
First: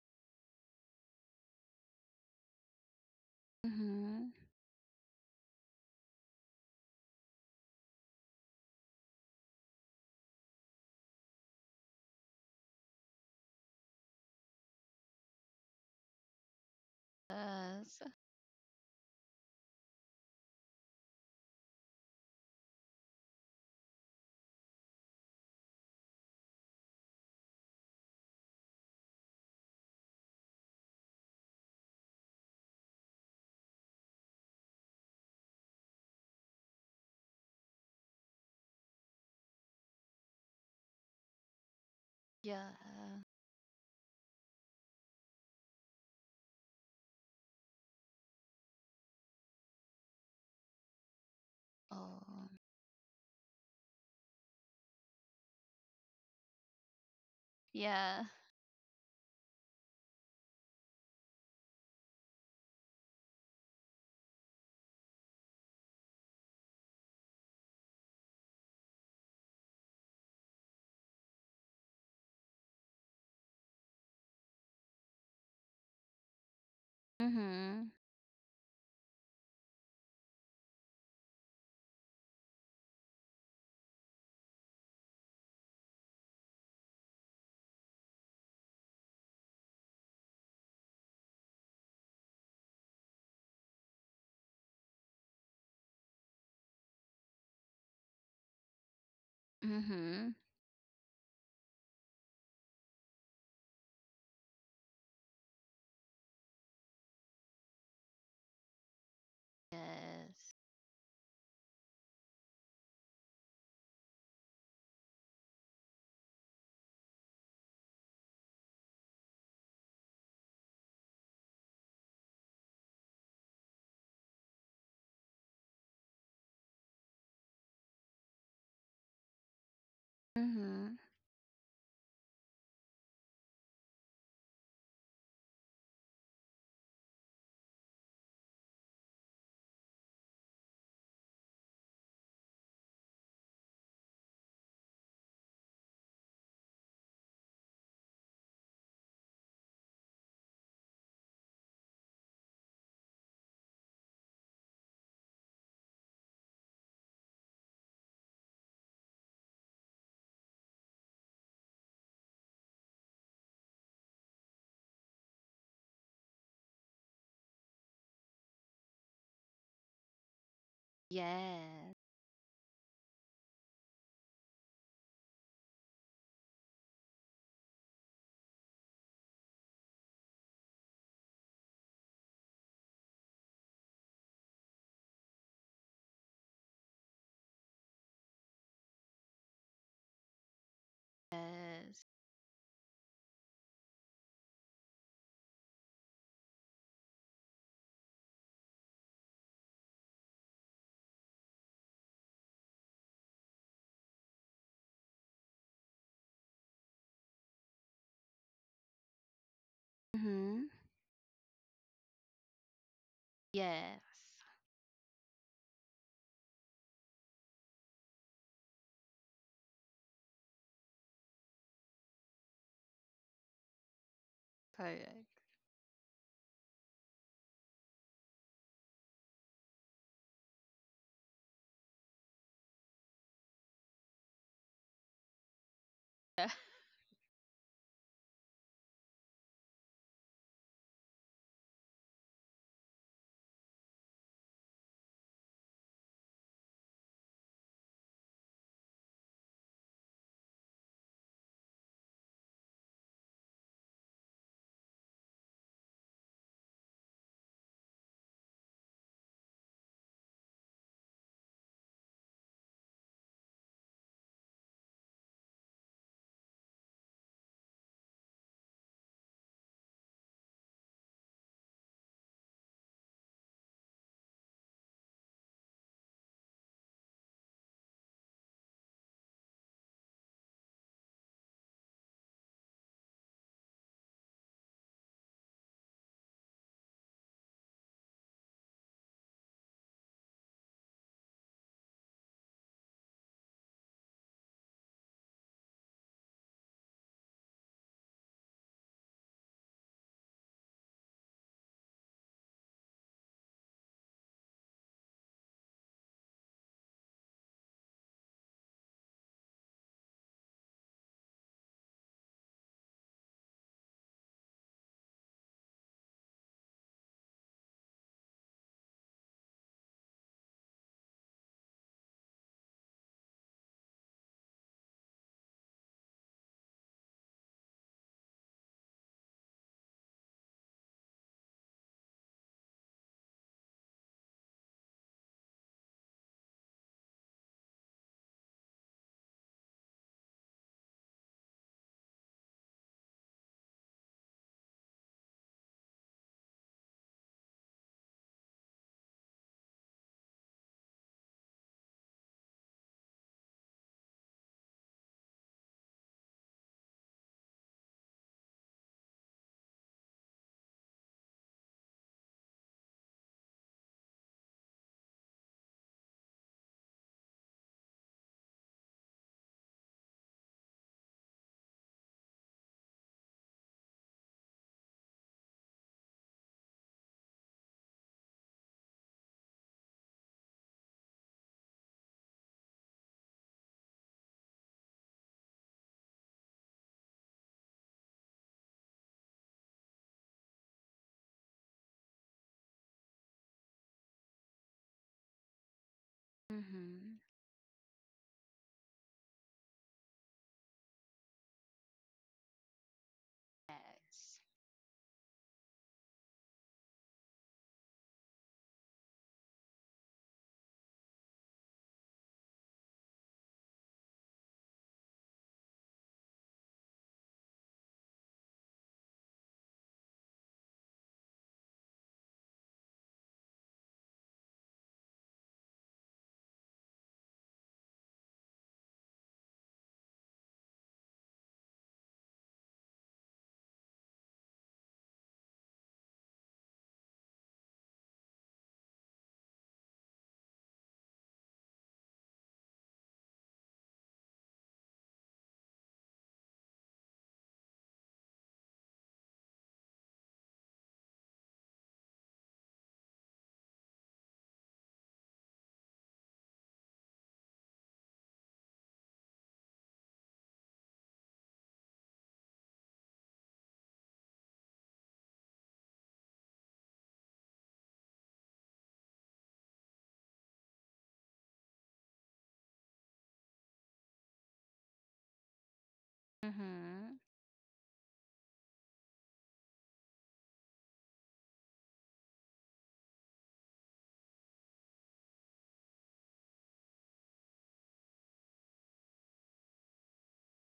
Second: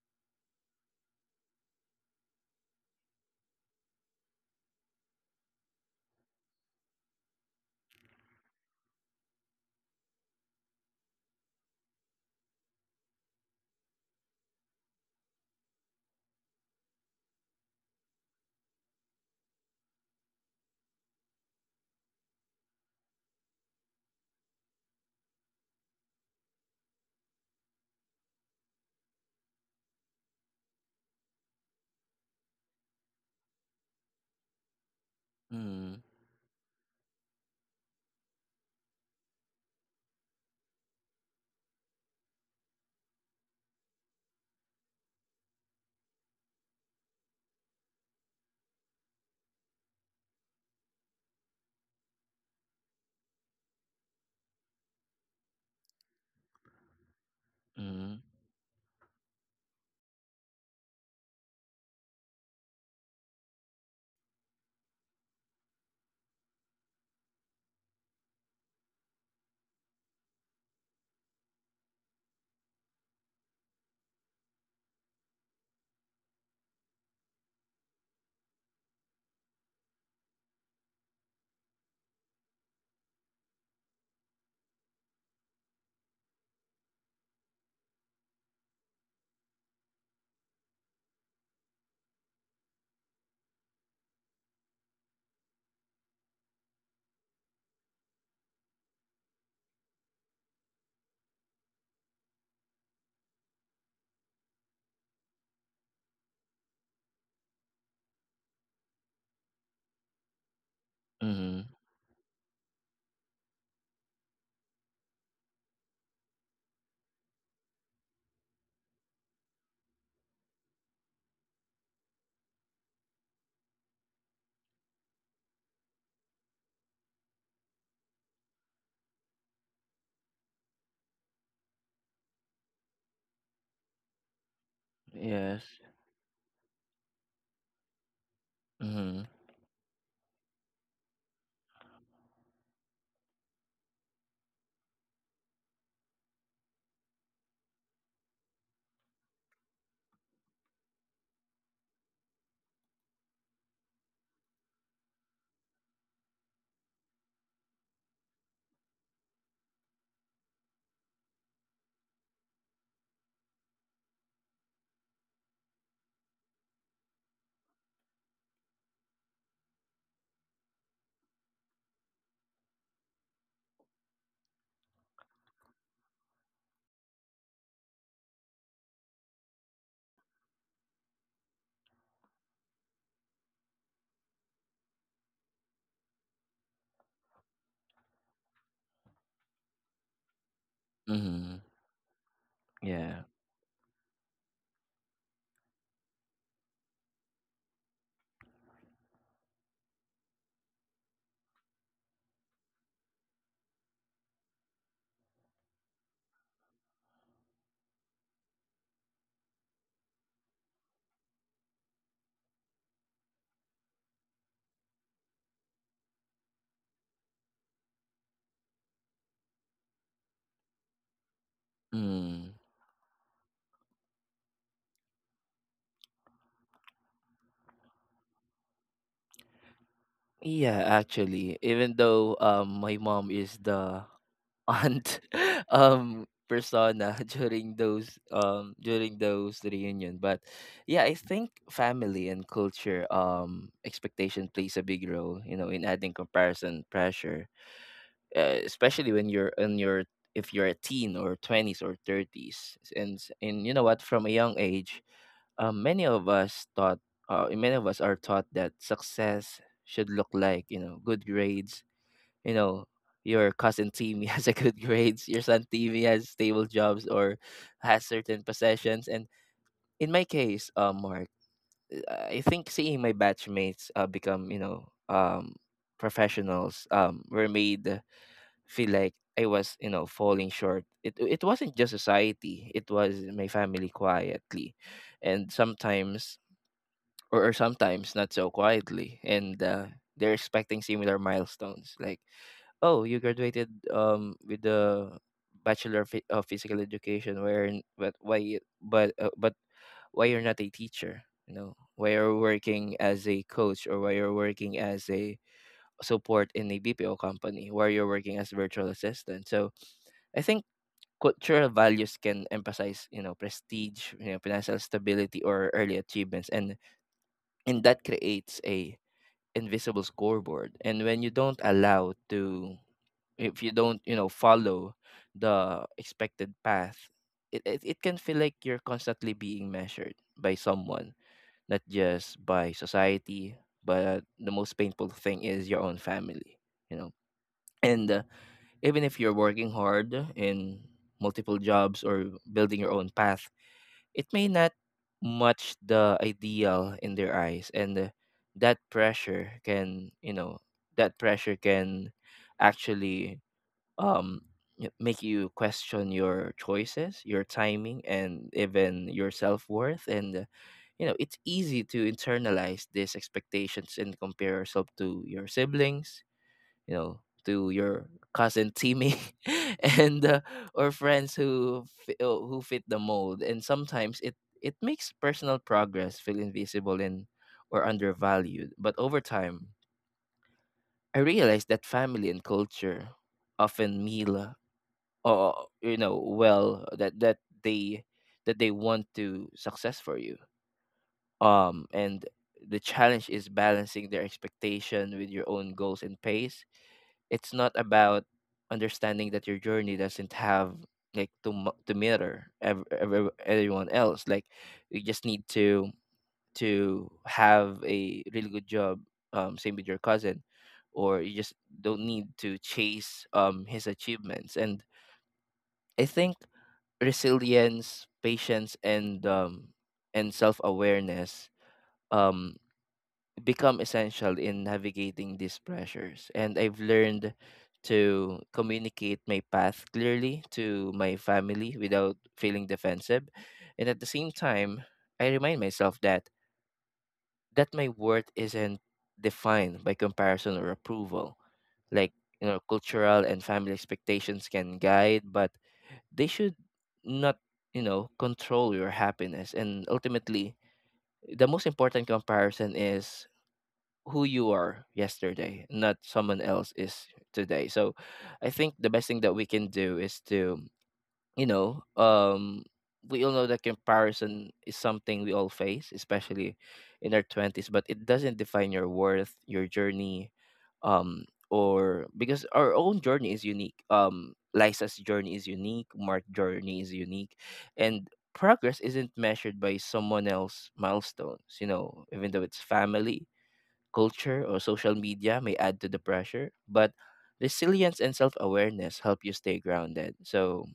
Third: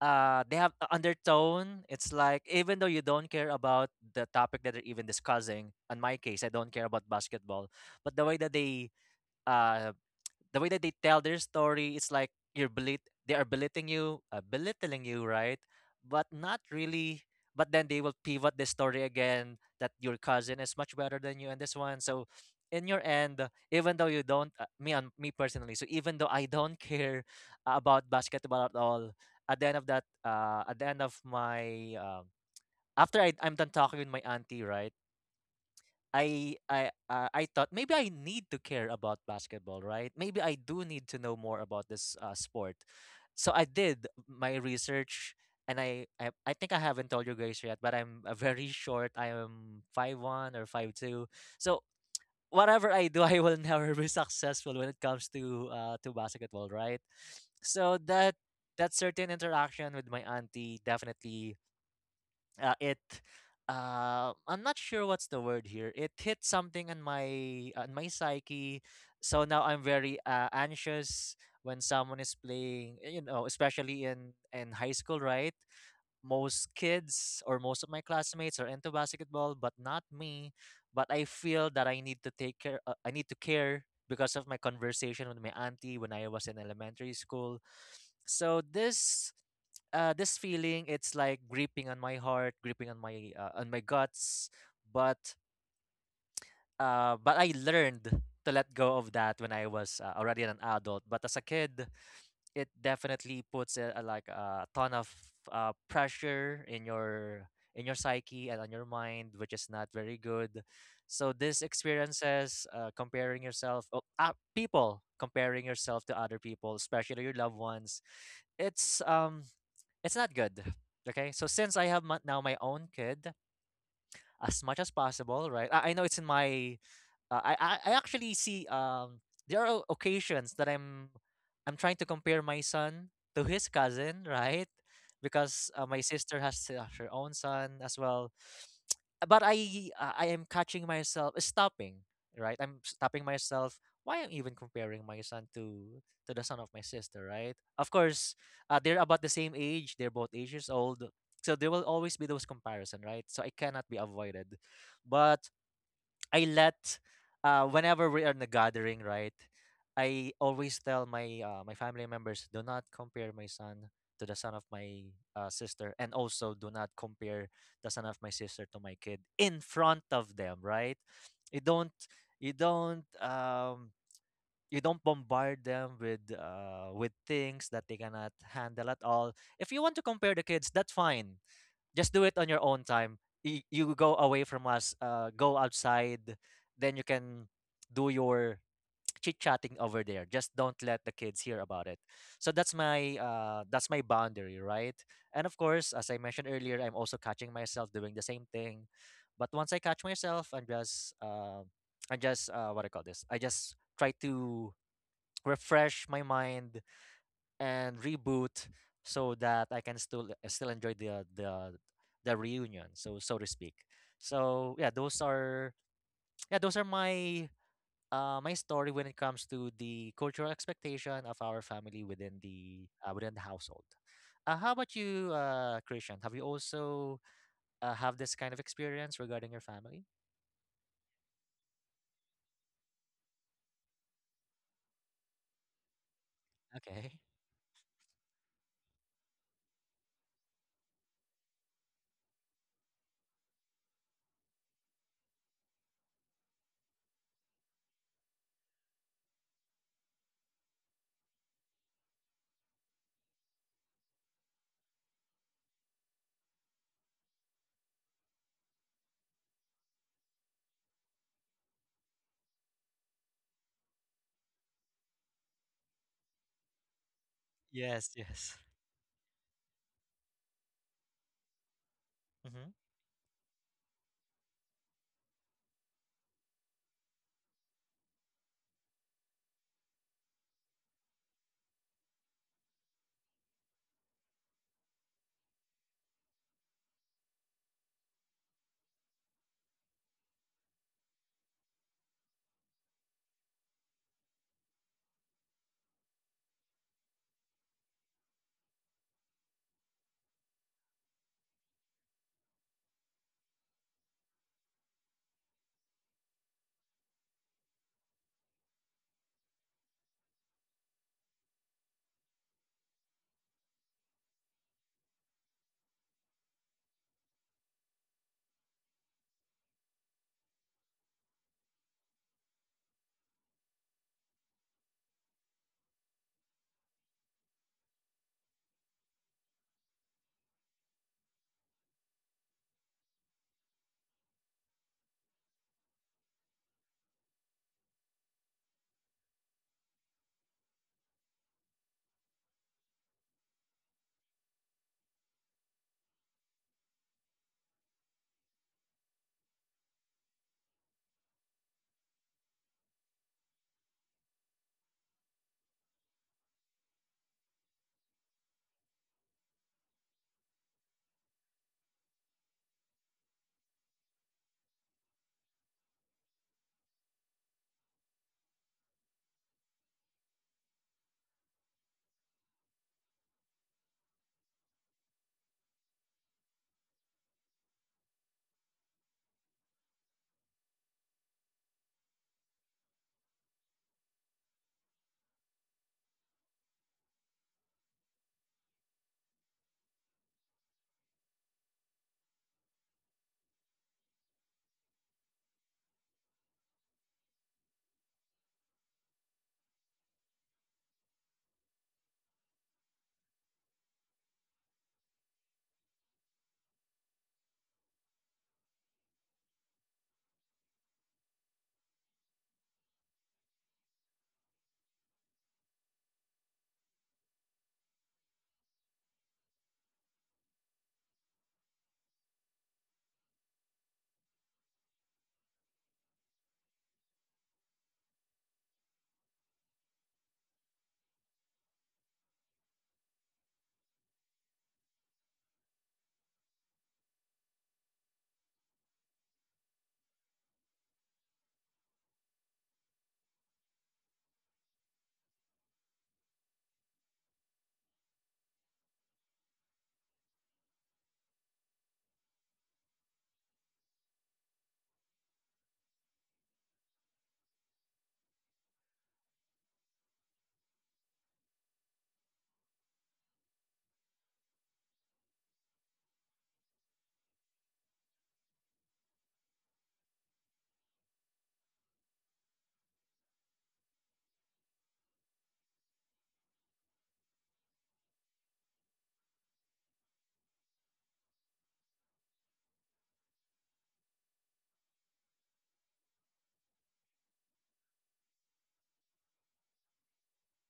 S3: uh they have a undertone. It's like even though you don't care about the
S2: Mm-hmm.
S3: topic that they're even discussing, in my case I don't care about basketball, but the way that they uh the way that they tell their story, it's like you're belit they are belittling you, uh, belittling you, right? But not really, but then they
S2: Yes.
S3: will pivot the story again that your cousin is much better than you and this one. So in your end, uh, even though you don't uh, me and me personally, so even though I don't care uh, about basketball at all, at the end of that uh, at the end of my um, after I, i'm done talking with my auntie, right?
S1: Mhm.
S3: I I uh, I thought maybe I need to care about basketball, right? Maybe I do need to know more about this uh,
S2: Yeah.
S3: sport. So I did my research, and I, I I think I haven't told you guys yet, but I'm uh, very short. I am five one or five two. So
S2: Oh.
S3: whatever I do, I will never be successful when it comes to uh, to basketball, right? So
S2: Yeah.
S1: Mhm.
S3: that that certain interaction with my auntie definitely, uh, it uh, I'm not sure what's the word here. It hit something on my on my psyche, so now I'm very uh, anxious when someone is playing. You know, especially in in high school, right? Most kids or most of
S2: Mm-hmm.
S3: my classmates are into basketball, but not me. But I feel that I need to take care. Uh, I need to care because of my conversation with my auntie when I was in elementary school. So this uh, this feeling, it's like gripping on my heart, gripping on my uh, on my guts, but uh, but I learned to let go of that when I was uh,
S2: Mm-hmm.
S3: already an adult, but as a kid it definitely puts a, a, like a ton of uh, pressure in your in your psyche and on your mind, which is not very
S2: Yes.
S3: good. So these
S1: Mhm.
S3: experiences, uh, comparing yourself oh, uh, people comparing yourself to other people, especially your loved ones, it's um it's not good. Okay, so since I have my, now my own kid, as much as possible, right? I, I know it's in my uh, I, I I actually see, um there are occasions that
S2: Mm-hmm.
S3: I'm I'm trying to compare my son to his cousin, right?
S1: Yes.
S3: Because uh, my sister has uh, her own son as well.
S1: Mhm.
S3: But I uh, I am catching myself uh, stopping, right? I'm stopping myself. Why I'm even comparing my son to to the son of my sister, right? Of course, uh, they're about the same age. They're both ages old, so there will always be those comparison, right? So it cannot be avoided. But I let, uh, whenever we are in a gathering, right? I always tell my uh, my family members, do not compare my son to the son of my uh, sister, and also do not compare the son of my sister to my kid in front of them, right? You don't
S2: Yes.
S3: you don't um you don't bombard them with uh with things that they cannot handle at all. If you want to compare the kids, that's fine, just do it on your own time. You, you go away from us, uh, go outside, then you can do your chit chatting over there. Just don't let the kids hear
S1: Mhm.
S3: about it.
S2: Yes.
S3: So that's my
S1: Yeah.
S3: uh, that's my boundary, right? And of course, as I mentioned earlier, I'm also catching myself doing the same thing. But once I catch myself, I'm just uh, I just uh, what I call this. I just try to refresh my mind and reboot so that I can still uh, still
S2: Mm-hmm.
S3: enjoy the the the reunion, so so to speak.
S2: Yes.
S3: So yeah, those are yeah those are my uh my story when it comes to the cultural expectation of our family within
S1: Mm.
S3: the uh, within the household. Uh, how about
S2: Correct.
S3: you, uh, Christian? Have you also uh, have this kind of experience regarding your family?
S1: Yeah, actually, even though um my mom is the aunt um
S2: Yeah.
S1: persona
S3: Okay.
S1: during those um during those reunion, but yeah, I think family and culture um expectation plays a big role, you know, in adding comparison pressure, uh, especially when you're in your, if you're a teen or twenties or thirties, and s- and you know what, from a young age, um, many of us thought, uh, many of us are taught that success should look like, you know, good grades, you know, your cousin Timmy has a good grades, your son Timmy has stable jobs or has
S3: Yes.
S1: certain
S3: Yes.
S1: possessions. And in my case, uh, Mark, uh, I think
S3: Mm-hmm.
S1: seeing my batchmates uh, become, you know, um, professionals, um, were made feel like I was, you know, falling short. It it wasn't just society; it was my family quietly, and sometimes, or, or sometimes not so quietly, and uh, they're expecting similar milestones like, oh, you graduated um with the Bachelor of, Phy- of Physical Education, where in- but why you- but uh, but why you're not a teacher? You know, why you're working as a coach, or why you're working as a support in a B P O company, where you're working as virtual assistant. So I think cultural values can emphasize, you know, prestige, you know, financial stability, or early achievements, and and that creates a invisible scoreboard. And when you don't allow to, if you don't, you know, follow the expected path, it, it, it can feel like you're constantly being measured by someone, not just by society, but the most painful thing is your own family, you know. And uh, even if you're working hard in multiple jobs or building your own path, it may not match the ideal in their eyes. And uh, that pressure can, you know, that pressure can actually, um y- make you question your choices, your timing, and even your self-worth. And uh, you know, it's easy to internalize these expectations and compare yourself to your siblings, you know, to your cousin Timmy, and uh, or friends who fi- uh, who fit the mold, and sometimes it, it makes personal progress feel invisible and or undervalued. But over time, I realized that family and culture often meal, uh, uh, you know, well, that that they, that they want to success for you, um and the challenge is balancing their expectation with your own goals and pace.
S2: Mm-hmm.
S1: It's not about understanding that your journey doesn't have like to, mu- to mirror ev- ev- everyone else. Like
S2: Yes.
S1: you just need to to have a really good job, um same with your cousin, or you just don't need to chase um his achievements. And I think resilience, patience, and um, and self awareness um, become essential in navigating these pressures. And I've learned to communicate my path clearly to my family without feeling defensive. And at the same time, I remind myself that that my worth isn't defined by comparison or approval. Like, you know, cultural and family expectations can guide, but they should not, you know, control your happiness. And ultimately, the most important comparison is who you are yesterday, not someone else is today. So I think the best thing that we can do is to, you know, um, we all know that comparison is something we all face, especially in our twenties, but it doesn't define your worth, your journey, um, or, because our own journey is unique. Um, Liza's journey is unique, Mark's journey is
S2: Mm-hmm.
S1: unique, and progress isn't measured by someone else's milestones, you know, even though it's family, culture, or social media may add to the pressure, but resilience and self awareness help you stay grounded. So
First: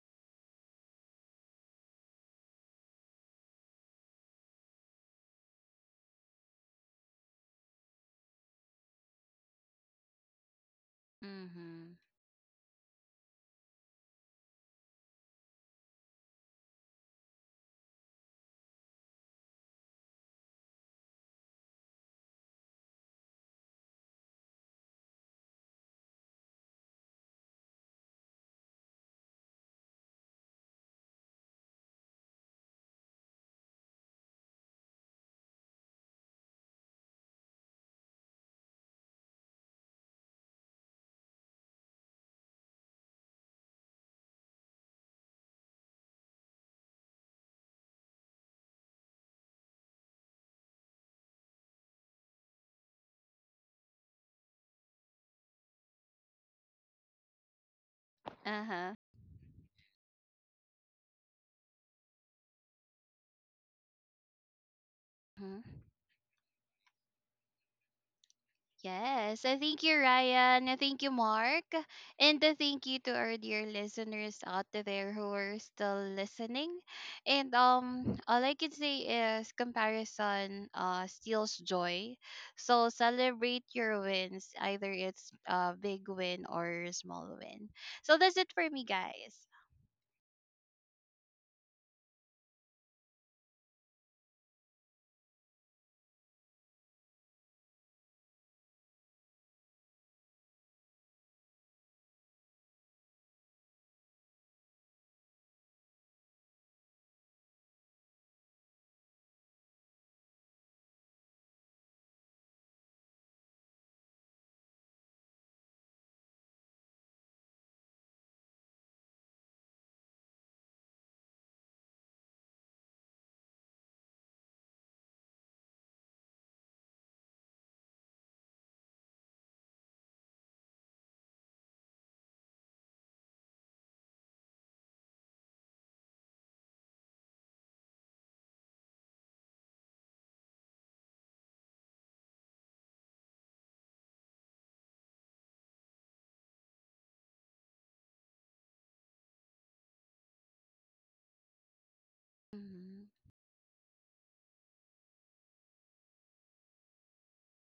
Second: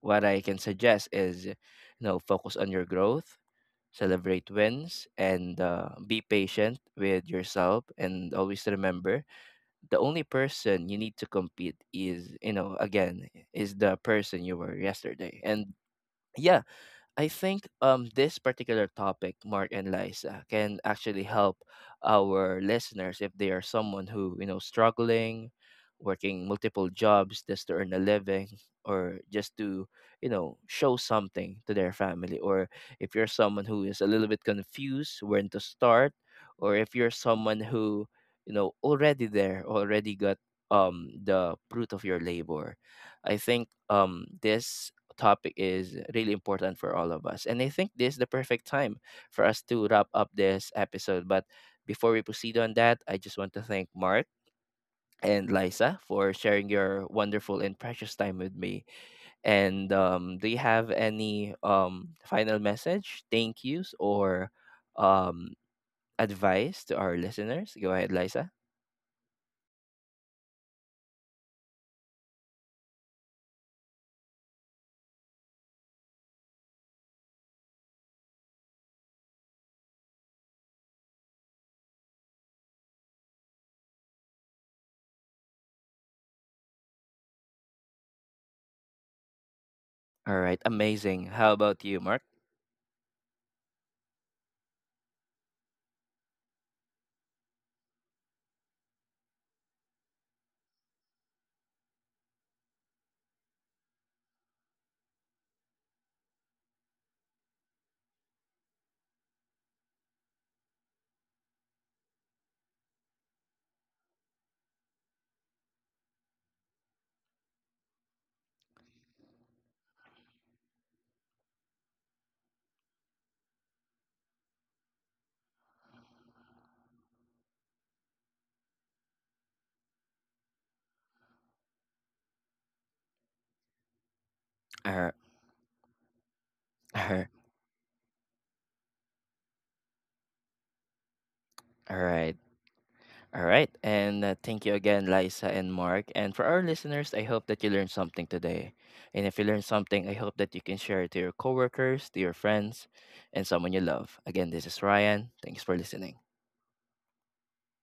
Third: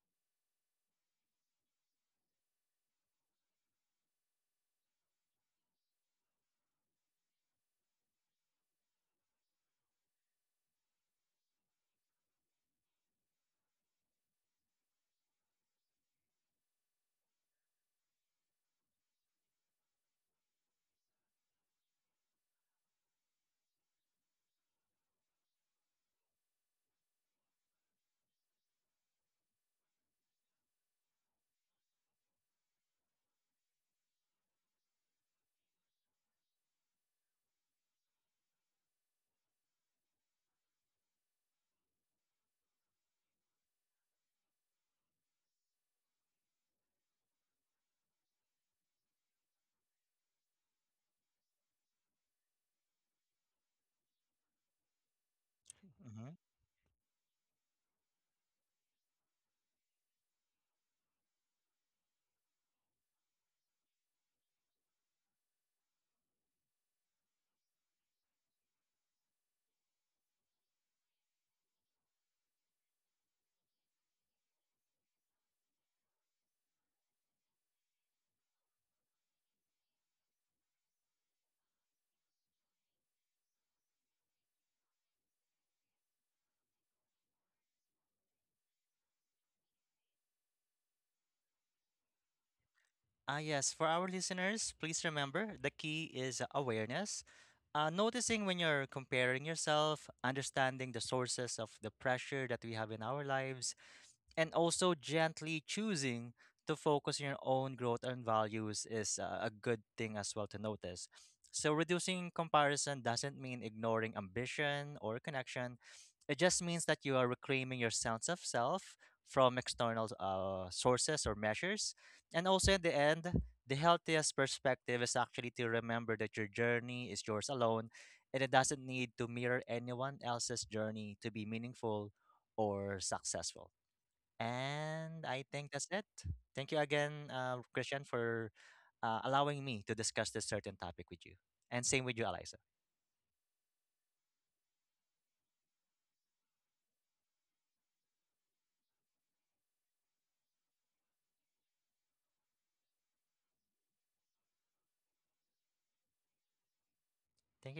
S1: what I can suggest is, you know, focus on your growth, celebrate wins, and uh, be patient with yourself. And always remember, the only person you need to compete
S2: Mm-hmm.
S1: is, you know, again, is the person you were yesterday. And yeah, I think um this particular topic, Mark and Liza, can actually help our listeners if they are someone who, you know, struggling, working multiple jobs just to earn a living, or just to, you know, show something to their family. Or if you're someone who is a little bit confused when to start, or if you're someone who, you know, already there, already got um the fruit of your labor. I think um this topic is really important for all of us. And I think this is the perfect time for us to wrap up this episode. But before we proceed on that, I just want to thank Mark and Liza for sharing your wonderful and precious time with me.
S2: Uh-huh.
S1: And um, do you have any um, final message, thank yous, or um,
S2: Mm-hmm.
S1: advice to our listeners? Go ahead, Liza.
S2: Yes, I thank you, Ryan. I thank you, Mark. And I thank you to our dear listeners out there who are still listening. And um, all I can say is comparison uh, steals joy. So celebrate your wins, either it's a big win or a small win. So that's it for me, guys.
S1: All right, amazing. How about you, Mark?
S3: Ah, yes. For our listeners, please remember the key is awareness. Uh, noticing when you're comparing yourself, understanding the sources of the pressure that we have in our lives, and also gently choosing to focus on your own growth and values is, uh, a good thing as well to notice. So, reducing comparison doesn't mean ignoring ambition or connection. It just means that you are reclaiming your sense of self from external, uh, sources or measures. And also, in the end, the healthiest perspective is actually to remember that your journey is yours alone and it doesn't need to mirror anyone else's journey to be meaningful or successful.
S1: All
S3: And I think that's it. Thank you
S1: right.
S3: again, uh, Christian, for uh, allowing me to discuss this certain topic with you. And
S1: All
S3: same with you,
S1: right.
S3: Eliza.
S1: And uh, thank you again, Liza and Mark. And for our listeners, I hope that you learned something today. And if you learned something, I hope that you can share it to your coworkers, to your friends,
S2: Mhm.
S1: and someone you love. Again, this is Ryan. Thanks for listening.
S3: Thank you.